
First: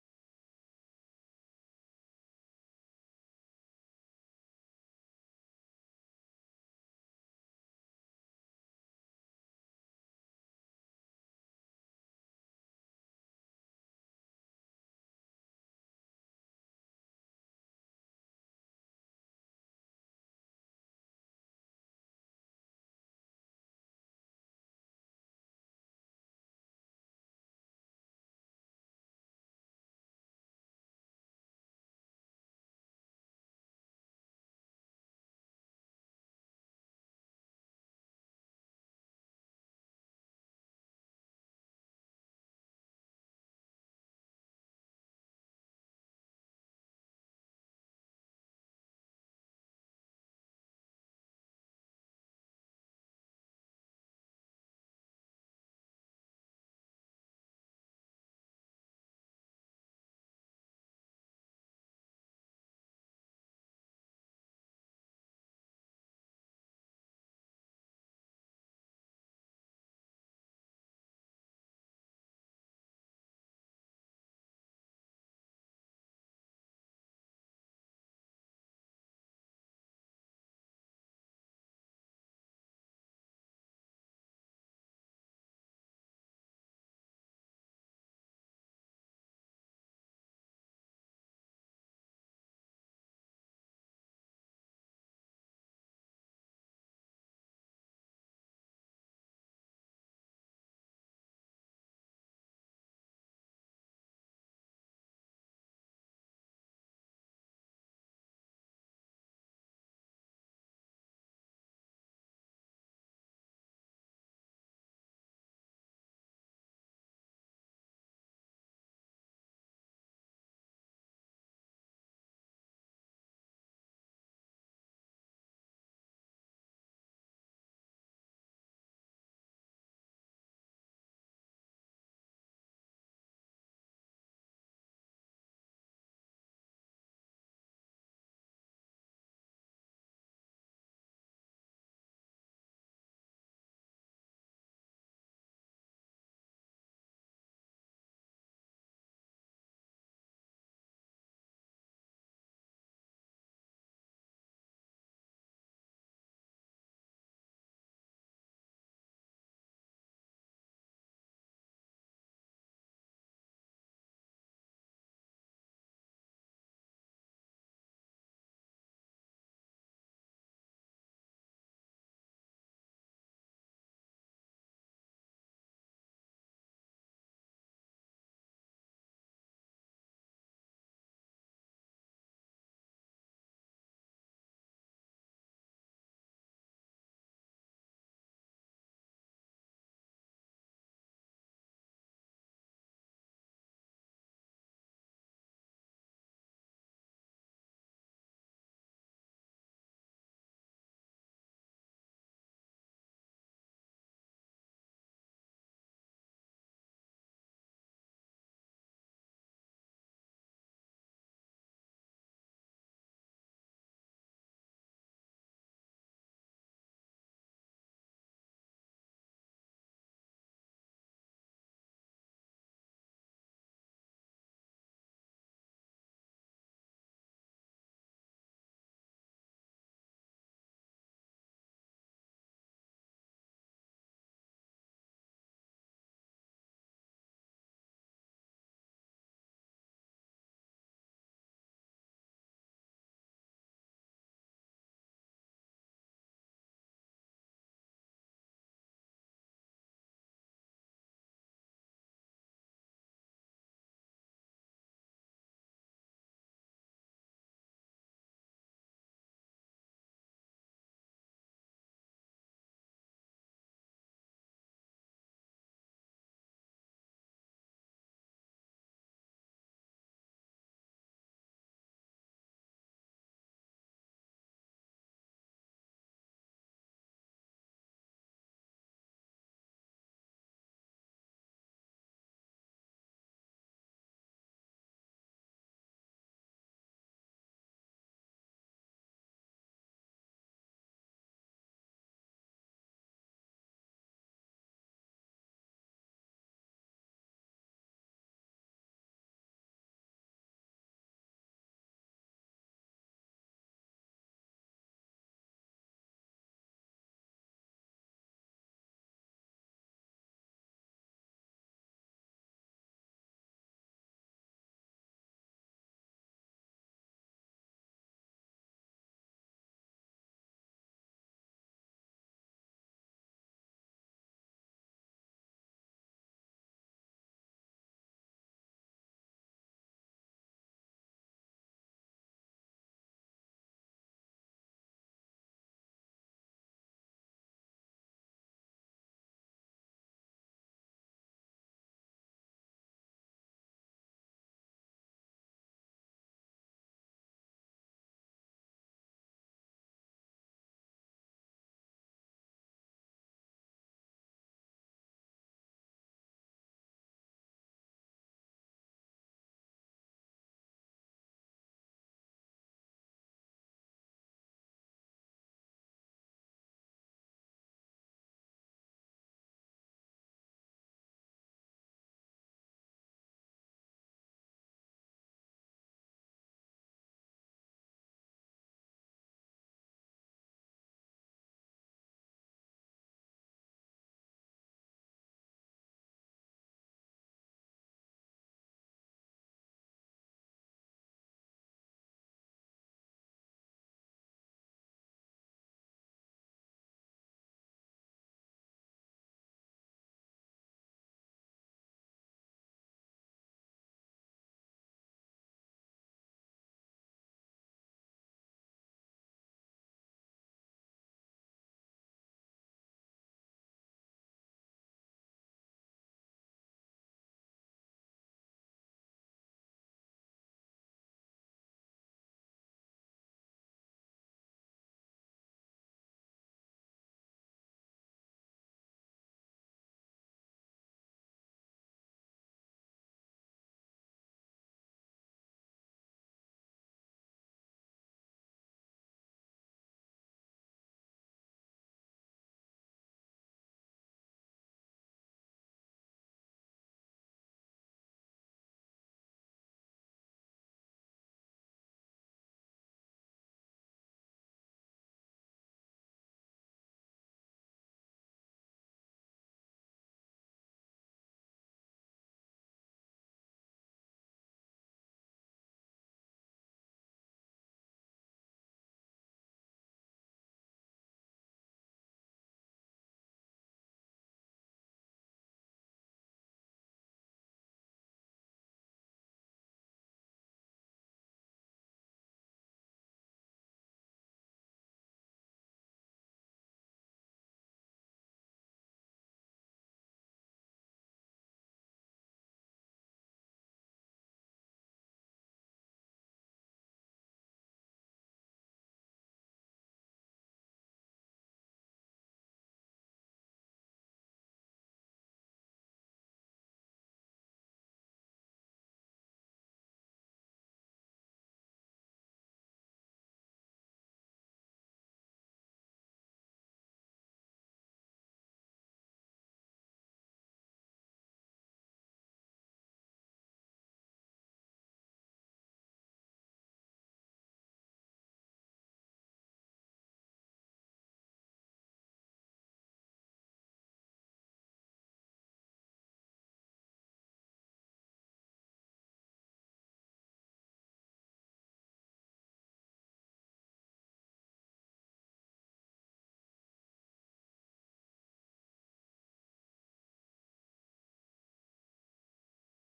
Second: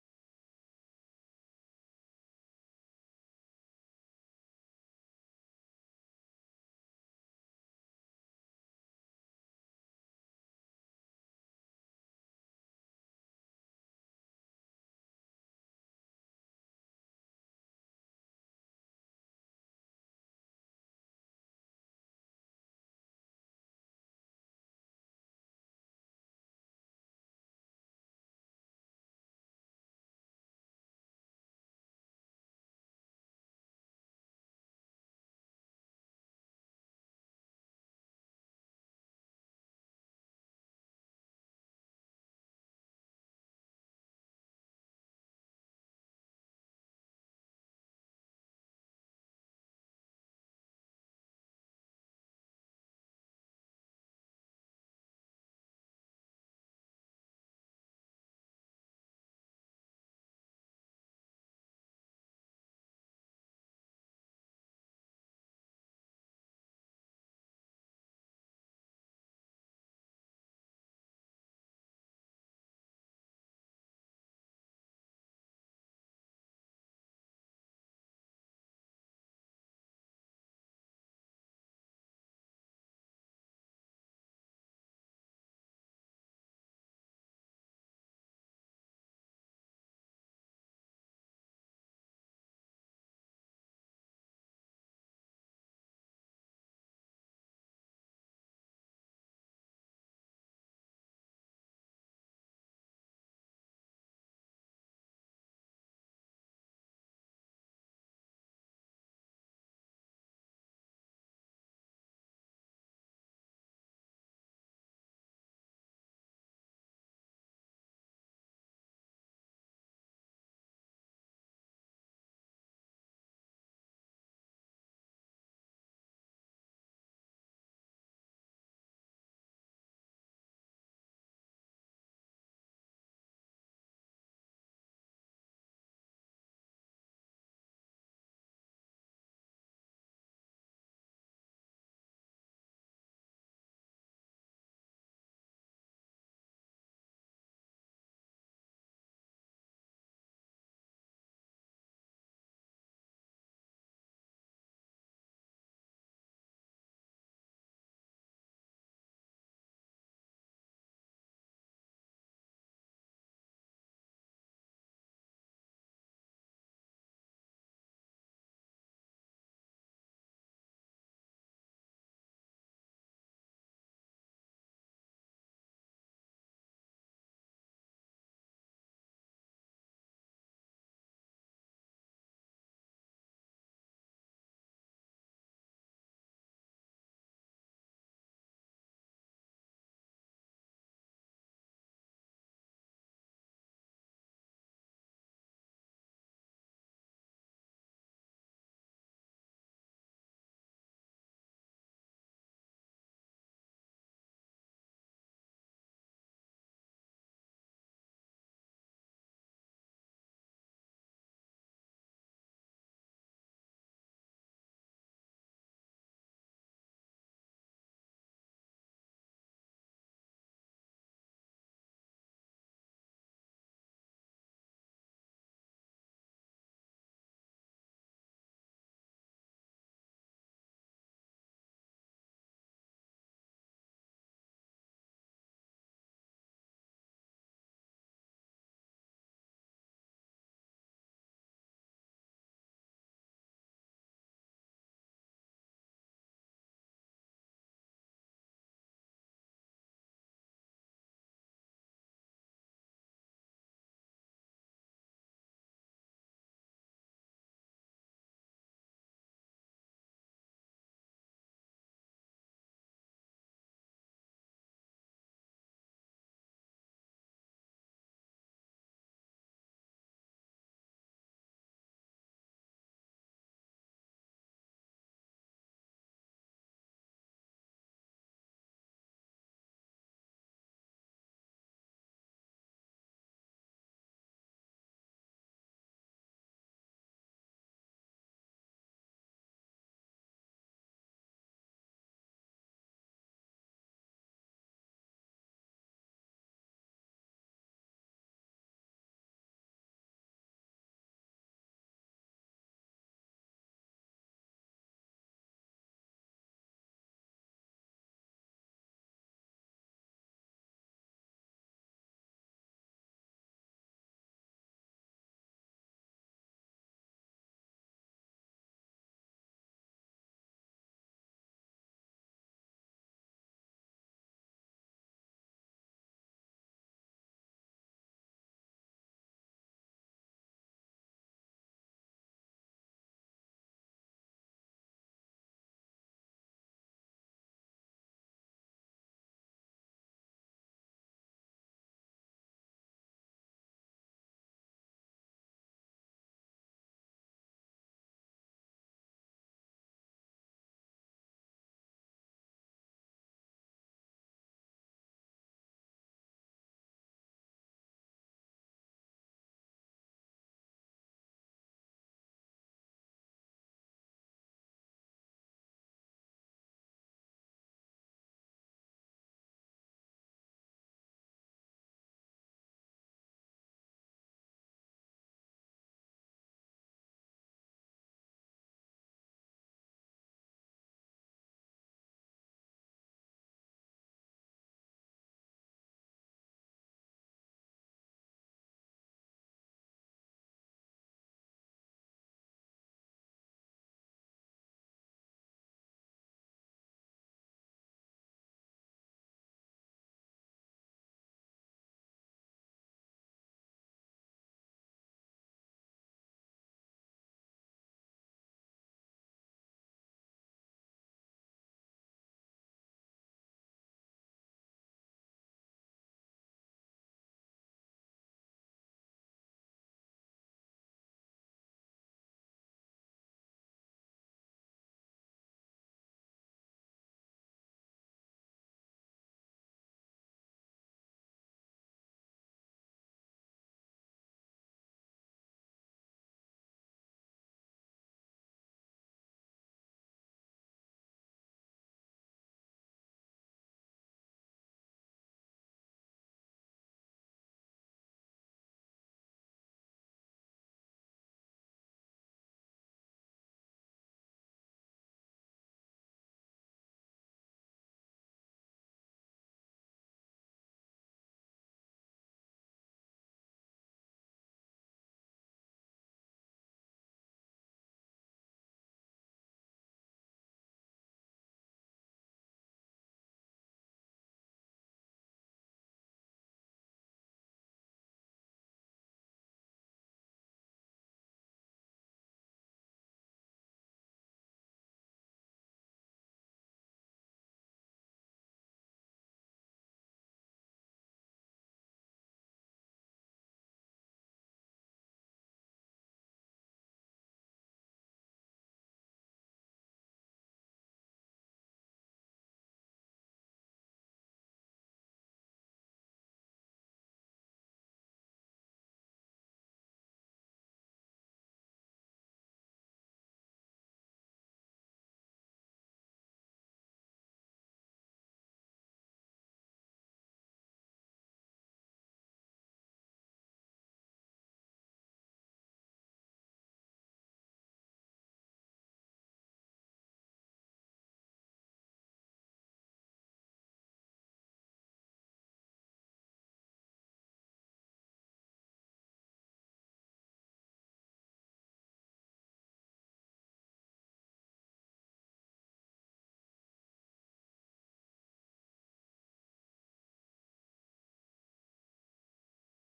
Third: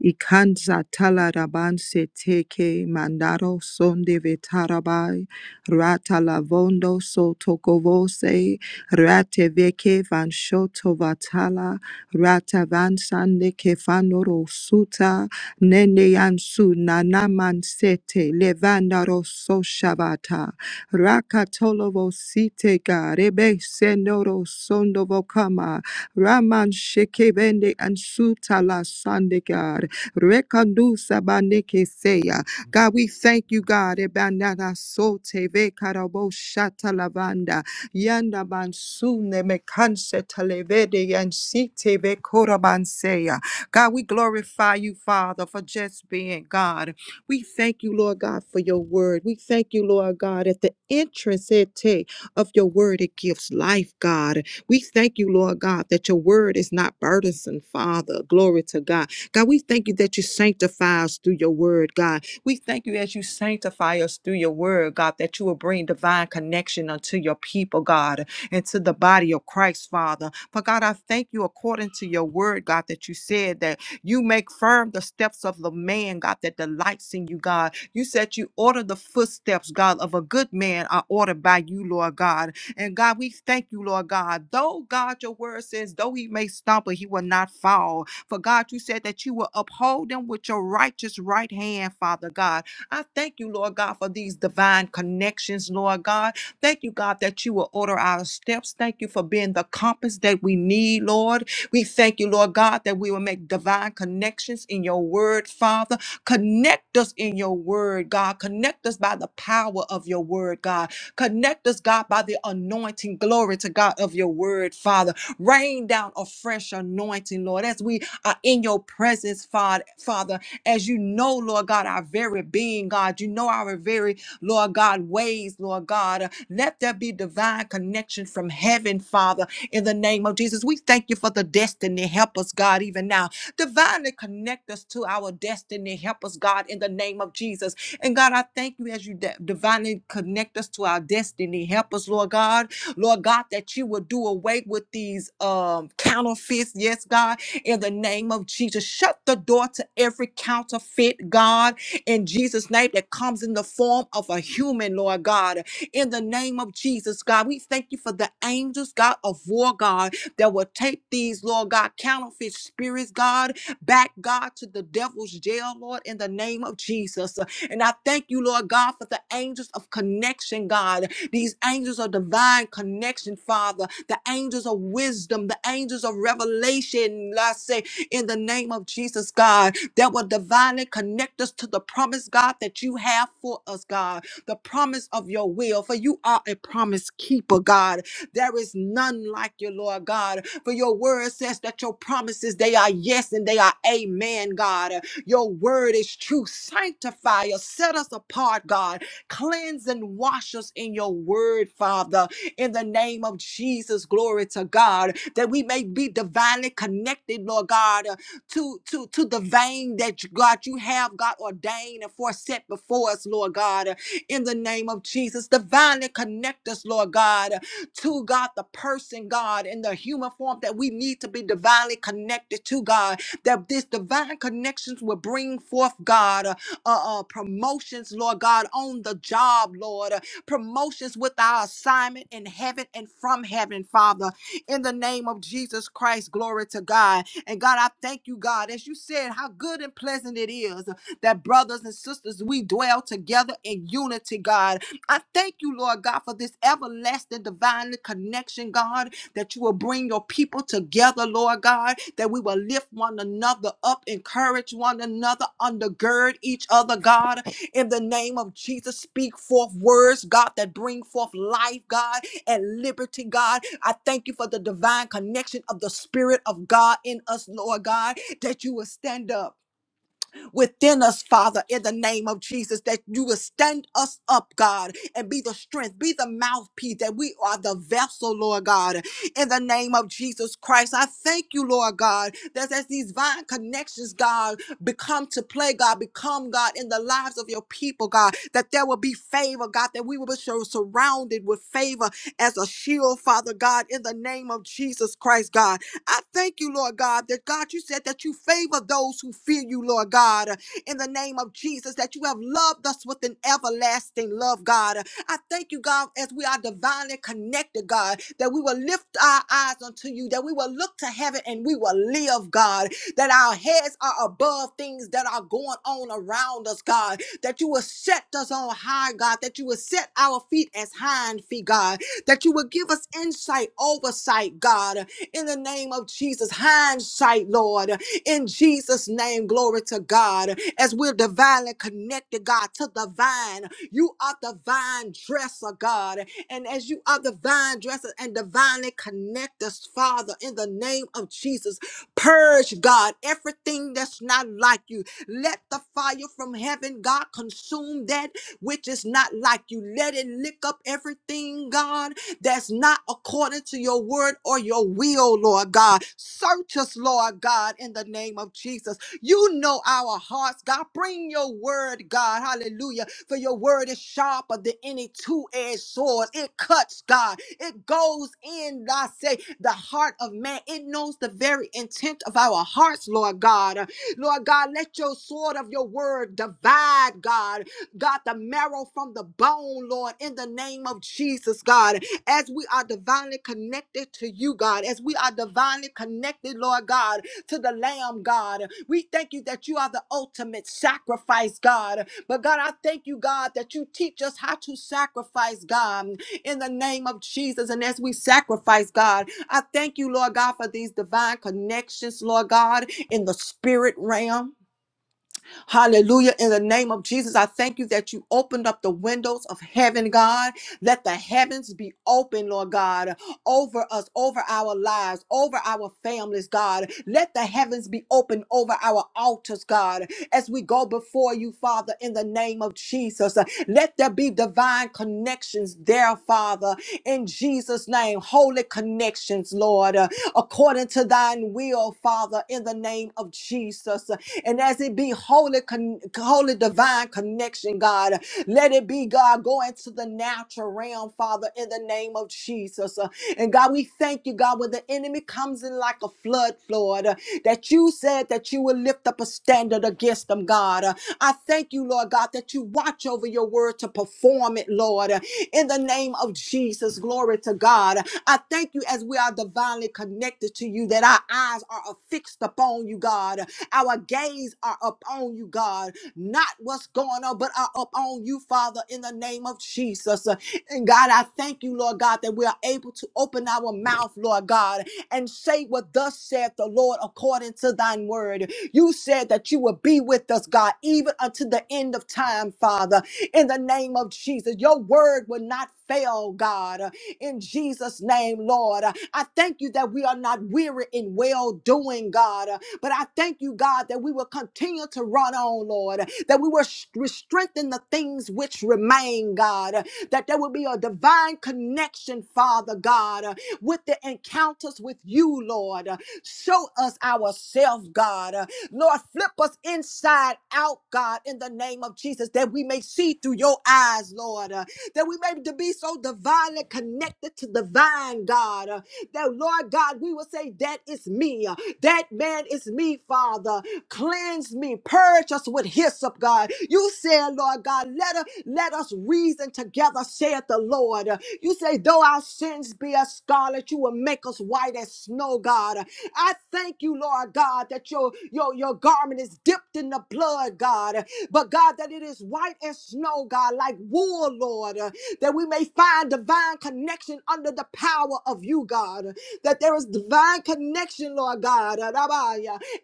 Ikanza talaraban se teke mandaro son de vetarabai, rata lavondo so tokovose, rate veke van shoto vatala, rata van sande kefanoro suta, nene yansu nanaman sete, levandaro so shavata, rakatolovo site ga, rebe senoro sondovo kama, raman shekevende ansuta la sandega, Rekandusa banekeseya. God, we thank you, God. Ebanana sote ve karabo shata lavanda. Yanda mansune me kanse talevede yansite ve korabanseya. God, we glorify you, Father, for just being God. We thank you, Lord God, for your word. We thank you, Lord God, at the entrance ete, of your word, it gives life, God. We thank you, Lord God, that your word is not burdensome, Father. Glory to God God, we thank you that you sanctify us through your word, God. We thank you as you sanctify us through your word, God, that you will bring divine connection unto your people, God, and to the body of Christ, Father. For God, I thank you according to your word, God, that you said that you make firm the steps of the man, God, that delights in you, God. You said you order the footsteps, God, of a good man are ordered by you, Lord God. And God, we thank you, Lord God. Though God, your word says, though he may stumble, he will not fall. For God, you said that you will uphold them with your righteous right hand, Father God. I thank you, Lord God, for these divine connections, Lord God. Thank you, God, that you will order our steps. Thank you for being the compass that we need, Lord. We thank you, Lord God, that we will make divine connections in your word, Father. Connect us in your word, God. Connect us by the power of your word, God. Connect us, God, by the anointing, glory to God, of your word, Father. Rain down a fresh anointing, Lord, as we uh, in your presence, Father, Father, as you know, Lord God, our very being, God, you know our very, Lord God, ways, Lord God. Uh, let there be divine connection from heaven, Father, in the name of Jesus. We thank you for the destiny. Help us, God, even now. Divinely connect us to our destiny. Help us, God, in the name of Jesus. And God, I thank you as you di- divinely connect us to our destiny. Help us, Lord God. Lord God, that you will do away with these um counterfeits. Yes, God in the name of Jesus. Shut the door to every counterfeit, God, in Jesus' name that comes in the form of a human, Lord God. In the name of Jesus, God, we thank you for the angels, God, of war, God, that will take these, Lord God, counterfeit spirits, God, back, God, to the devil's jail, Lord, in the name of Jesus. And I thank you, Lord God, for the angels of connection, God, these angels of divine connection, Father, the angels of wisdom, the angels of revelation, I say, in the name of Jesus, God, that will divinely connect us to the promise, God, that you have for us, God, the promise of your will. For you are a promise keeper, God. There is none like you, Lord God. For your word says that your promises, they are yes and they are amen, God. Your word is true. Sanctify us, set us apart, God Cleanse and wash us in your word, Father, in the name of Jesus. Glory to God, that we may be divinely connected, Lord God, uh, to, to, to the vein that God you have, God, ordained and foreset before us, Lord God, uh, in the name of Jesus. Divinely connect us, Lord God, uh, to God, the person, God, in the human form that we need to be divinely connected to, God, that this divine connections will bring forth, God. uh, uh, uh, promotions, Lord God, on the job, Lord, uh, promotions with our assignment in heaven and from heaven, Father, in the name of Jesus Christ. Glory to God. And God, I thank you, God, as you said, how good and pleasant it is that brothers and sisters, we dwell together in unity, God. I thank you, Lord God, for this everlasting divine connection, God that you will bring your people together, Lord God, that we will lift one another up, encourage one another, undergird each other, God, in the name of Jesus. Speak forth words, God, that bring forth life, God, and liberty, God. I thank you for the divine connection of the Spirit of God in us, Lord God, that you will stand up within us, Father, in the name of Jesus, that you will stand us up, God, and be the strength, be the mouthpiece, that we are the vessel, Lord God, in the name of Jesus Christ. I thank you, Lord God, that as these vine connections, God, become to play, God, become, God, in the lives of your people, God, that there will be favor, God, that we will be sur- surrounded with favor as a shield, Father God, in the name of Jesus Christ, God. I thank you, Lord God, that God, you said that you favor those who fear you, Lord God, in the name of Jesus, that you have loved us with an everlasting love, God. I thank you, God, as we are divinely connected, God, that we will lift our eyes unto you, that we will look to heaven and we will live, God, that our heads are above things that are going on around us, God, that you will set us on high, God, that you will set our feet as hind feet, God, that you will give us insight, oversight, God, in the name of Jesus. Hindsight, Lord, in Jesus' name, glory to God. As we're divinely connected, God, to the vine, you are the vine dresser, God. And as you are the vine dresser and divinely connect us, Father, in the name of Jesus, purge, God, everything that's not like you. Let the fire from heaven, God, consume that which is not like you. Let it lick up everything, God, that's not according to your word or your will, Lord God. Search us, Lord God, in the name of Jesus. You know our hearts, God. Bring your word, God. Hallelujah. For your word is sharper than any two edged sword. It cuts, God. It goes in, I say, the heart of man. It knows the very intent of our hearts, Lord God. Uh, Lord God, let your sword of your word divide, God. God, the marrow from the bone, Lord, in the name of Jesus, God as we are divinely connected to you, God, as we are divinely connected, Lord God, to the Lamb, God. We thank you that you are the ultimate sacrifice, God. But God, I thank you, God, that you teach us how to sacrifice, God, in the name of Jesus. And as we sacrifice, God, I thank you, Lord God, for these divine connections, Lord God, in the spirit realm. Hallelujah. In the name of Jesus, I thank you that you opened up the windows of heaven, God. Let the heavens be open, Lord God over us, over our lives, over our families, God. Let the heavens be open over our altars, God, as we go before you, Father, in the name of Jesus. Let there be divine connections there, Father, in Jesus' name. Holy connections, Lord, uh, according to thine will, Father, in the name of Jesus. And as it be holy, con- holy divine connection, God, let it be, God, go into the natural realm, Father, in the name of of Jesus. Uh, And God, we thank you, God, when the enemy comes in like a flood, Lord, uh, that you said that you will lift up a standard against them, God. Uh, I thank you, Lord God, that you watch over your word to perform it, Lord. Uh, In the name of Jesus, glory to God. Uh, I thank you as we are divinely connected to you, that our eyes are affixed upon you, God. Uh, Our gaze are upon you, God. Not what's going on, but are upon you, Father, in the name of Jesus. Uh, And God, God, I thank you, Lord God, that we are able to open our mouth, Lord God, and say what thus saith the Lord according to thine word. You said that you will be with us, God, even unto the end of time, Father, in the name of Jesus. Your word will not fail, God, in Jesus' name, Lord. I thank you that we are not weary in well doing, God, but I thank you, God, that we will continue to run on, Lord, that we will sh- strengthen the things which remain, God, that there will be a divine connection, Father God, uh, with the encounters with you, Lord. Uh, Show us ourselves, God. Uh, Lord, flip us inside out, God, in the name of Jesus, that we may see through your eyes, Lord, Uh, that we may to be so divinely connected to divine, God, Uh, that, Lord God, we will say, That is me. Uh, That man is me, Father. Cleanse me, purge us with hyssop, God. You said, Lord God, let us let us reason together, saith the Lord. You say, though our sins be as scarlet, you will make us white as snow, God. I thank you, Lord God, that your your your garment is dipped in the blood, God. But God, that it is white as snow, God, like wool, Lord. uh, That we may find divine connection under the power of you, God. That there is divine connection, Lord God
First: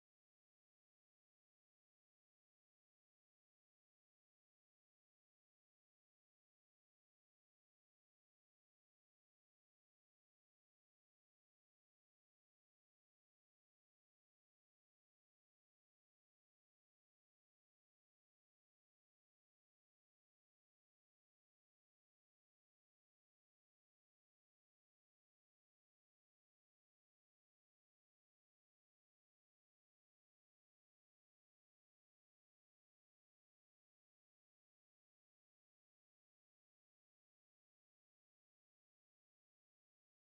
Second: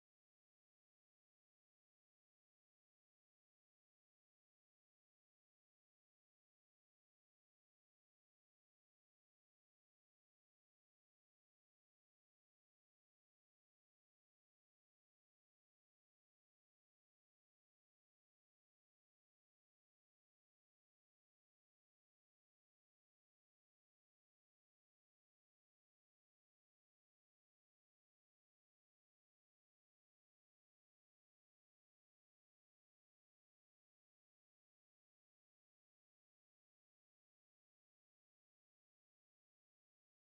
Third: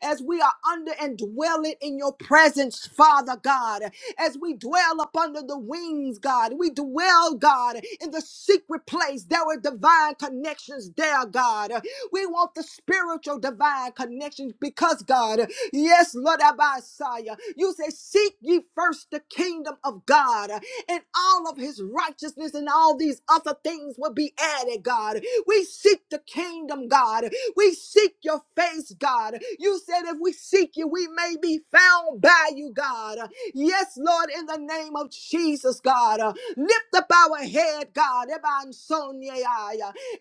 as we are under and dwelling in your presence, Father God, as we dwell up under the wings, God, we dwell, God, in the secret place. There were divine connections there, God. We want the spiritual divine connections because, God, yes, Lord Abisaya, you say, Seek ye first the kingdom of God and all of his righteousness and all these other things will be added, God. We seek the kingdom, God. We seek your face, God. You said if we seek you, we may be found by you, God. Yes, Lord, in the name of Jesus, God. Lift up our head, God.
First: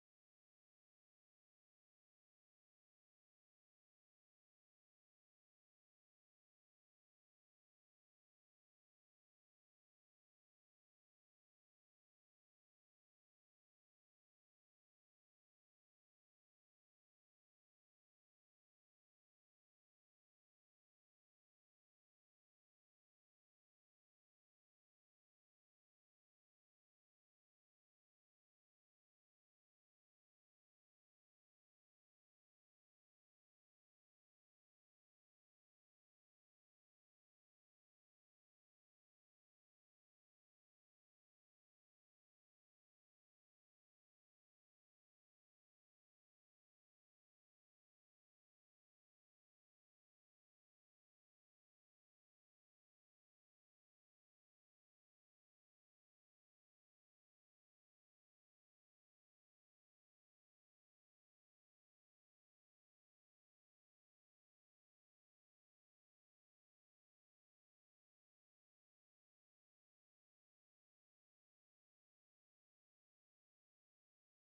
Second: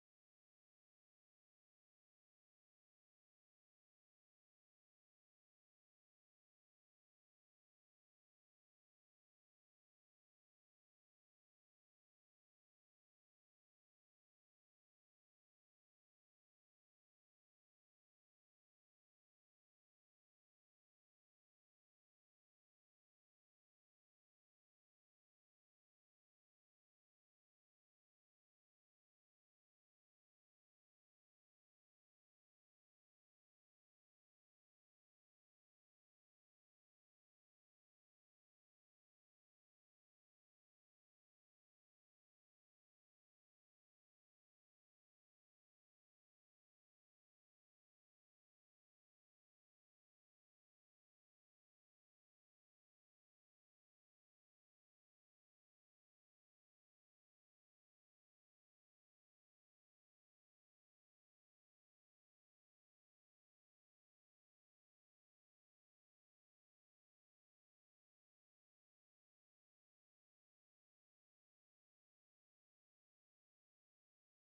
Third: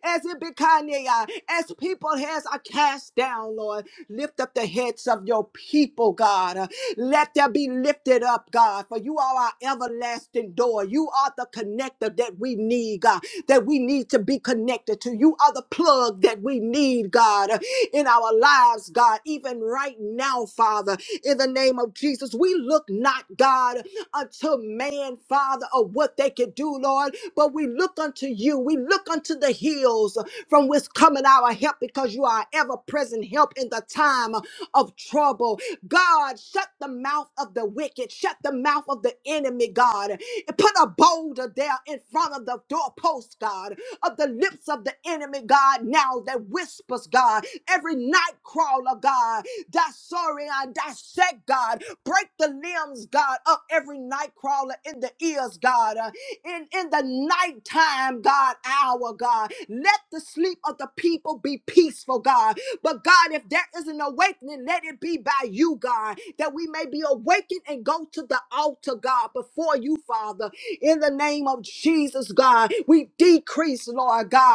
As it becanyaya, as people heads are cast down, Lord. Lift up the heads of your people, God. Let there be lifted up, God. For you are our everlasting door. You are the connector that we need, God. That we need to be connected to. You are are the plug that we need, God, in our lives, God, even right now, Father, in the name of Jesus. We look not, God, unto man, Father, of what they can do, Lord, but we look unto you. We look unto the hills from which coming our help because you are ever present help in the time of trouble. God, shut the mouth of the wicked, shut the mouth of the enemy, God, and put a boulder there in front of the doorpost, God of the lips of the enemy, God, now that whispers, God, every night crawler, God, sorry, I dissect, God, break the limbs, God, of every night crawler in the ears, God, uh, in, in the nighttime, God, hour, God. Let the sleep of the people be peaceful, God. But God, if there is an awakening, let it be by you, God, that we may be awakened and go to the altar, God, before you, Father. In the name of Jesus, God, we decrease, Lord God,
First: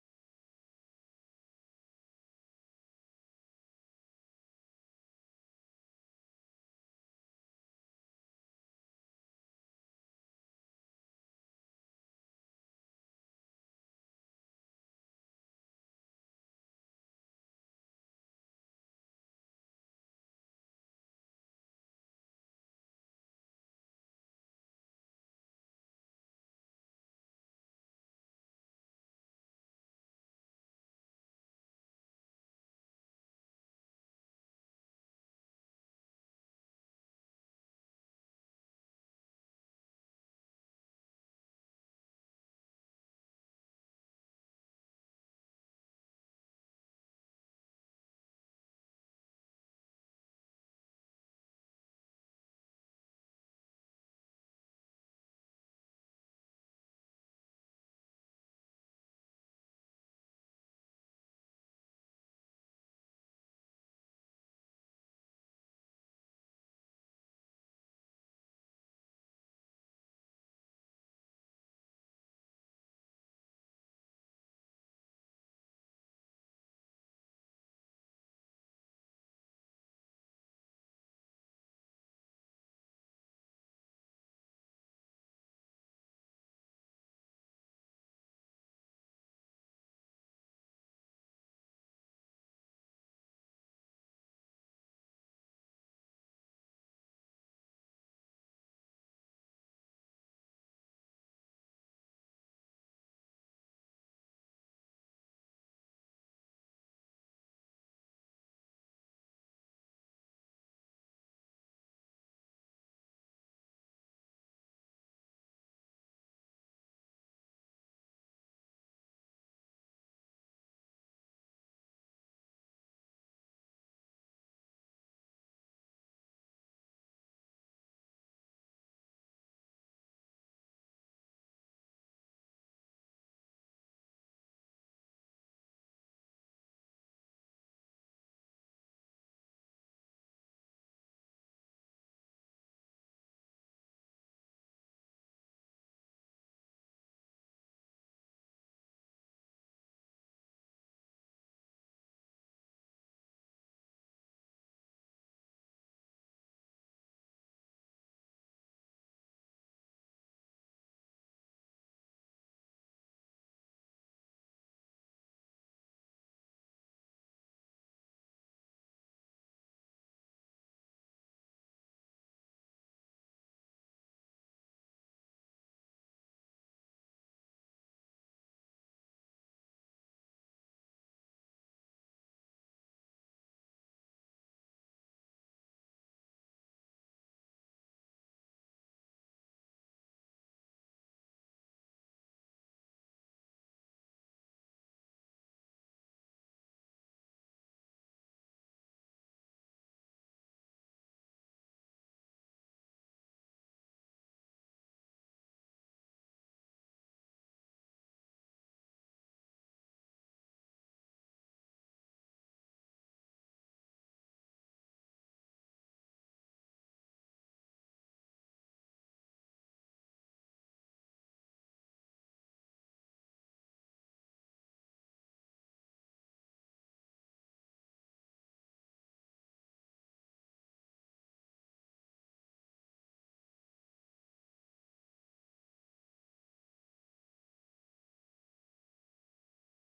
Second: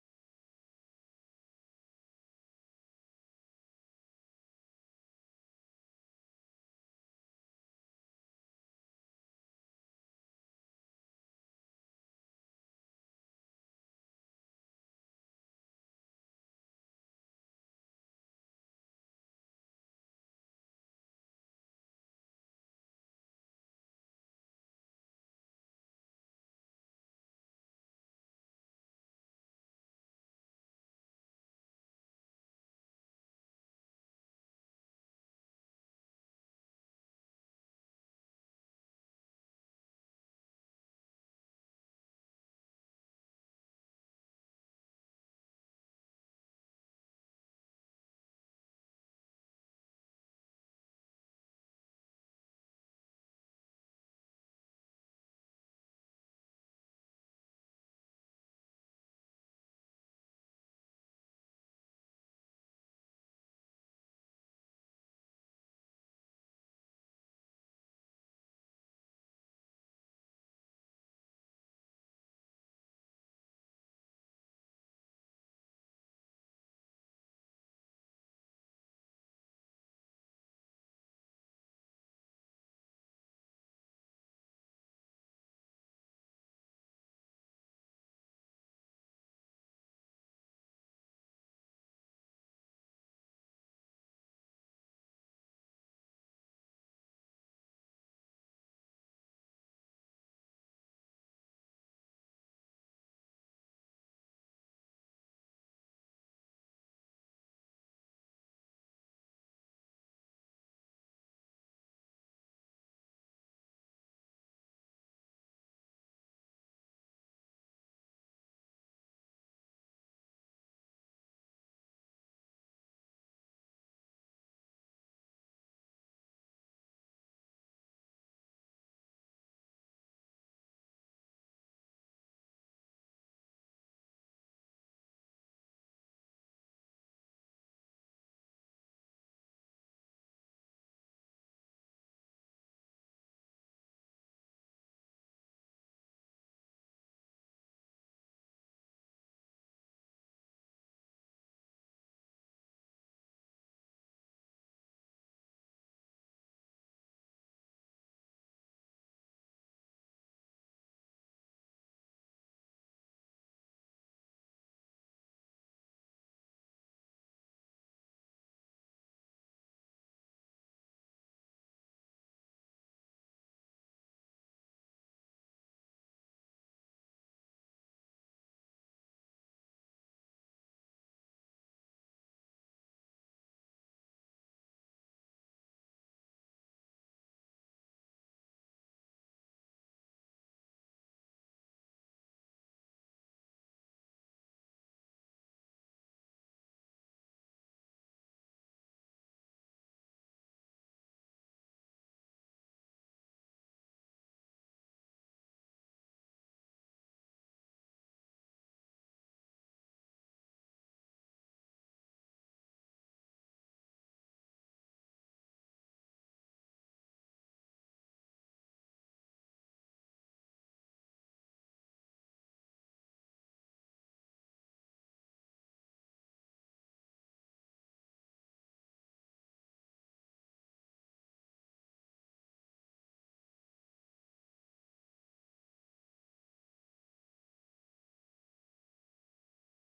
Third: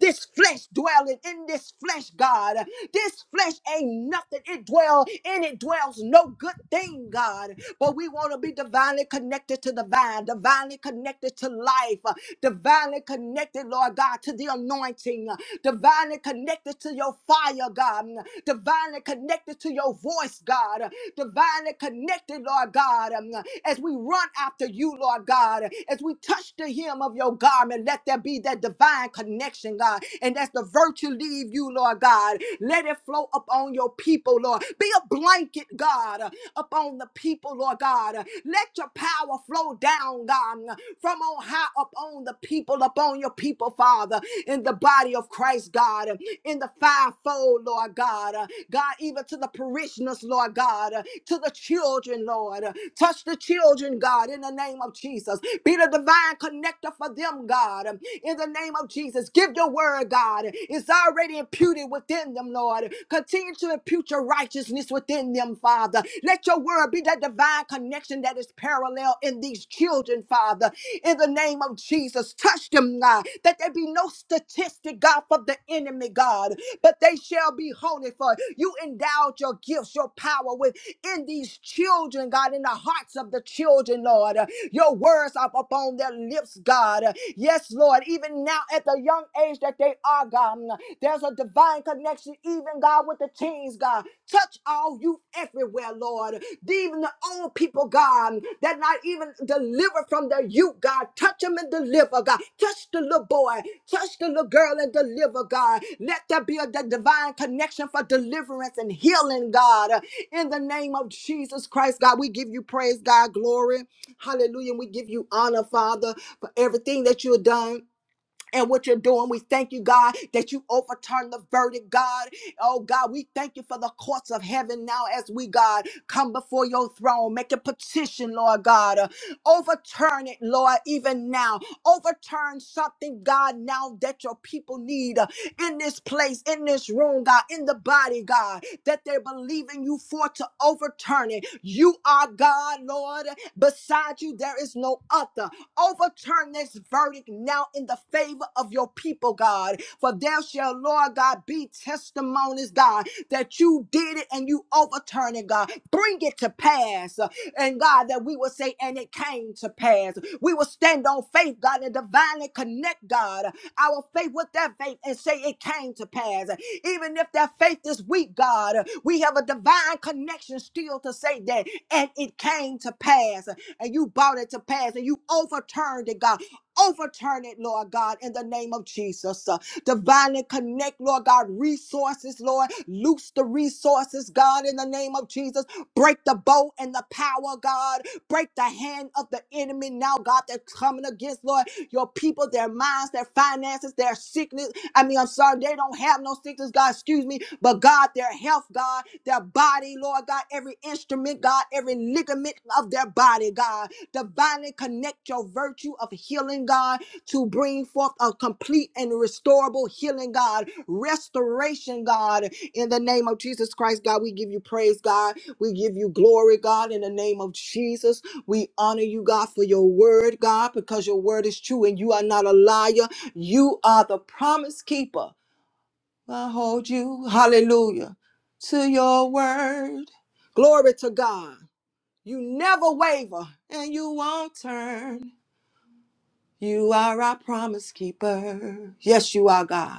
this flesh dwelling in this flesh, God. This flesh ain't nothing. It dwell in it dwells no good thing, God. But we want to be divinely connected to the vine, divinely connected to life, uh, divinely connected, Lord God, to the anointing, uh, divinely connected to your fire, God, mm, divinely connected to your voice, God, uh, divinely connected, Lord God, um, as we run after you, Lord God, as we touch the hem of your garment, let there be that divine connection, God, and as the virtue leave you, Lord God, let it flow upon your people, Lord. Be a blanket, God, upon the people, Lord God. Let your power flow down, God, from on high upon the people, upon your people, Father, in the body of Christ, God, in the fivefold, Lord God. God, even to the parishioners, Lord God, to the children, Lord. Touch the children, God, in the name of Jesus. Be the divine connector for them, God, in the name of Jesus. Give your word, God. It's already already imputed within them, Lord. Continue to impute your righteousness within them, Father. Let your word be that divine connection that is parallel in these children, Father. In the name of Jesus, touch them, God, that there be no statistic, God, for the enemy, God, but they shall be holy, for you endowed your gifts, your power within these children, God, in the hearts of the children, Lord. Your words are up upon their lips, God. Yes, Lord, even now at the young age that they are, God, there's a divine connection, even God, with the teens, God. Touch all youth everywhere, Lord. Even the old people, God, that not even deliver from their youth, God. Touch them and deliver, God. Touch the little boy, touch the little girl and deliver, God. Let there be a the divine connection for deliverance and healing, God. In the name of Jesus Christ, God, we give you praise, God, glory. Hallelujah. And we give you honor, Father, for everything that you've done. And what you're doing, we thank you, God, that you overturn the verdict, God. Oh, God, we thank you for the courts of heaven now as we, God, come before your throne, make a petition, Lord God. Uh, Overturn it, Lord, even now. Overturn something, God, now that your people need uh, in this place, in this room, God, in the body, God, that they're believing you for to overturn it. You are God, Lord. Beside you, there is no other. Overturn this verdict now in the favor of your people, God. For there shall, Lord God, be testimonies, God, that you did it and you overturn it, God. Bring it to pass. uh, and God, that we will say, and it came to pass. We will stand on faith, God, and divinely connect, God, our faith with that faith and say it came to pass. Even if that faith is weak, God, we have a divine connection still to say that, and it came to pass. And you brought it to pass, and you overturned it, God. Overturn it, Lord God, in the name of Jesus. Uh, divinely connect, Lord God, resources, Lord. Loose the resources, God, in the name of Jesus. Break the bow and the power, God. Break the hand of the enemy now, God, that's coming against, Lord, your people, their minds, their finances, their sickness. I mean, I'm sorry, they don't have no sickness, God, excuse me, but God, their health, God, their body, Lord God, every instrument, God, every ligament of their body, God, divinely connect your virtue of healing, God, to bring forth a complete and restorable healing, God, restoration, God, in the name of Jesus Christ, God, we give you praise, God. We give you glory, God, in the name of Jesus. We honor you, God, for your word, God, because your word is true and you are not a liar. You are the promise keeper. I hold you, hallelujah, to your word. Glory to God. You never waver and you won't turn. You are our promise keeper. Yes, you are God.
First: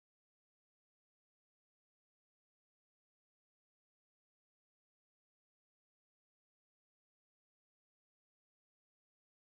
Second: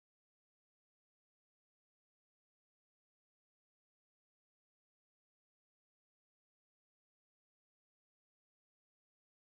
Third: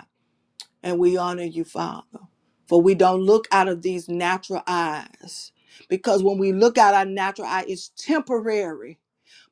And we honor you, Father, for we don't look out of these natural eyes. Because when we look out our natural eye, it's temporary.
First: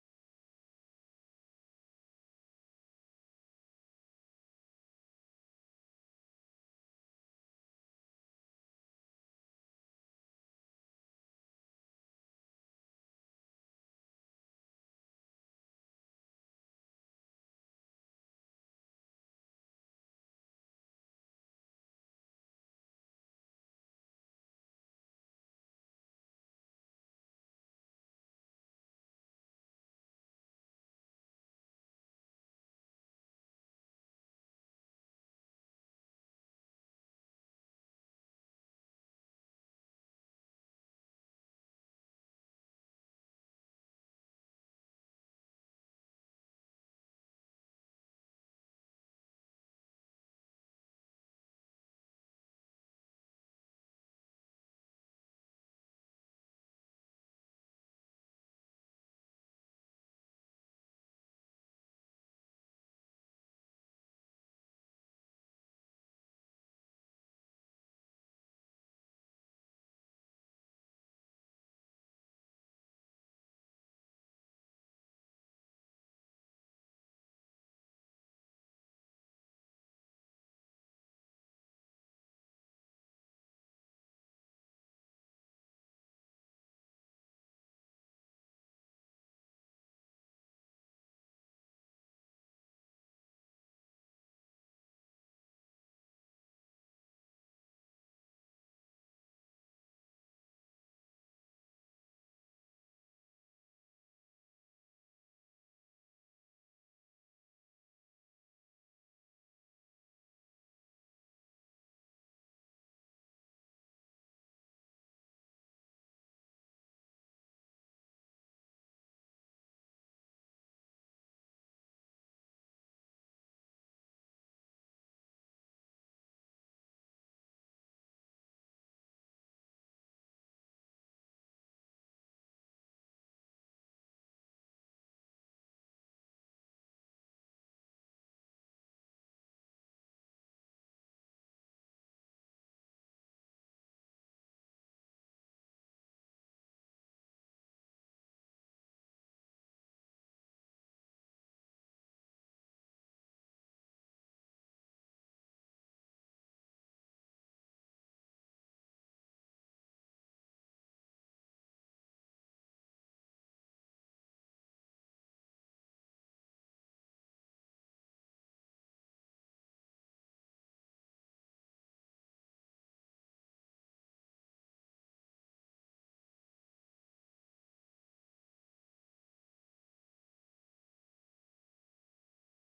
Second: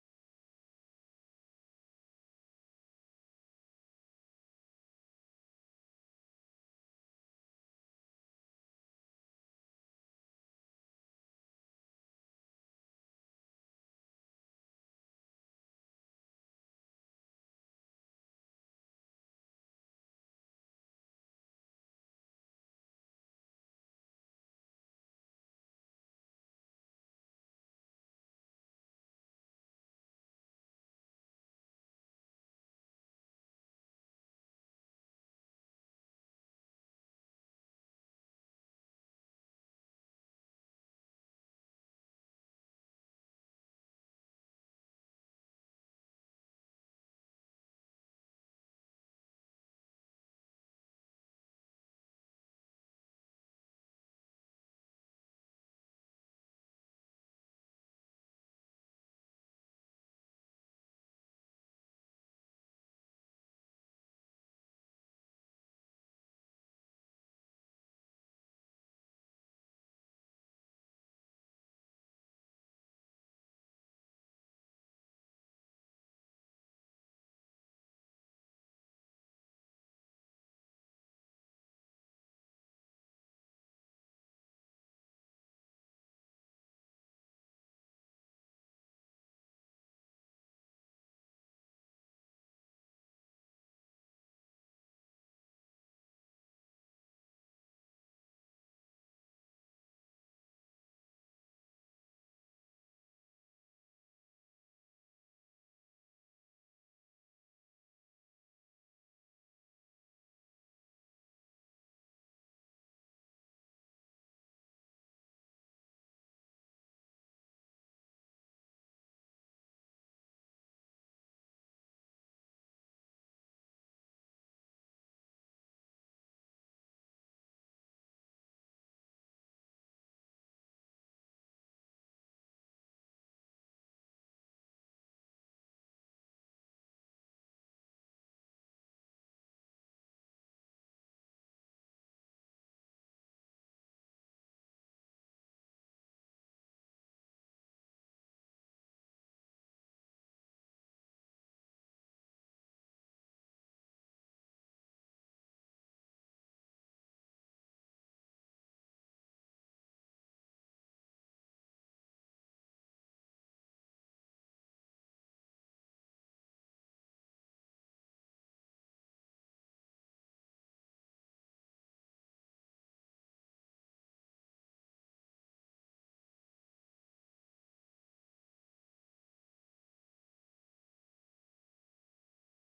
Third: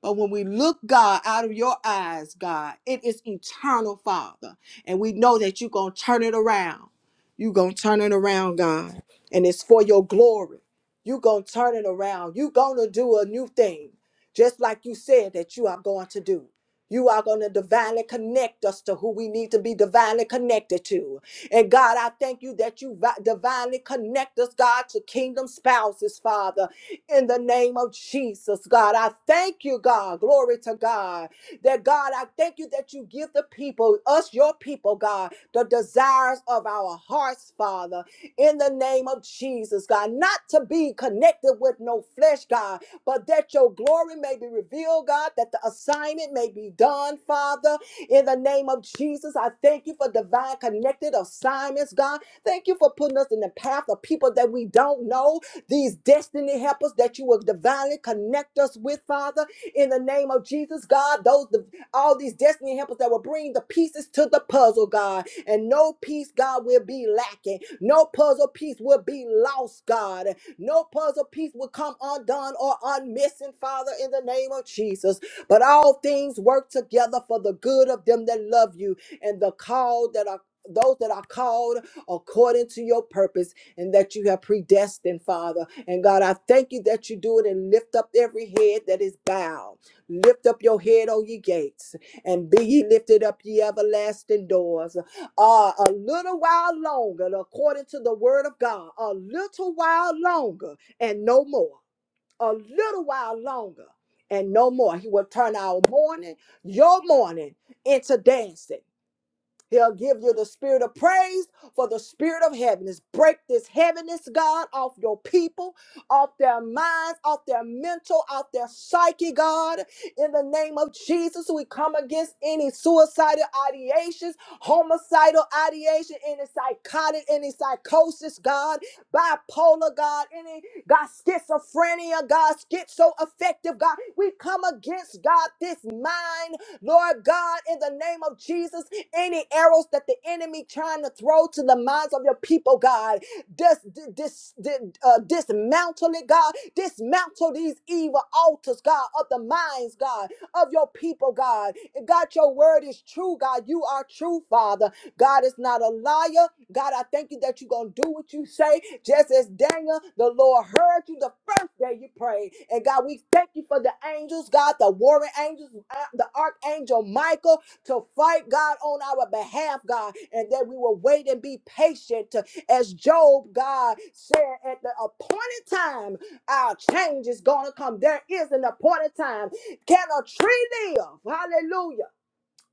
But when we look, God, out of your eyes, God, it is eternal, Father. And we know that you're going to turn it around. You're going to turn it around, God. And it's for your glory. You're going to turn it around. You're going to do a new thing, just like you said that you are going to do. You are going to divinely connect us to who we need to be divinely connected to. And God, I thank you that you vi- divinely connect us, God, to kingdom spouses, Father in the name of Jesus, God. I thank you, God. Glory to God. That God, I thank you that you give the people, us, your people, God, the desires of our hearts, Father, in the name of Jesus, God. Not to be connected with no flesh, God, but that your glory may be revealed, God, that the assignment may be done, Father, in the name of Jesus. I thank you for divine connected assignments, God. Thank you for putting us in the path of people that we don't know, these destiny helpers that you will divinely connect us with, Father, in the name of Jesus, God. Those the, all these destiny helpers that will bring the pieces to the puzzle, God, and no piece, God, will be lacking. No puzzle piece will be lost, God. No puzzle piece will come undone or unmissing, Father, in the name of Jesus. But all things work together for the good of them that love you and the called that are those that are called according to your purpose and that you have predestined, Father. And God, I thank you that you do it and lift up every head that is bowed. Lift up your head, O ye gates, and be ye lifted up, ye everlasting doors. Uh, a little while longer, according to the word of God, a little while longer and no more. A little while longer and no more. He will turn our mourning, your mourning, into dancing. He'll give you the spirit of praise for the spirit of heaviness. Break this heaviness, God, off your people, off their minds, off their mental, off their psyche, God. In the name of Jesus, we come against any suicidal ideations, homicidal ideation, any psychotic, any psychosis, God, bipolar, God, any God, schizophrenia, God, schizoaffective, God. We come against, God, this mind Lord God, in the name of Jesus, any arrows that the enemy trying to throw to the minds of your people, God, dis, dis, dis, uh, dismantle it, God. Dismantle these evil altars, God, of the minds, God, of your people, God. And God, your word is true, God. You are true, Father. God is not a liar. God, I thank you that you're going to do what you say. Just as Daniel, the Lord heard you the first day you prayed. And God, we thank you for the angels, God, the warring angels, uh, the archangel Michael to fight, God, on our behalf, God, and that we will wait and be patient uh, as Job, God, said at the appointed time, our change is going to come. There is an appointed time. Can a tree live? Hallelujah.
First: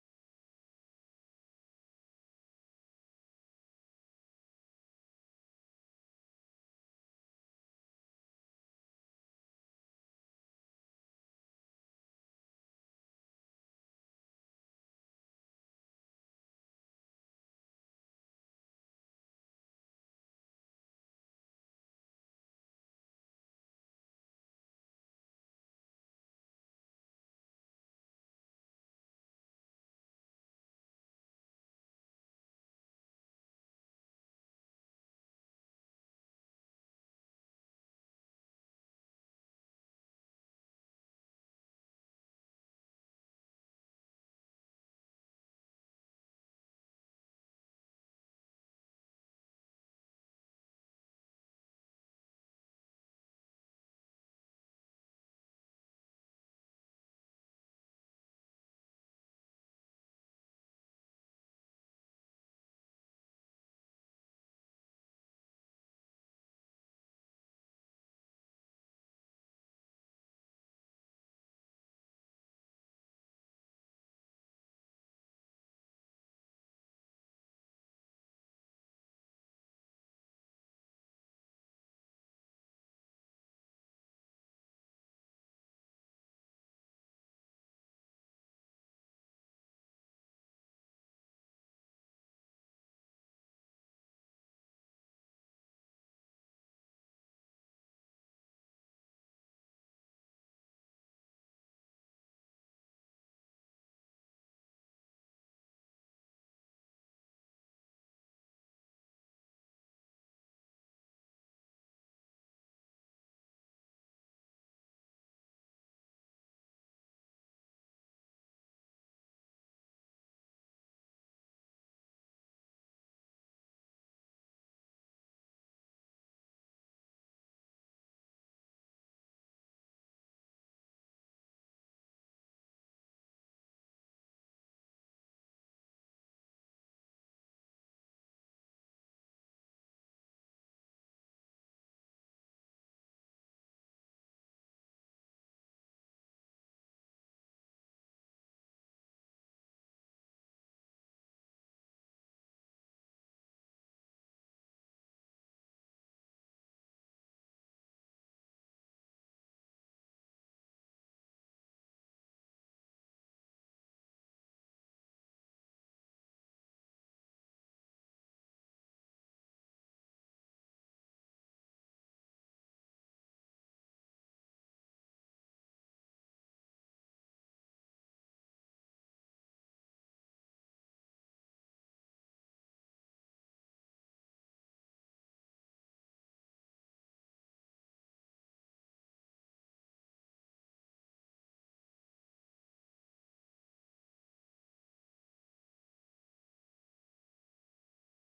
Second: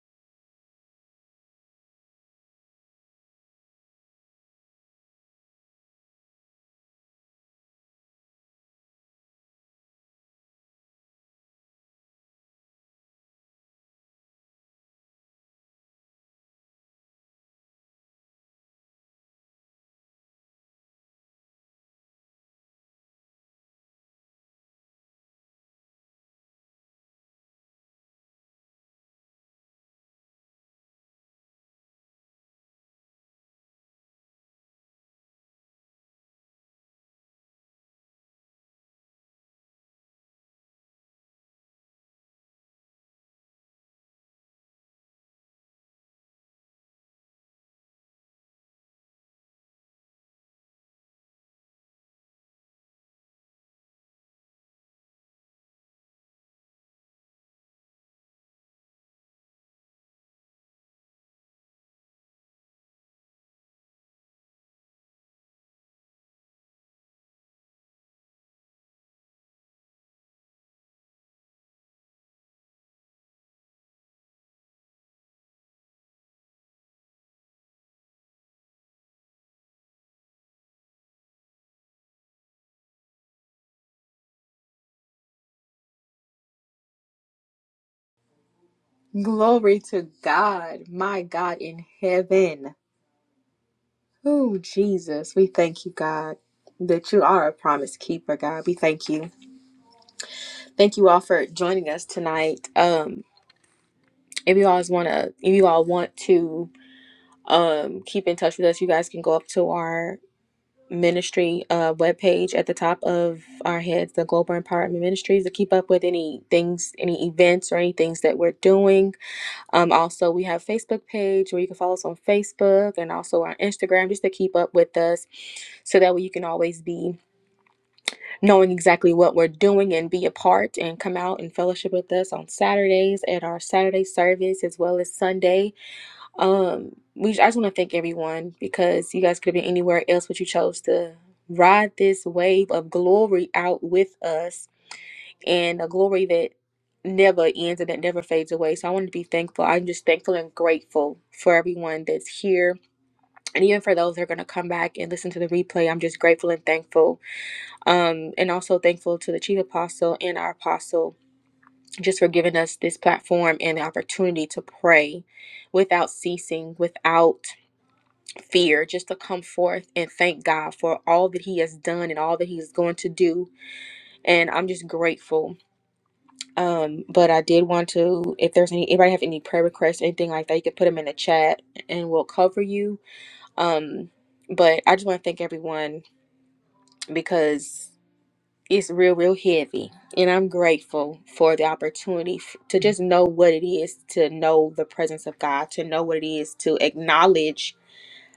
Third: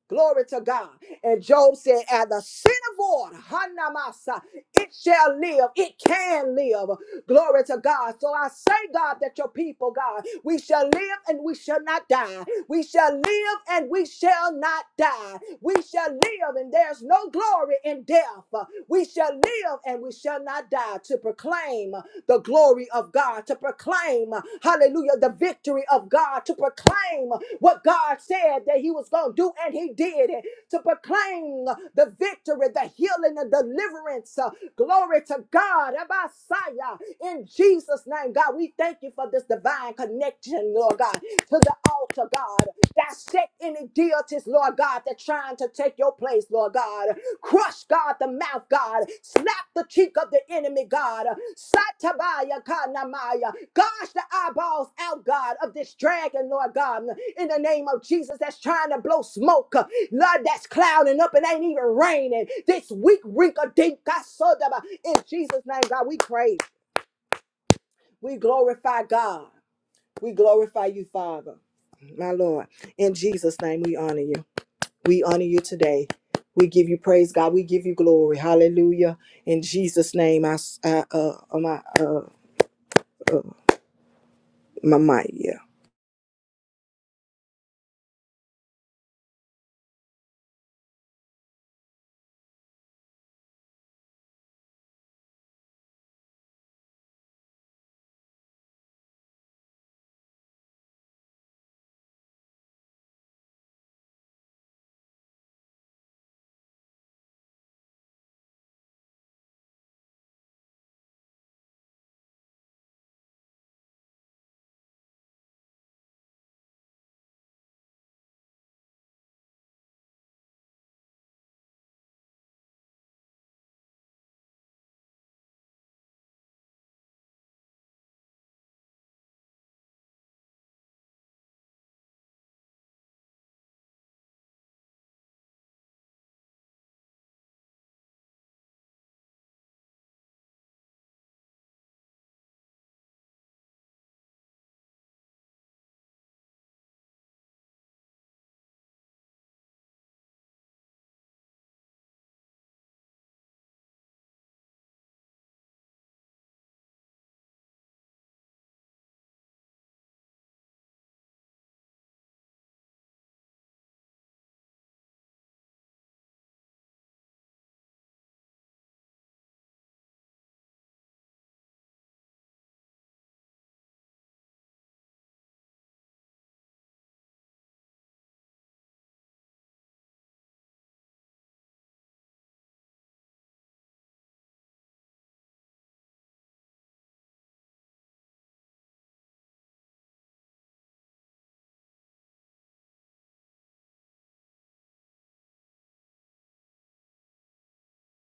Glory to God. And Job said, At the synagogue, Hanamasa, it shall live, it can live. Glory to God. So I say, God, that your people, God, we shall live and we shall not die. We shall live and we shall not die. We shall live and there's no glory in death. We shall live and we shall not die to proclaim the glory of God, to proclaim, hallelujah, the victory of God, to proclaim what God said that He was going to do, and He did it, to proclaim the victory, the healing, the deliverance. Glory to God, Abasaya, in Jesus' name. God, we thank you for this divine divine connection, Lord God, to the altar, God. Dissect any deities, Lord God, that's trying to take your place, Lord God. Crush, God, the mouth, God. Slap the cheek of the enemy, God. Satabaya kanamaya. Gosh, the eyeballs out, God, of this dragon, Lord God, in the name of Jesus that's trying to blow smoke, uh, Lord, that's clouding up and ain't even raining. This weak, rink of dink, God, so in Jesus' name, God, we pray. We glorify God. We glorify you, Father, my Lord. In Jesus' name, we honor you. We honor you today. We give you praise, God. We give you glory. Hallelujah. In Jesus' name, I, s- I, uh, uh, my, uh, uh, my mic. yeah. Glory to God, my God in heaven. Oh, Jesus, we thank you, God, that you are a promise keeper, God. We thank you. Thank you all for joining us tonight. Um, if you all want to, if you all want to. um, keep in touch with us. You guys can go up to our ministry uh, webpage at the top of our heads, the Global Empowerment Ministries, to keep up with any things, any events, or any things that we're doing. Um, also, we have Facebook page where you can follow us on Facebook and also our Instagram just to keep up with us so that way you can always be knowing exactly what we're doing and be a part and come out and fellowship with us on Saturdays at our Saturday service as well as Sunday um, we I just want to thank everyone because you guys could have been anywhere else, but you chose to ride this wave of glory out with us and a glory that never ends and that never fades away. So I want to be thankful. I'm just thankful and grateful for everyone that's here. And even for those that are gonna come back and listen to the replay, I'm just grateful and thankful. Um, and also thankful to the chief apostle and our apostle just for giving us this platform and the opportunity to pray without ceasing, without fear just to come forth and thank God for all that he has done and all that he's going to do and I'm just grateful um but I did want to if there's any anybody have any prayer requests anything like that you could put them in the chat and we'll cover you um but I just want to thank everyone because it's real real heavy and I'm grateful for the opportunity f- to just know what it is to know the presence of God to know what it is to acknowledge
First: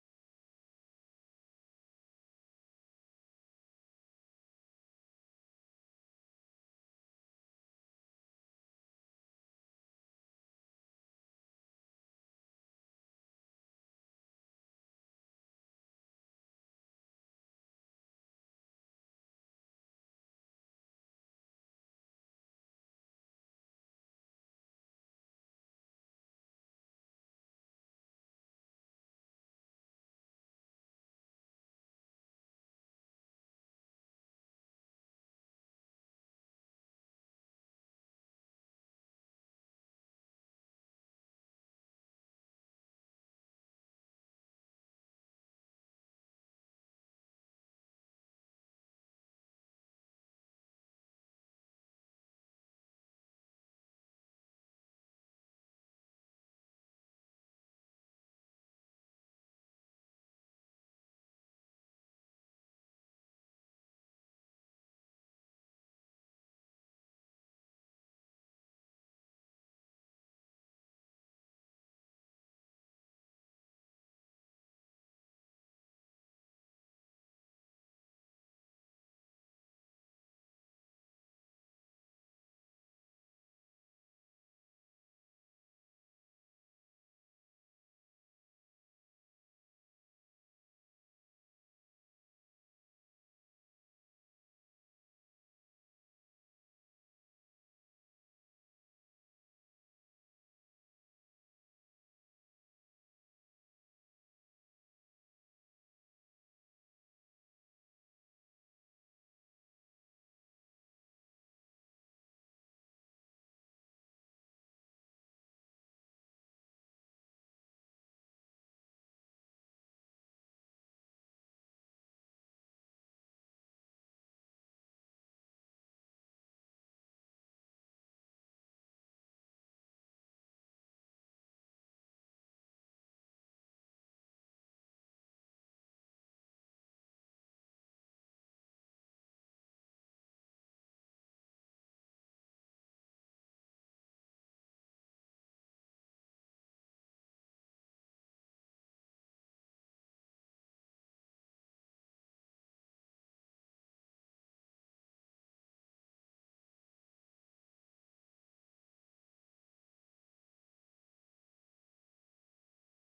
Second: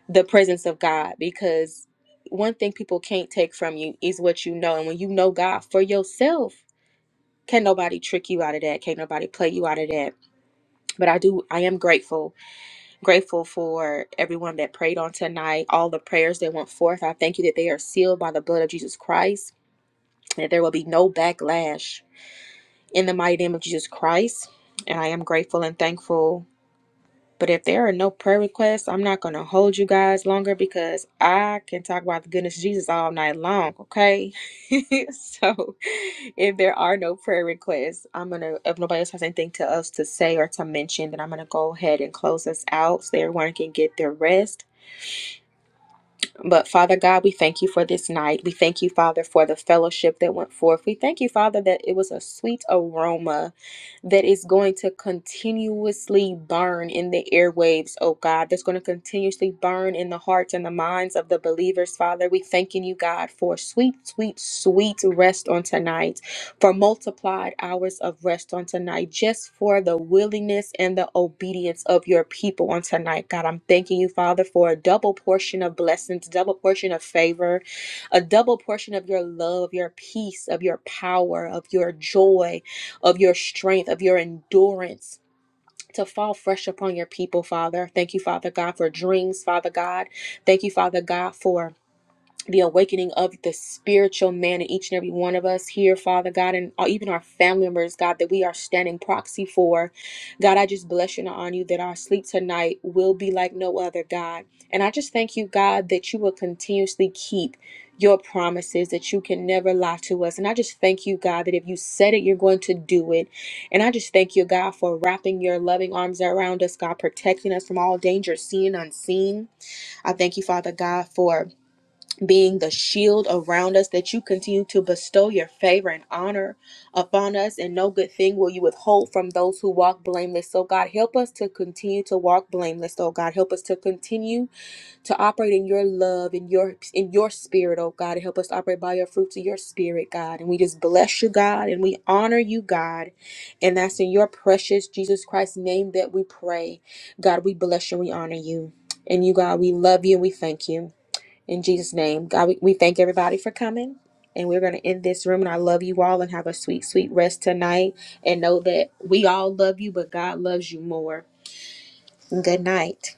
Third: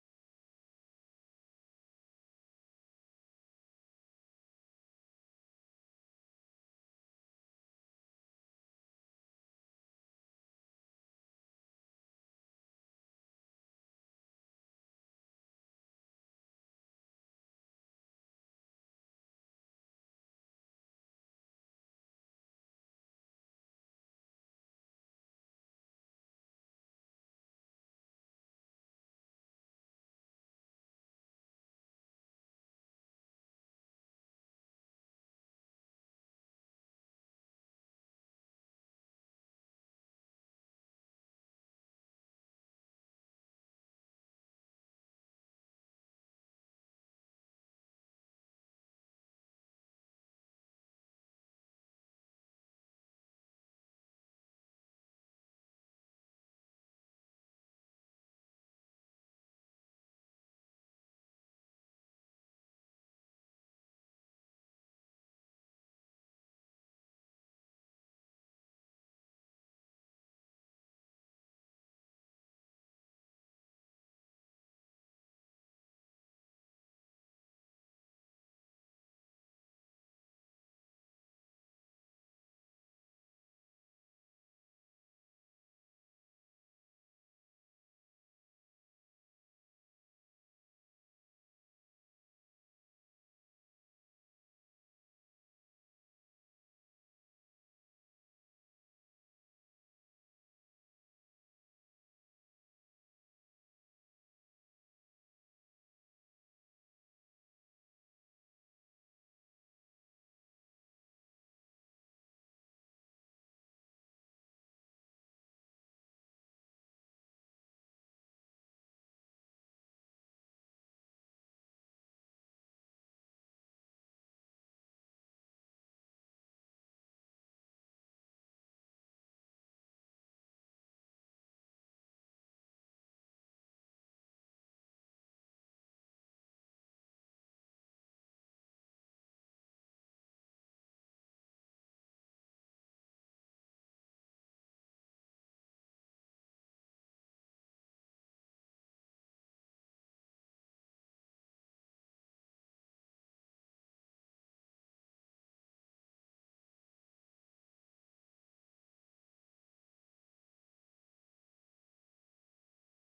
the presence of God because one thing people can't take from you is what you know. And when you know God for yourself, can't nobody trick you out of that. Can't nobody play you out of that. But I do, I am grateful, grateful for everyone that prayed on tonight, all the prayers that went forth. I thank you that they are sealed by the blood of Jesus Christ, and that there will be no backlash in the mighty name of Jesus Christ. And I am grateful and thankful But if there are no prayer requests, I'm not going to hold you guys longer because I can talk about the goodness of Jesus all night long, okay? [LAUGHS] so if there are no prayer requests, I'm going to, if nobody else has anything to us to say or to mention, then I'm going to go ahead and close us out so everyone can get their rest. But Father God, we thank you for this night. We thank you, Father, for the fellowship that went forth. We thank you, Father, that it was a sweet aroma that is going to continuously burn in the airwaves, oh God, that's going to continuously burn in the hearts and the minds of the believers, Father. We thanking you, God, for sweet, sweet, sweet rest on tonight, for multiplied hours of rest on tonight, just for the willingness and the obedience of your people on tonight, God. I'm thanking you, Father, for a double portion of blessings, double portion of favor, a double portion of your love, your peace, of your power, of your joy of your strength, of your endurance. To fall fresh upon your people, Father. Thank you, Father God, for dreams, Father God. Thank you, Father God, for the awakening of the spiritual man in each and every one of us here, Father God, and even our family members, God, that we are standing proxy for. God, I just bless you and honor you that our sleep tonight will be like no other, God. And I just thank you, God, that you will continuously keep your promises, that you can never lie to us. And I just thank you, God, that if you said it, you're going to do it. And I just thank you, God, for wrapping your loving arms around us, God, protecting us from all danger, seen, unseen. I thank you, Father God, for being the shield around us, that you continue to bestow your favor and honor upon us, and no good thing will you withhold from those who walk blameless. So, God, help us to continue to walk blameless. Oh God, help us to continue to operate in your love, in your in your spirit, oh God, and help us to operate by your fruits of your spirit, God. And we just bless you, God, and we honor you, God. And that's in your precious Jesus Christ's name that we pray. God, we bless you, and we honor you. And you, God, we love you and we thank you. In Jesus' name, God, we, we thank everybody for coming. And we're going to end this room. And I love you all and have a sweet, sweet rest tonight. And know that we all love you, but God loves you more. Good night.